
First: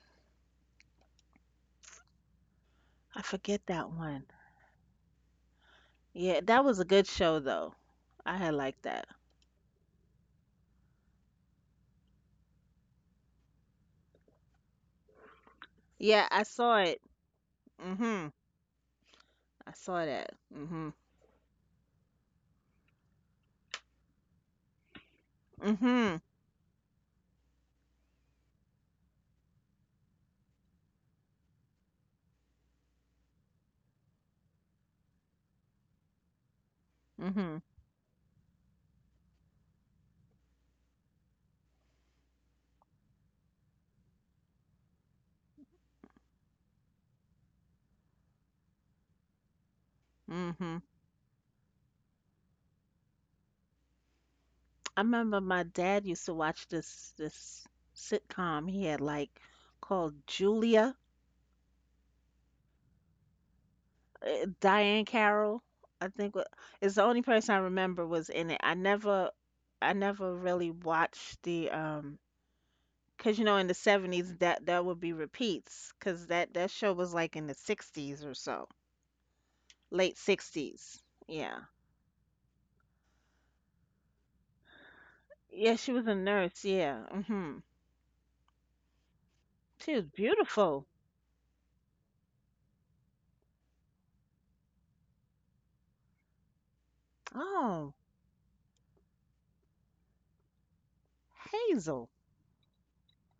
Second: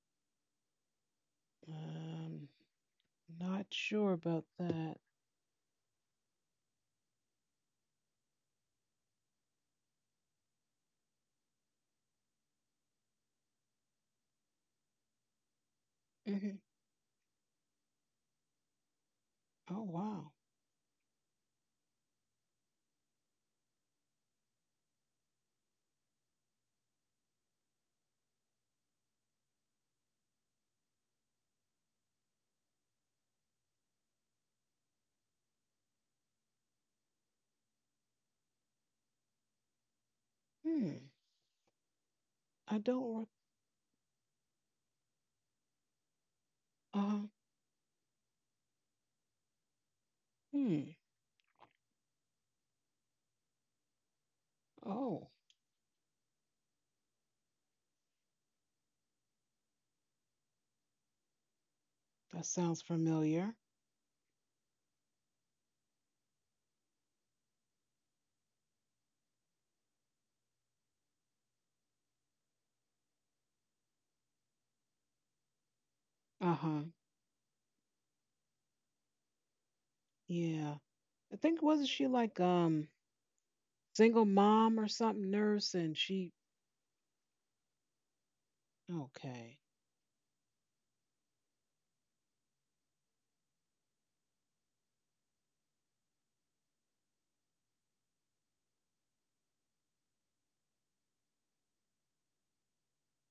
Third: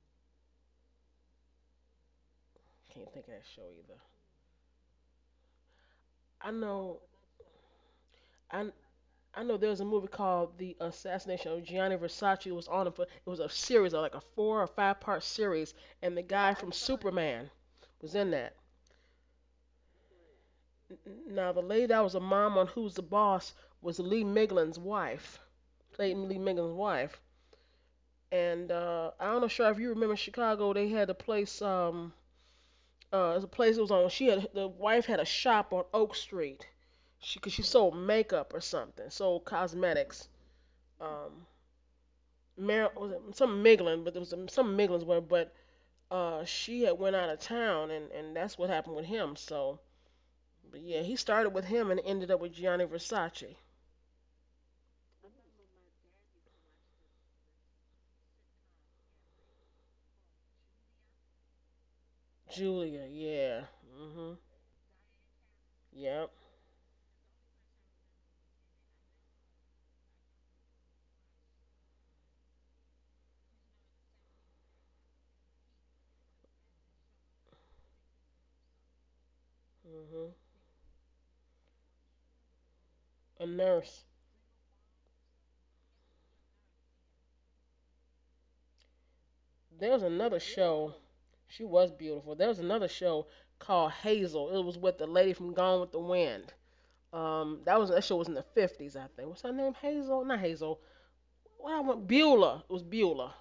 Um,
can't
I
think of that
forget
not
show
that
either.
sure
one.
about that.
Yeah,
I
that was a
know.
good show though. I had
I
liked that.
I know there was a movie called The Assassination of Gianni Versace. It was on a, it was a series, like a four or five-part series, and the
Yeah, I
guy
Hmm.
from
saw it.
Superman was in
Mhm.
that.
I
Oh,
saw that.
wow.
Mhm.
Now the lady that was a mom on Who's the Boss was Lee Miglin's wife. Played
Mhm.
Lee Miglin's wife. And I'm not sure if you remember Chicago. They had a place. It was a place it was on. She had the wife had a shop on Oak Street. She, cause she
Mhm.
sold makeup or something, sold cosmetics.
Hmm.
Um,
I
Was
don't.
it some Miglin, but there was some Miglins were, but she had went
Uh,
out of town, and that's what happened with him. So, but
Hmm.
Mhm.
yeah, he started with him and ended up with Gianni Versace.
I
Oh,
remember my dad used to watch this sitcom he had like called Julia,
that sounds
Julia,
familiar.
yeah, mhm,
Diane Carroll, I
yep,
think is the only person I remember was in it. I never really watched the because you know in the 70s that that would be repeats because
Uh
that that
huh.
show was like in the 60s or so, late
mhm,
Yeah.
60s.
I think
Yeah.
wasn't she like
a nurse.
single mom or something
Yeah,
nurse
she
and
was a
she
nurse, yeah. Mhm.
okay.
There
She
was
was
another
beautiful.
show. She was beautiful. There was another show called Hazel. It was with the lady from Gone with the Wind. That was
Oh,
that show was in the 50s, I think. What's her name? Hazel? Not Hazel. What I want?
Hazel.
Beulah. It was Beulah.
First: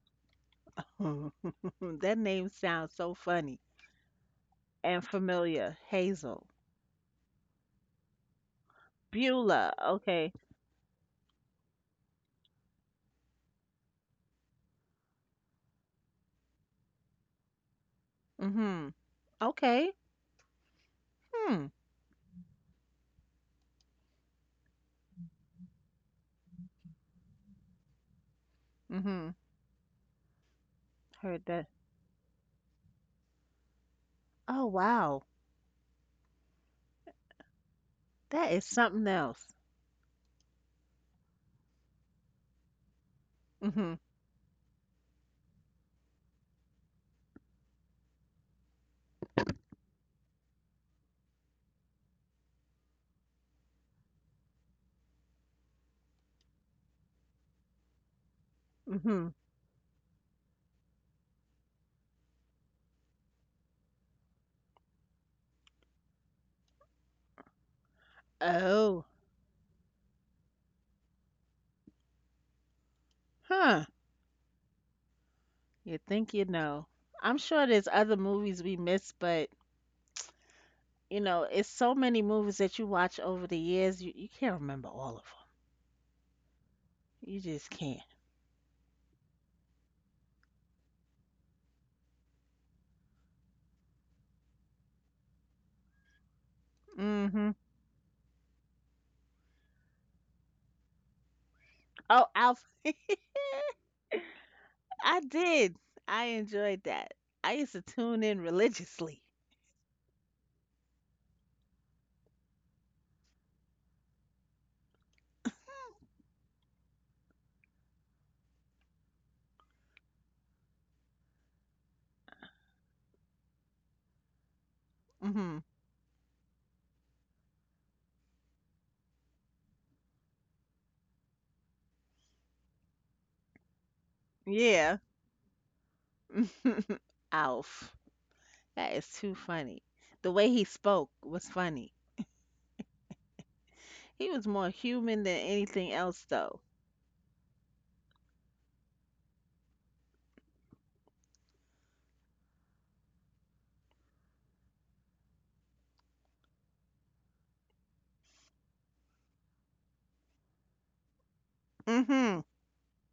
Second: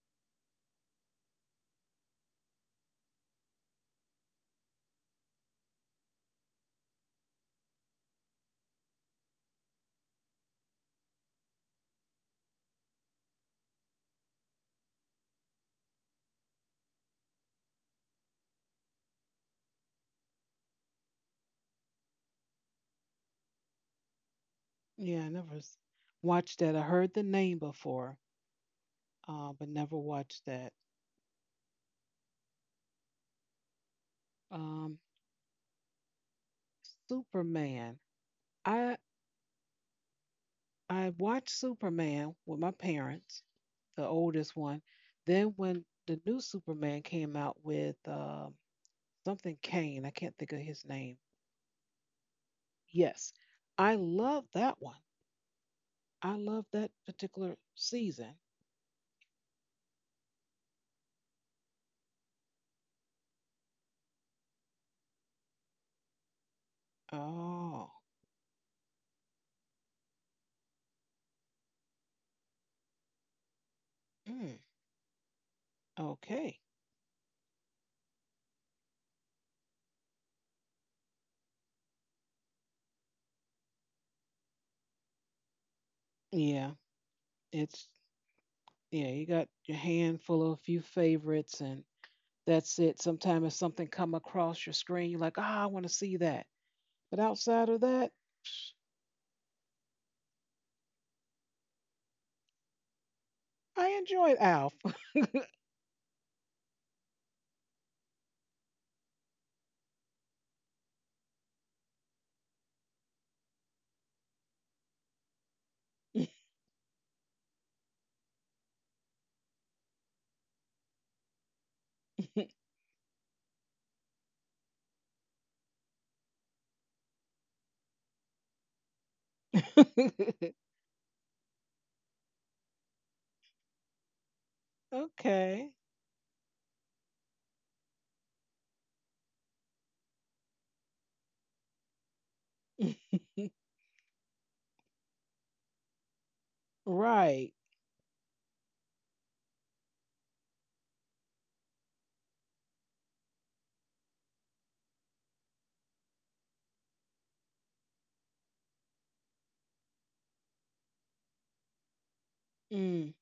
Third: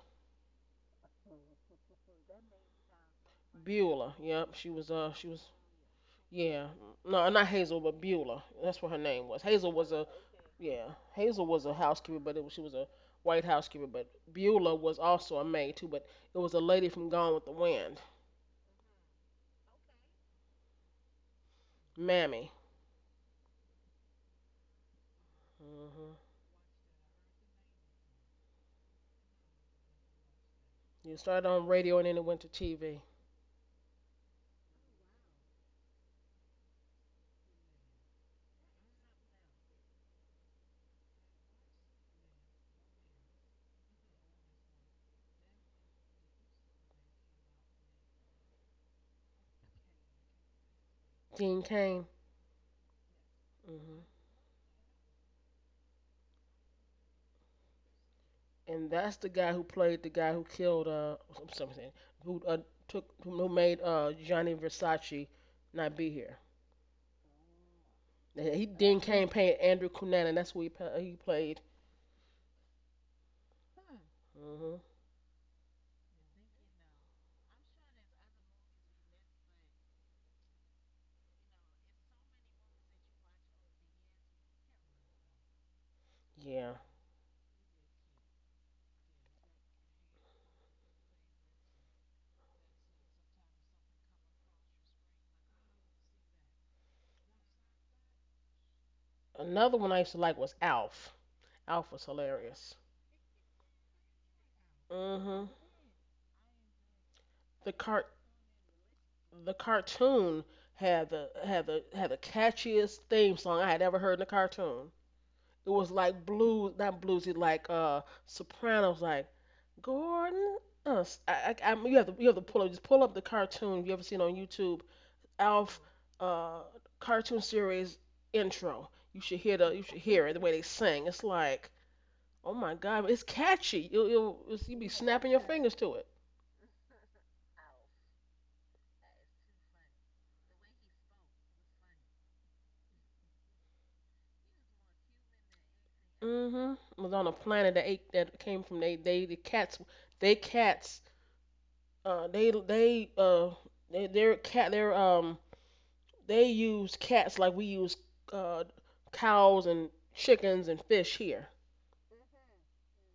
Hmm. That name sounds so funny
Beulah. Yep. She was.
and
She was.
familiar. Hazel.
Yeah. No, not Hazel, but Beulah. That's what her name was. Hazel
Beulah.
was a.
Okay.
Yeah. Hazel was a housekeeper, but it was, she was a white housekeeper. But Beulah was also a maid too. But it was a lady from Gone with the Wind.
Mhm. Okay. Hmm.
Mammy.
Yeah, I never
Hmm.
watched that. I heard the name before,
Mhm.
but never watched that.
You
Heard
started on
that.
radio and then it went to TV.
Oh
Um,
wow.
Superman.
That is
I
something else.
I watched Superman with my parents, the
Mhm.
oldest one. Then when the new Superman came out with something Kane, I can't think of his name.
Dean Cain.
Yes. I
Hmm.
love that one. I love that particular season.
And that's the
Mhm.
guy who played the guy who killed something who took who made Johnny Versace not be here.
Oh,
He then
Oh.
came playing Andrew Cunanan. And that's who he played.
Huh.
Mm.
Hmm.
You think you
Okay.
know. I'm sure there's other movies we miss, but you know, it's so many movies that you watch over the years, you can't remember all of them.
Yeah.
Yeah.
You just
It's,
can't.
yeah, you got your handful of a few favorites, and that's it. Sometimes if something come across your screen, you're like, ah, I want to see that. But outside
Mhm.
of that, psh,
Another one I used to like was Alf. Alf was
Oh, Alf.
hilarious.
I enjoyed Alf.
I
Hmm.
did. I enjoyed that. I
The
used to
cart
tune in religiously.
the cartoon had the catchiest theme song I had ever heard in a cartoon. It was like blues, not bluesy, like Sopranos, like Gordon. You have to you have to pull up just pull up the cartoon if you ever seen on YouTube
Hmm
Alf uh cartoon series intro. You should hear it the way they sing. It's like oh my god, it's catchy. You'll be
Yeah.
snapping your
okay.
fingers to it.
Alf. That is too funny. The way he spoke was funny. He was more human than anything else, though.
Mhm. It was on a
right.
planet that ate that came from they the cats uh they they uh they cat they use cats like we use uh cows and chickens and fish here.
Hmm
Mm.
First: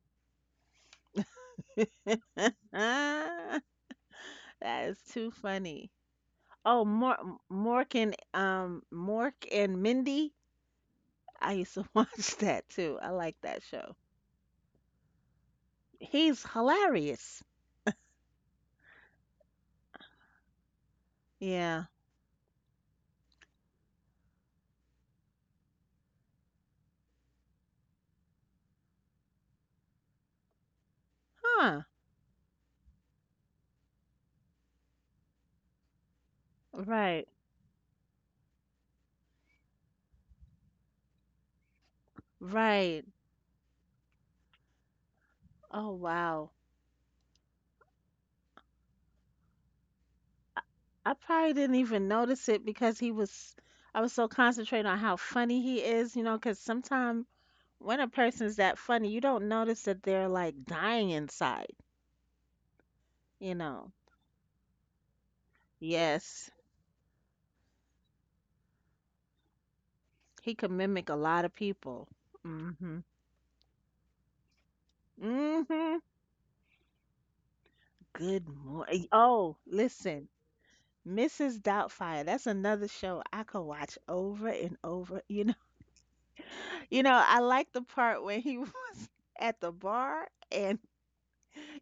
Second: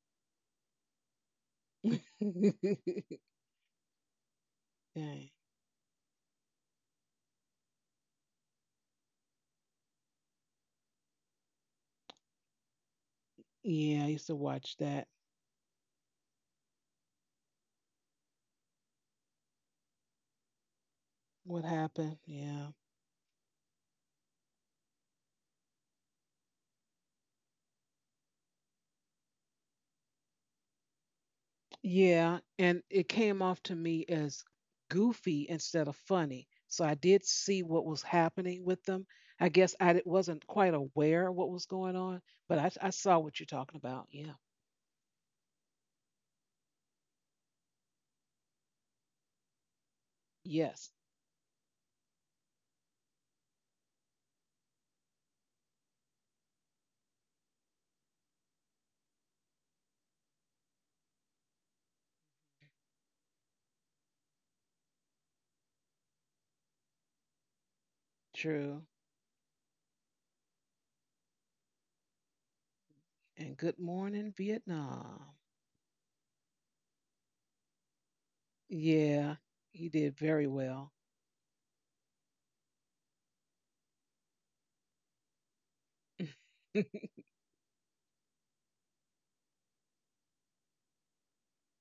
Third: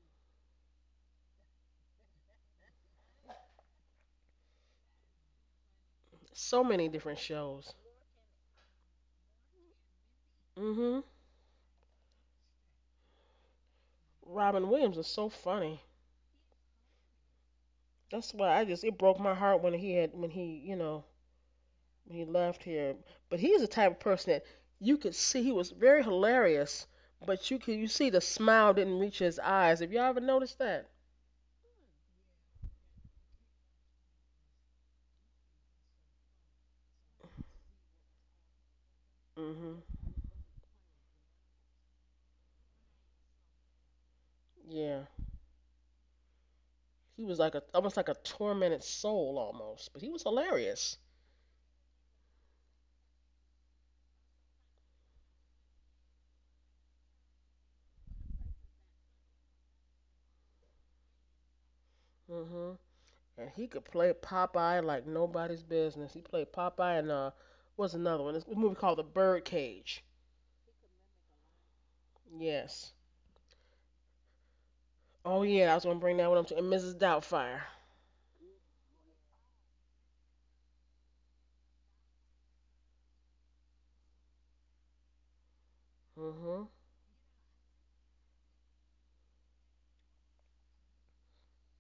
that is too
Dang.
funny.
So
Oh,
many different shows.
Mork and Mork and Mindy.
Mhm.
I used to watch that too. I like that show.
Yeah, I used to
Robin
watch
Williams was
that.
so funny.
He's hilarious.
That's why I just it broke my heart when he had when he
What
Yeah.
when
happened?
he left
Yeah.
here. But he's the type of person that you could see he was very hilarious, but you see the smile didn't reach his eyes. Have y'all ever noticed that?
Huh.
Yeah, and it came off to me as goofy instead of funny. So I did
Right.
see what was happening with them. I guess
Mhm.
wasn't quite aware of what was going on, but I
Right.
saw what you're talking about. Yeah.
Yeah.
Oh, wow.
He was like a almost like a tormented soul almost, but he was
I,
Yes.
hilarious.
I probably didn't even notice it because I was so concentrated on how funny he is, you know, because sometimes when a person's that funny, you don't notice that they're like dying inside,
Mhm. And
you
he could
know.
play Popeye like nobody's business. He
Yes,
played Popeye and what's another one? This movie
True.
called The Birdcage.
he can mimic a lot of people.
Yes.
Mm-hmm.
And good morning, Vietnam.
Oh yeah, I was
Mm-hmm.
gonna bring that one up to and Mrs. Doubtfire.
Good morning.
Yeah,
Oh,
he did
listen,
very well.
Mrs. Doubtfire. That's another show I could watch over and over. You know,
Hmm.
you know, I like the part when he was at the bar and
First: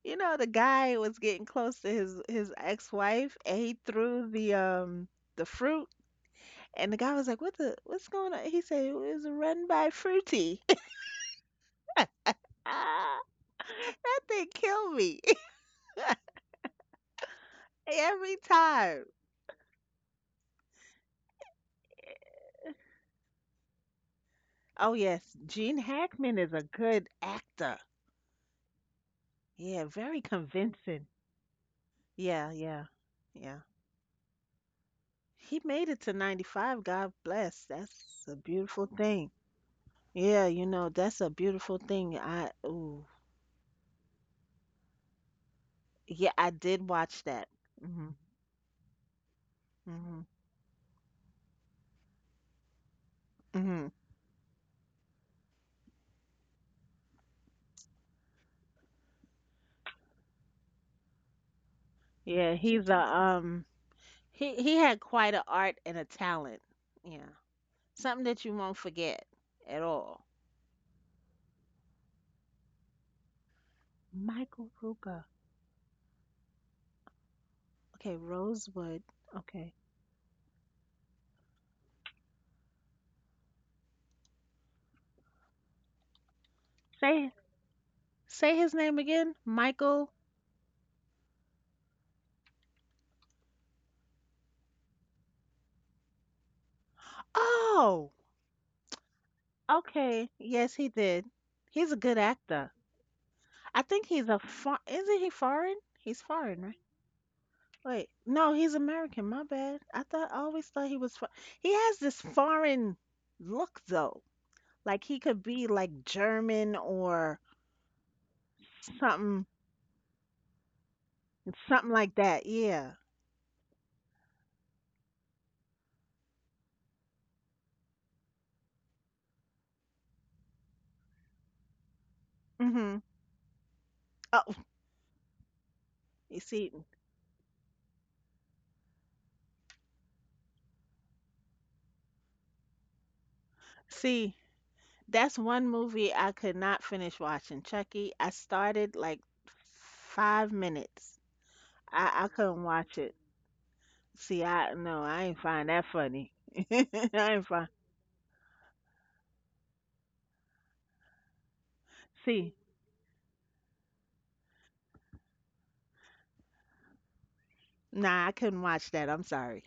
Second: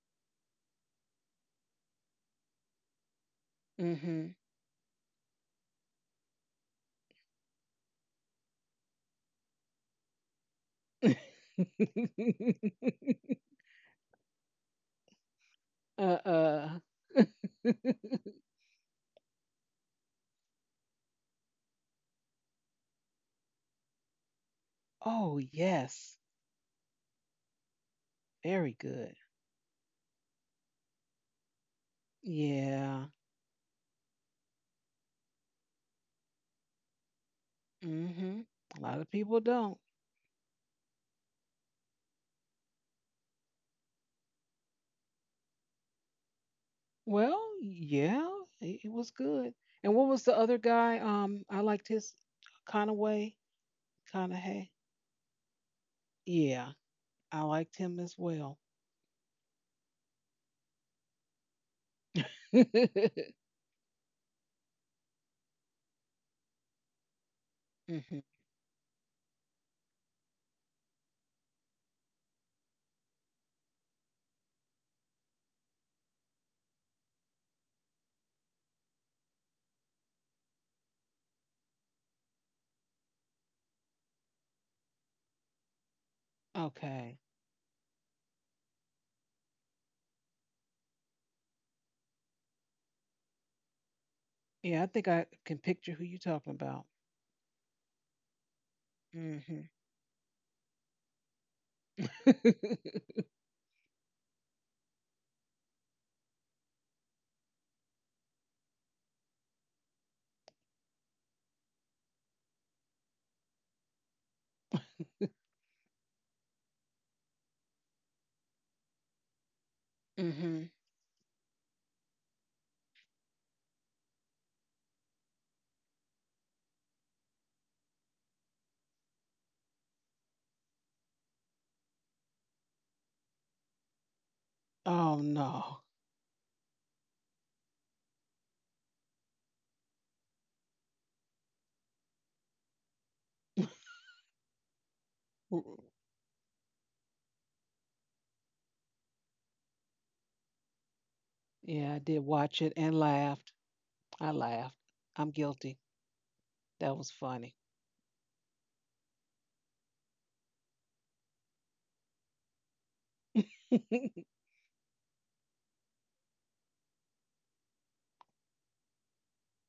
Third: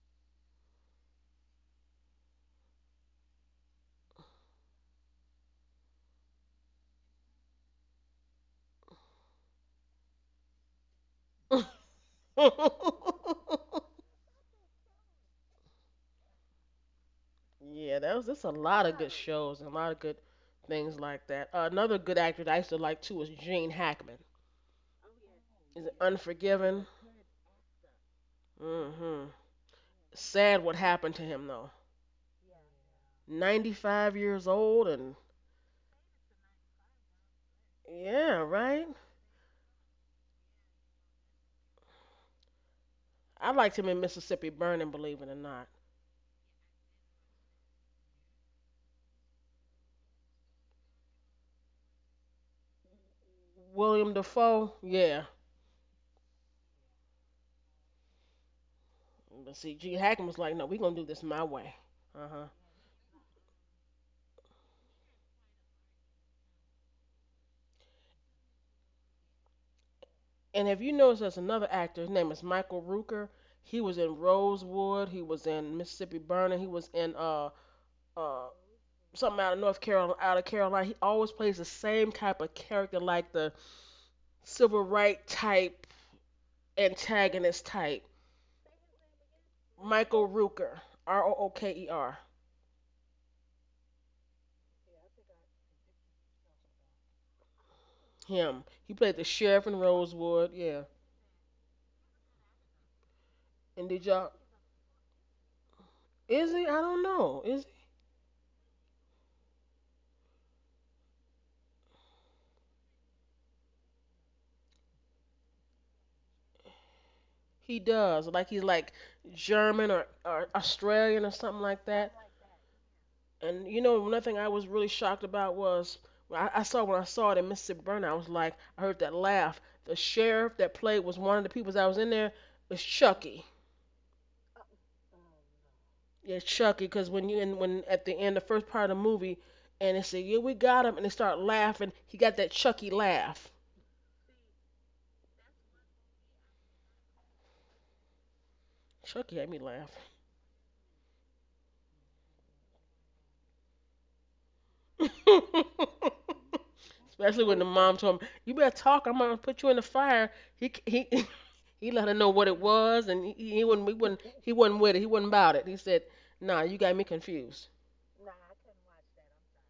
You know, the guy was getting close to his ex-wife and he threw
Mm-hmm.
the fruit and the guy was like, "What the what's going on?" He said, "It was a run by fruity." Ah, that thing killed me
uh-uh.
yeah, that was
every
that's a lot of
time.
good shows and a lot of good things like that. Another good actor that I used to like too was Gene Hackman.
Oh
oh,
yes, Gene
Is it
yes.
Hackman is a
Unforgiven?
good actor.
Very good.
Hmm.
Yeah, very
Sad what
convincing.
happened to him though.
Yeah, yeah,
Yeah.
yeah.
95 years old and
He made it to 95. God bless. That's a
yeah,
Hmm. A
beautiful
right?
lot of
thing.
people don't.
Yeah, you know, that's a beautiful thing. I ooh,
I liked him in Mississippi Burning, believe it or not.
Yeah, I did watch
Well,
that. Hmm
yeah, it was good. And what
hmm
was the other guy? I liked his Conaway,
hmm
William
Conahay.
Defoe, yeah.
Yeah, I liked him as well.
But see, Gene Hackman was like, no, we're gonna do this my way. Uh huh.
Yeah,
hmm
he's a he had quite an art and a talent. Yeah. Something that you won't forget at all.
And if you notice, there's another actor. His name is Michael Rooker. He was in
Michael
Rosewood. He
Rooker.
was in Mississippi Burning. He was in
Okay,
uh
Rosewood.
something out of
Okay.
North Carolina. Out of Carolina, he always plays the same type of character, like the civil right type
Okay.
Say
antagonist type.
say his name again. Michael.
Michael Rooker, R O O K E R.
Yeah, I think I can picture who you're talking about.
Oh,
Him. He played the
Hmm.
sheriff in
okay.
Rosewood.
Yes,
Yeah.
he did. He's a good actor. I
And did
think he's
y'all?
a isn't he foreign? He's
Is
foreign,
he?
right?
I don't know. Is
Wait, no, he's American. My bad. I thought I always thought he was. Fo- He has this foreign look though. Like he could be like German or
he? He does. Like he's like
something,
German or
hmm
Australian or something like
something
that.
like that. Yeah.
And you know, one thing I was really shocked about was when I saw it in Mississippi Burning. I was like, I heard that laugh. The sheriff that played was one of the people that was in there was
Mhm.
Chucky.
Oh,
Oh no.
you
Yeah,
see,
Chucky. Because when you and when at the end, the first part of the movie, and they said, "Yeah, we got him," and they start laughing. He got that Chucky laugh.
see, that's one
W-
movie I could not finish watching. Chucky. I started like
Chucky had me laugh.
5 minutes.
Yeah, I did
I
watch
couldn't
it and
watch it.
laughed. I
See,
laughed.
I no, I
I'm
ain't find
guilty.
that funny. I
That was
Especially
ain't
funny.
when the
find.
mom told him, "You better talk. I'm gonna put you in the fire." He he let her know what
See,
it was, and he wouldn't. We wouldn't. He wasn't with it. He wasn't about it. He said, "Nah, you got me confused."
nah, I couldn't watch that. I'm sorry.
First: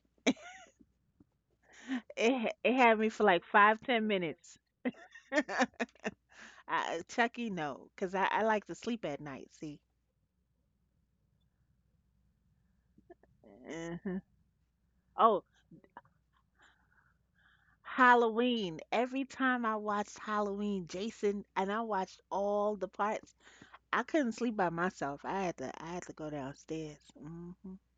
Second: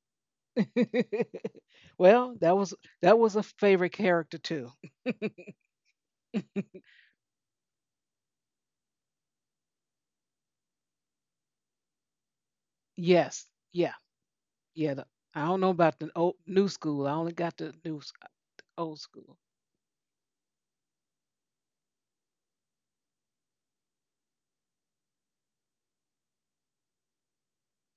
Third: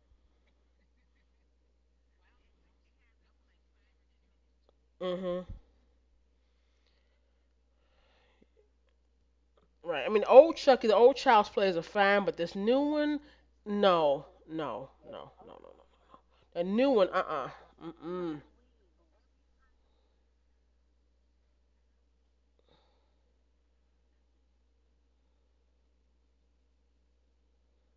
It
well,
it had me
that
for
was
like
a
five,
favorite
ten
character
minutes.
too.
Hmm.
Chucky, no, because I like to sleep at night. See.
Right. I mean, old Chucky, the old Child's plays are fine, but this new one,
Yes, yeah,
Mhm.
no, no,
yeah. The,
no, no,
I
Oh,
no,
don't know
no.
about the old,
The
new
new
school. I
one,
only
uh-uh,
got the new
mm-mm.
the
Halloween.
old
Every
school.
time I watched Halloween, Jason, and I watched all the parts, I couldn't sleep by myself. I had to go downstairs. Hmm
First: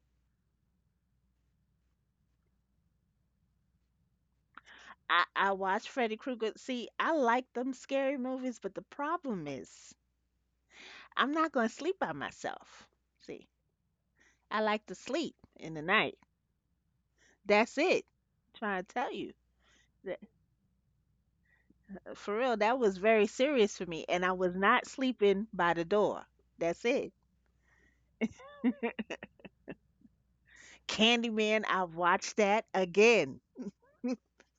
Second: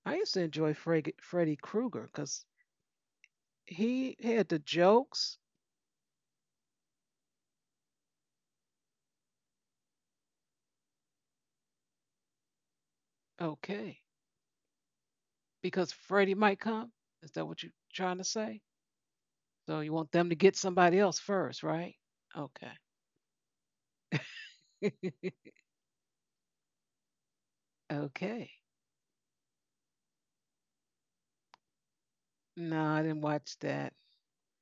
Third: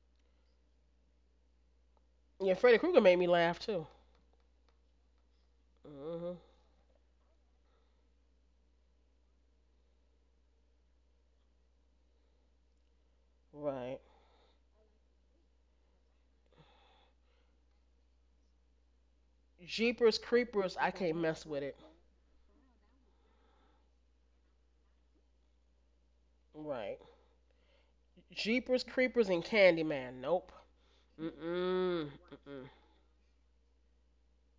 I used to enjoy Fred, Freddy Krueger because
Yeah, Freddy Krueger made me laugh too.
he had the jokes.
I watched Freddy
Mm, hmm.
Krueger. See, I like them scary movies, but the problem is I'm not going to sleep by myself. See,
Right.
Okay,
I like to sleep in the
because
night.
Freddy might come. Is that what you're
That's it.
trying to say?
Trying to tell you.
So you want
Jeepers
them to get
Creepers, I
somebody else
can't mess
first,
with it.
right?
For real,
Okay.
that was very serious for me. And I was not sleeping by the door. That's
Right.
it.
okay.
Jeepers Creepers and Candyman, nope.
Candyman, I
Mm-mm,
watched that
mm-mm.
No, I didn't
again,
watch that.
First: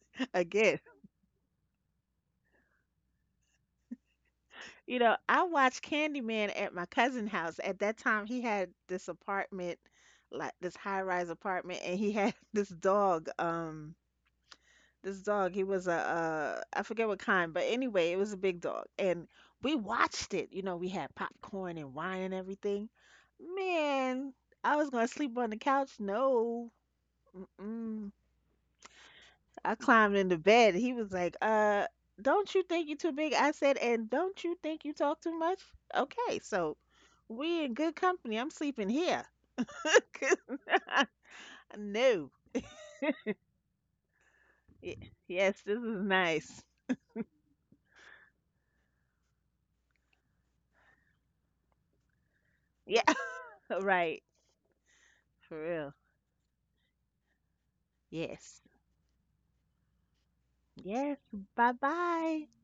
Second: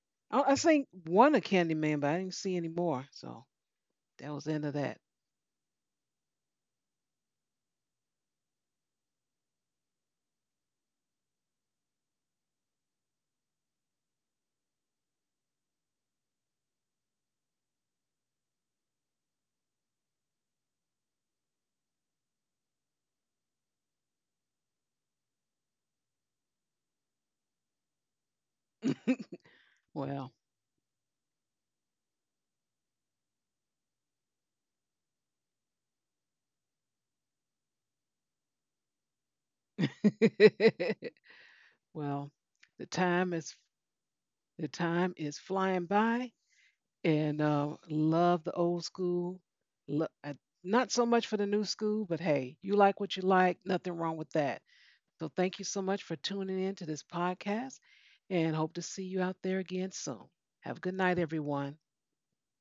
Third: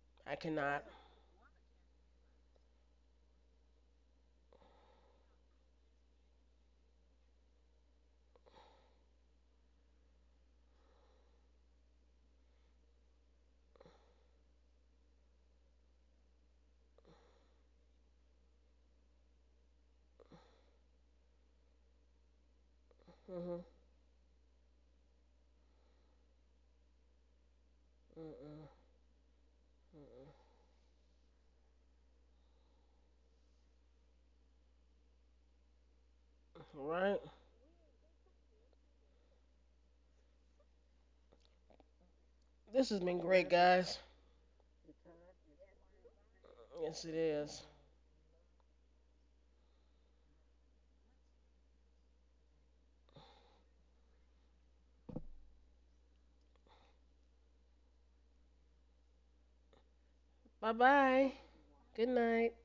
I
I
again.
cannot.
seen one of Candyman, but I didn't see any more. So that was the end of
You
that.
know, I watched Candyman at my cousin's house. At that time, he had this apartment, like this high-rise apartment, and he had this dog. This dog. He was a, I forget what kind, but anyway, it was a big dog, and we watched it. You know, we had popcorn and wine and everything.
Mm,
Man, I was gonna sleep on the couch. No, Mm-mm.
hmm. Mm-mm.
I climbed
well,
into bed. He was like, don't you think you're too big?" I said, "And don't you think you talk too much?" Okay, so
Right.
we in good company. I'm sleeping here. No.
well,
This
the
has been
time
great,
is
guys.
the
Y-
time is
Yes, this
flying
is
by,
nice.
Yes, it
and
is.
love the old school. Lo- I- Not so much for the new school, but hey, you
Yeah,
like what you like. Nothing wrong
right.
with that. So thank
For
you so
real.
much for tuning in to this podcast, and
Yes.
hope to see you out there again soon.
Bye
Have a good
Yes.
night,
bye.
Bye
everyone.
Good
bye.
night.